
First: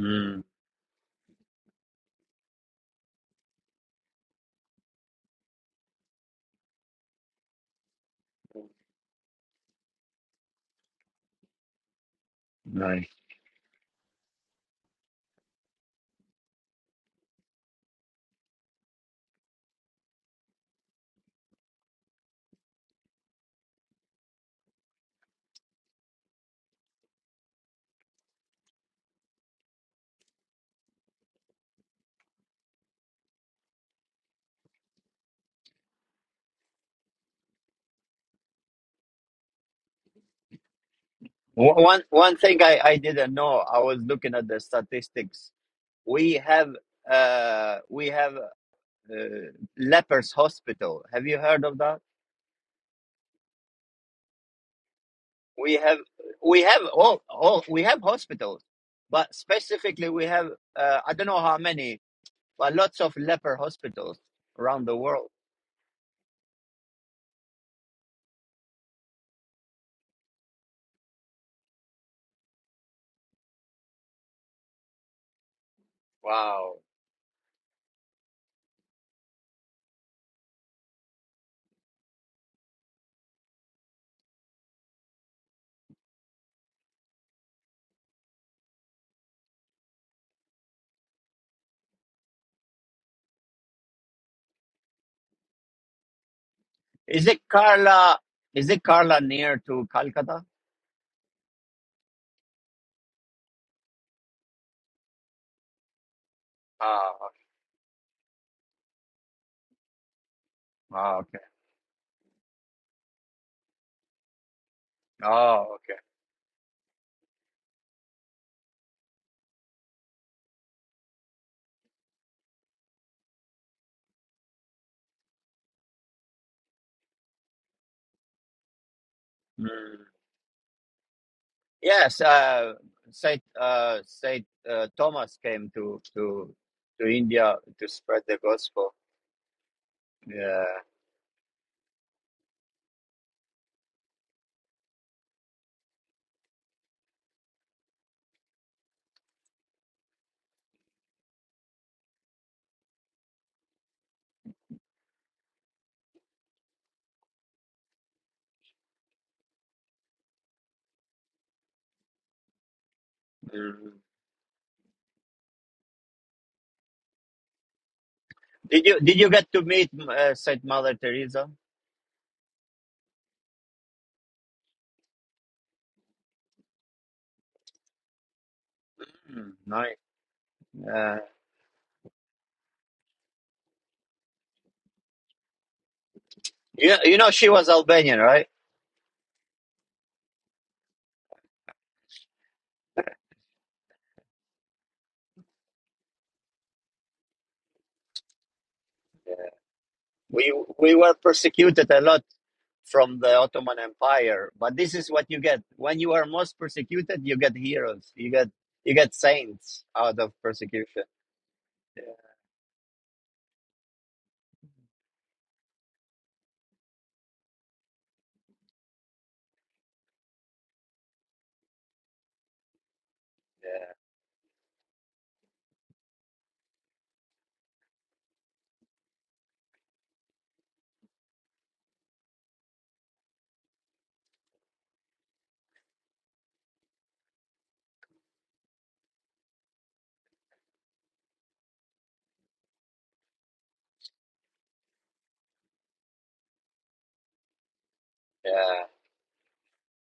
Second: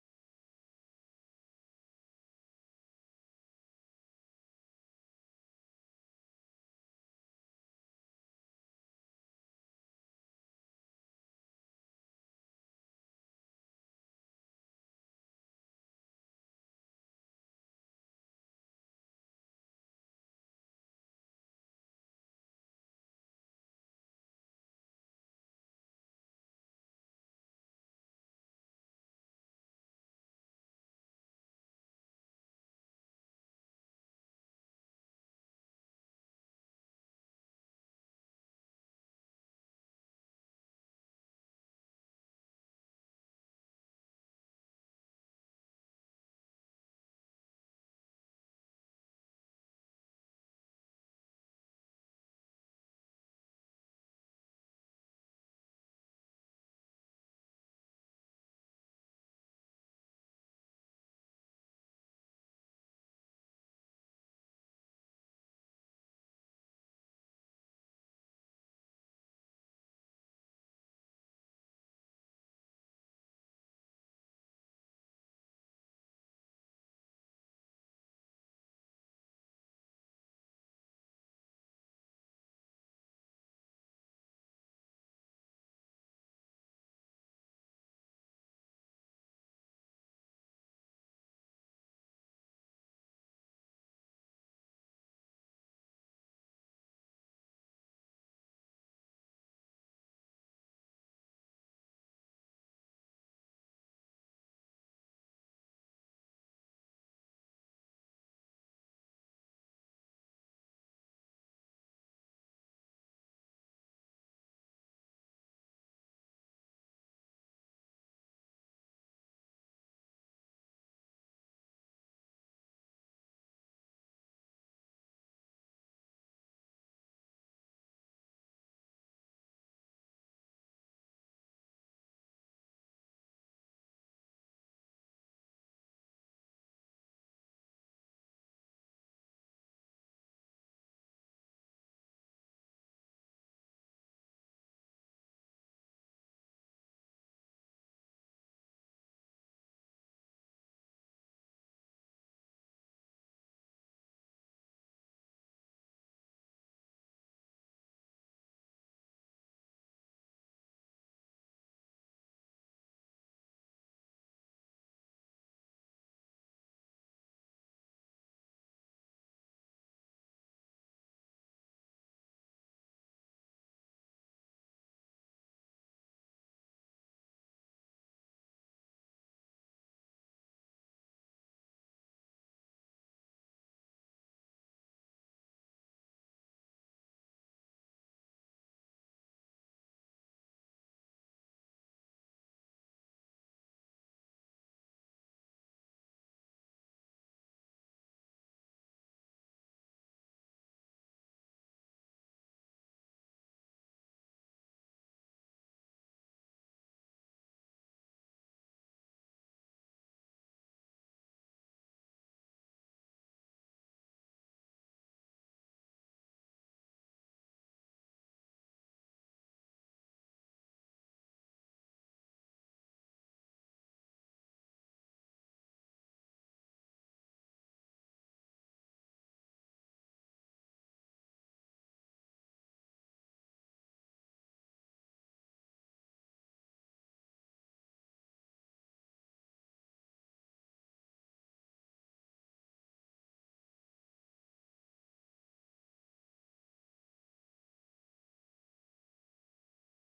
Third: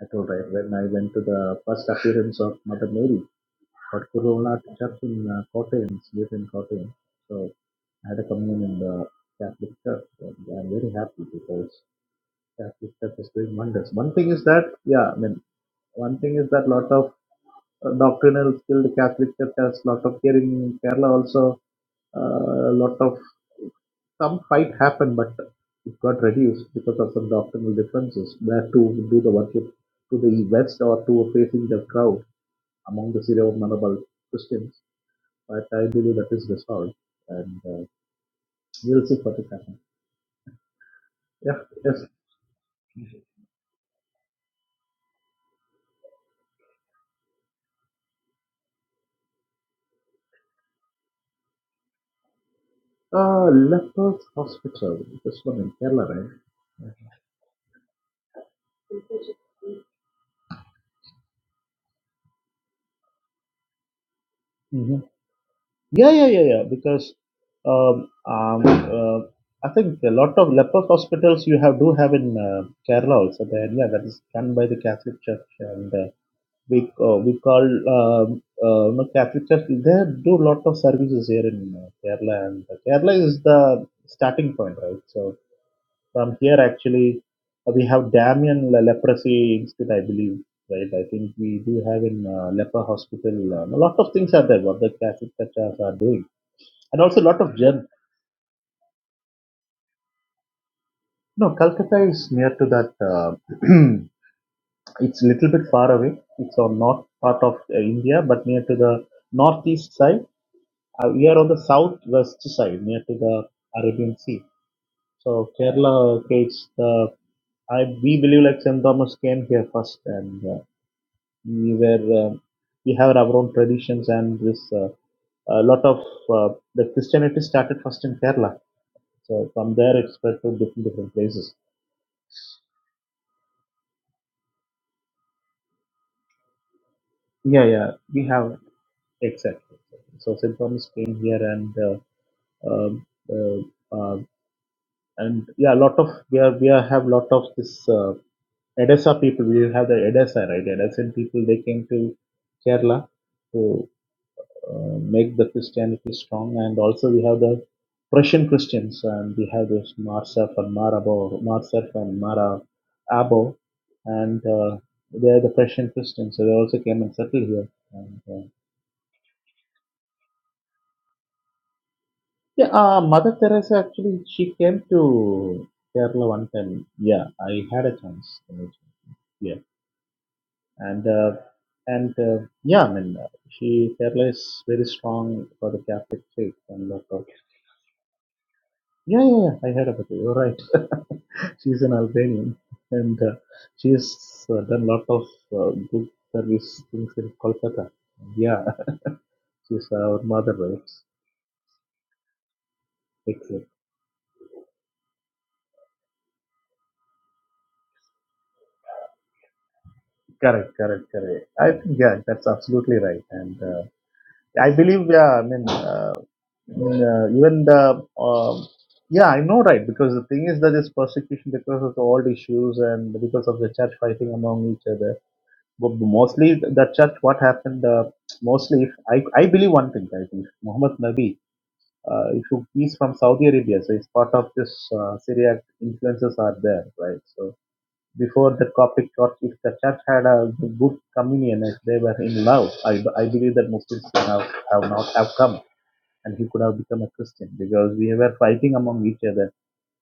Speaker 3: I told right when I went to the first appearance of Mother Mary but Corona Church in uh, Kottayam, live in Kottayam. So I had a communion in the Catholic Church, and I'm very happy because Catholic
Speaker 1: nice.
Speaker 3: Church is doing wonders. One thing is that, yeah, I mean, one thing is that lot of uh, doctrinal skilled Catholic Church has lot of here in Kerala also. A lot of some fight happened, but it got reduced because of some doctrinal differences where to do the worship to the west or to facing the crowd among the Syro-Malabar Christians but I believe that is resolved, and uh, we'll see what will happen.
Speaker 1: Wh-
Speaker 3: Yeah,
Speaker 1: one
Speaker 3: yes.
Speaker 1: one thing I I didn't know. I was looking at the statistics. We have uh we have uh, lepers hospital. Have you heard of that?
Speaker 3: Uh, Lepers Hospital, this one in
Speaker 1: we have
Speaker 3: Kerala, right?
Speaker 1: we have all, all we have hospitals but specifically we have uh, i don't know how many but lots of leper hospitals around
Speaker 3: hmm
Speaker 1: the world
Speaker 3: Yeah, yeah, yeah, yeah. Because um, um, uh, I think a lot of leper hospitals you have do have in uh, Kerala also. There, yeah, that is run by the Catholic Church, and uh,
Speaker 1: Wow.
Speaker 3: we uh, we call um, uh, no, Catholic Church. They do lot of services here in uh, Kerala, and Kerala is the starting point, right? So from here actually uh, we have Damien le- leprosy institute, I believe, right? I think we do have in uh, leper hospital. Uh, a lot of things are there what the Catholic churches are doing, and also a
Speaker 1: is it
Speaker 3: lot of germ.
Speaker 1: carla is it carla near to calcutta
Speaker 3: No, Calcutta is near to that. Uh, it's a little bit far away. It's on north
Speaker 1: Ah,
Speaker 3: part of uh, India, but near to the northeast side. Uh,
Speaker 1: oh
Speaker 3: we are
Speaker 1: okay
Speaker 3: on the southwest side, near to the Arabian Sea. So
Speaker 1: oh, okay.
Speaker 3: Kerala, okay, it's the I we believe like St Thomas came here first and. Uh, we were uh, we have our own traditions and this uh, a lot of uh, the Christianity started first in Kerala. So from
Speaker 1: Mm.
Speaker 3: there it spread to different different places.
Speaker 1: yes uh saint uh saint uh, thomas came to to to india
Speaker 3: Yeah,
Speaker 1: to
Speaker 3: yeah,
Speaker 1: spread
Speaker 3: we
Speaker 1: the
Speaker 3: have
Speaker 1: gospel
Speaker 3: exactly. So St.
Speaker 1: yeah
Speaker 3: Thomas came here and uh, um, uh, uh, and yeah, a lot of we are we are, have lot of this uh, Edessa people. We have the Edessa right, Edessa people. They came to Kerala to uh, make the Christianity strong. And also we have the Prussian Christians, and we have this Marsef and Marabo, Marsef and Mara Abo,
Speaker 1: Mm.
Speaker 3: and uh, they are the Prussian Christians. So they also came and settled here. And, uh,
Speaker 1: did you did you get to meet uh, saint mother teresa
Speaker 3: yeah, uh, Mother Teresa actually she came to Kerala one time. Yeah, I had a chance.
Speaker 1: Mm,
Speaker 3: Yeah,
Speaker 1: Nice.
Speaker 3: and
Speaker 1: Uh,
Speaker 3: uh, and uh, yeah, I mean uh, she Kerala is very strong for the Catholic faith and
Speaker 1: you,
Speaker 3: lot
Speaker 1: you
Speaker 3: of
Speaker 1: know, she was Albanian, right?
Speaker 3: Yeah, yeah, yeah. I heard about it. You're right. she's an Albanian, and uh, she's uh, done lot of uh, good service things in Kolkata. Yeah,
Speaker 1: Yeah.
Speaker 3: she's our mother,
Speaker 1: We
Speaker 3: right?
Speaker 1: we were persecuted a lot from the
Speaker 3: Excellent.
Speaker 1: Ottoman Empire, but this is what you get when you are most persecuted. You get heroes. You get you get saints out of
Speaker 3: Correct,
Speaker 1: persecution.
Speaker 3: correct, correct. I think
Speaker 1: Yeah,
Speaker 3: yeah, that's absolutely right. And uh, I believe yeah, I mean, uh, I mean, uh, even the um, yeah, I know right because the thing is that this persecution because of the old issues and because of the church fighting among each other but mostly the church what happened uh, mostly if I, I believe one thing guys if muhammad nabi uh, if you, he's from saudi arabia so it's part of this uh, syriac influences are there right so before the coptic church if the church had a good communion if they were in love i, I believe that muslims would have, have not have come and he could have become a christian because we were
Speaker 1: yeah,
Speaker 3: fighting among each other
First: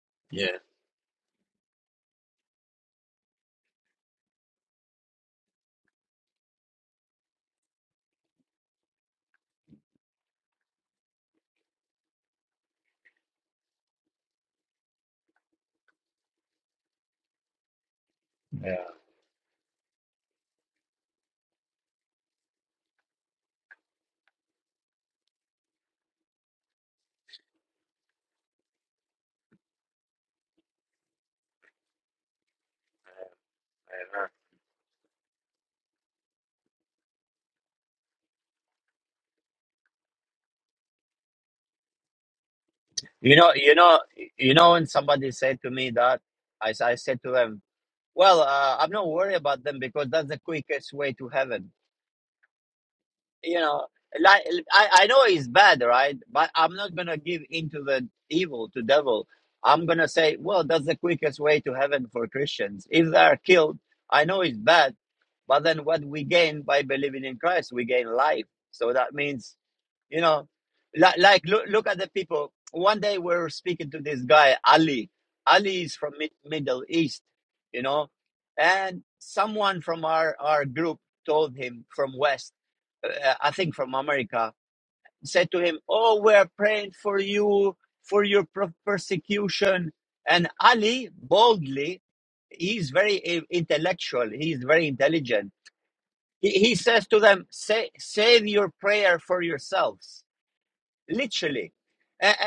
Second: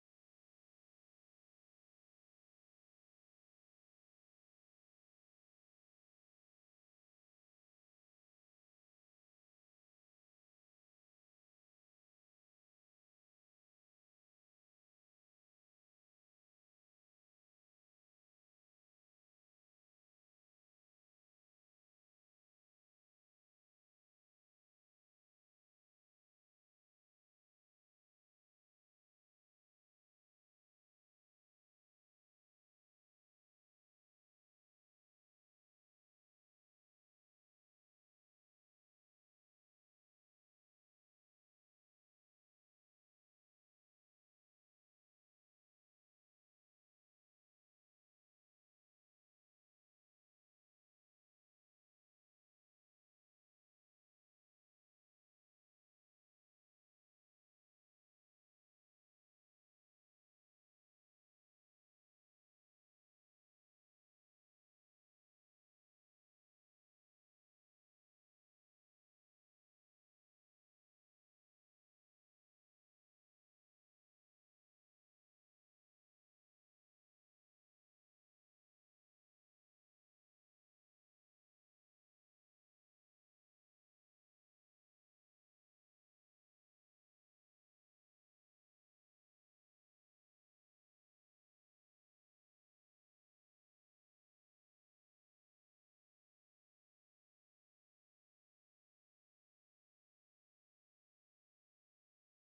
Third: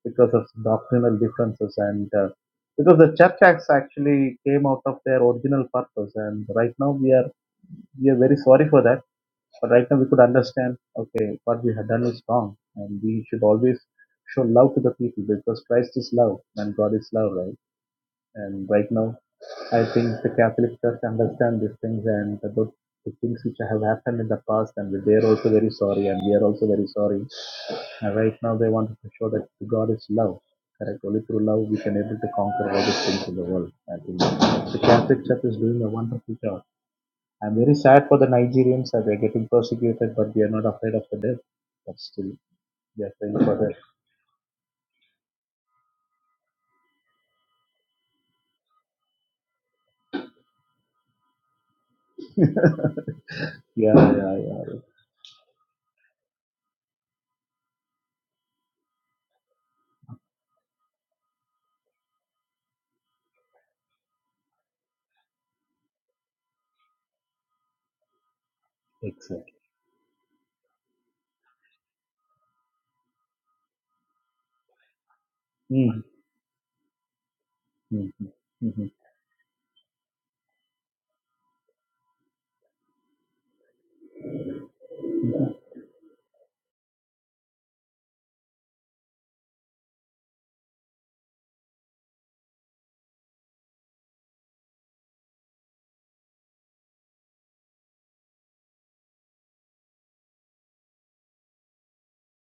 Speaker 3: because of
Speaker 1: yeah,
Speaker 3: doctrinal differences. And uh, because the church acts actually came out of their original purpose. And right now we are we are very sorry for that. But right now we could understand, okay, what we had done is wrong, and we should always show love to the people because Christ is love and God is love, right? And
Speaker 1: yeah.
Speaker 3: right now, I think the Catholic Church understand these things and about the things which have happened in the past, and they are also very sorry, and we are also very sorry uh, right now, they wanted to show that God is love. Correct. Only through love we can able to conquer all these things in the world. I think the Catholic Church is doing a wonderful job. I'm very sad for the Nigerians that they're getting persecuted, but they are not afraid of the death. But still, they are
Speaker 1: You
Speaker 3: praying
Speaker 1: know,
Speaker 3: for that.
Speaker 1: you know, you know. When somebody said to me that, I s- I said to them, "Well, uh, I'm not worried about them because that's the quickest way to heaven." you know
Speaker 3: Yeah, yeah,
Speaker 1: like
Speaker 3: yeah.
Speaker 1: I, I know it's bad right but i'm not gonna give into the evil to devil i'm gonna say well that's the quickest way to heaven for christians if they are killed i know it's bad but then what we gain by believing in christ we gain life so that
Speaker 3: Exactly.
Speaker 1: means you know like, like look, look at the people one day we were speaking to this guy ali ali is from
Speaker 3: Mm-hmm.
Speaker 1: Mid- middle east you know
Speaker 3: Mm-hmm. Mm-hmm.
Speaker 1: and someone from our our group told him from west uh, I think from America, said to him, "Oh, we are praying for you for your persecution." And Ali boldly, he's very uh, intellectual. He's very intelligent. He, he says to them, "Say, save your prayer for yourselves." literally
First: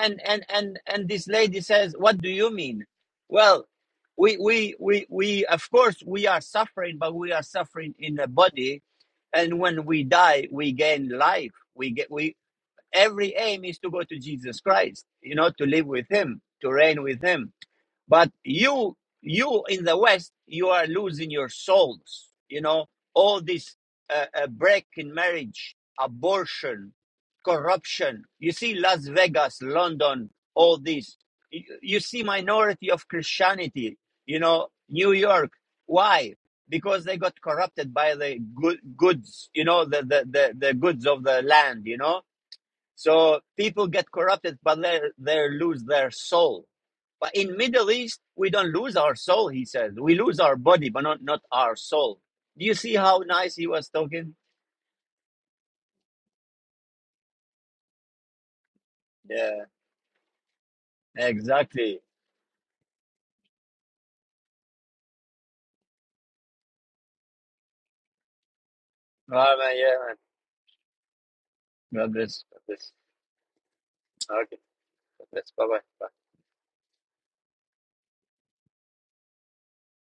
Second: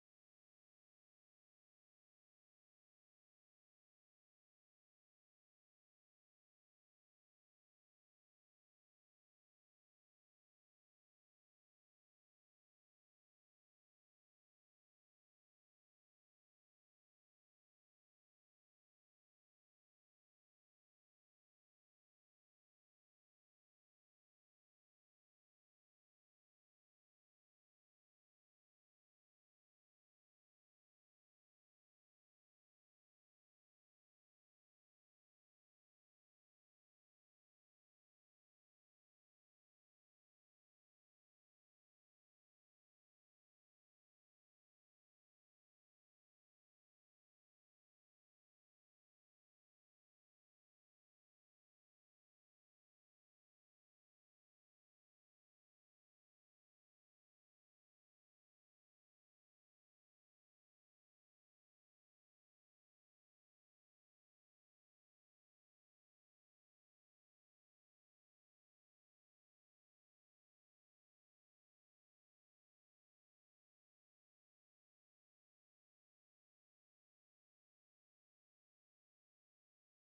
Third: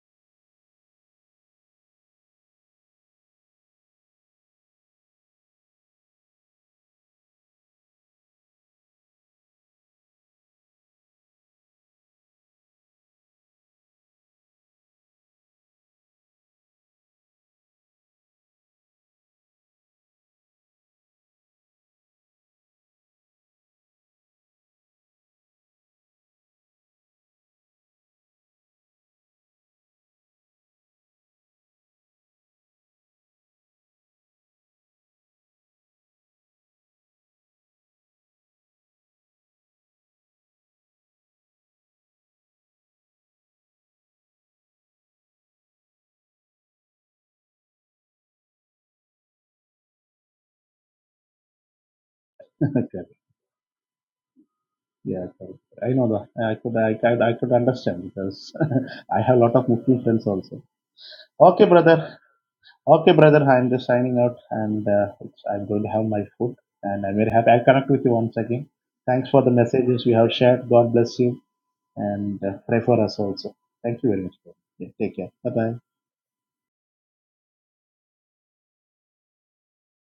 Speaker 1: and and and and this lady says what do you mean well we we we we of course we are suffering but we are suffering in the body and when we die we gain life we get we every aim is to go to jesus christ you know to live with him to reign with him but you you in the west you are losing your souls you know all this uh, uh, break in marriage abortion corruption you see las vegas london all this you, you see minority of christianity you know new york why because they got corrupted by the good, goods you know the, the the the goods of the land you know so people get corrupted, but they they lose their soul. But in Middle East, we don't lose our soul. He says we lose our body, but not not our soul. Do you see
Speaker 3: correct.
Speaker 1: how nice he was talking?
Speaker 3: Yeah, correct. I know that. I could, I, could, I could understand because I have a lot
Speaker 1: Yeah,
Speaker 3: of Muslim friends also. Okay,
Speaker 1: exactly.
Speaker 3: brother. Okay, brother, I'm just signing out and uh, it's, I'm going to have my food and I'm very happy. I'll connect with you once again. Thanks for the
Speaker 1: Oh, man, yeah,
Speaker 3: messages you
Speaker 1: man.
Speaker 3: have shared. God bless you
Speaker 1: God
Speaker 3: and
Speaker 1: bless.
Speaker 3: uh,
Speaker 1: God
Speaker 3: pray
Speaker 1: bless.
Speaker 3: for us also. Thank you very much. Brother.
Speaker 1: Okay.
Speaker 3: Yeah, take
Speaker 1: God
Speaker 3: care. Bye
Speaker 1: bless. Bye
Speaker 3: bye.
Speaker 1: bye.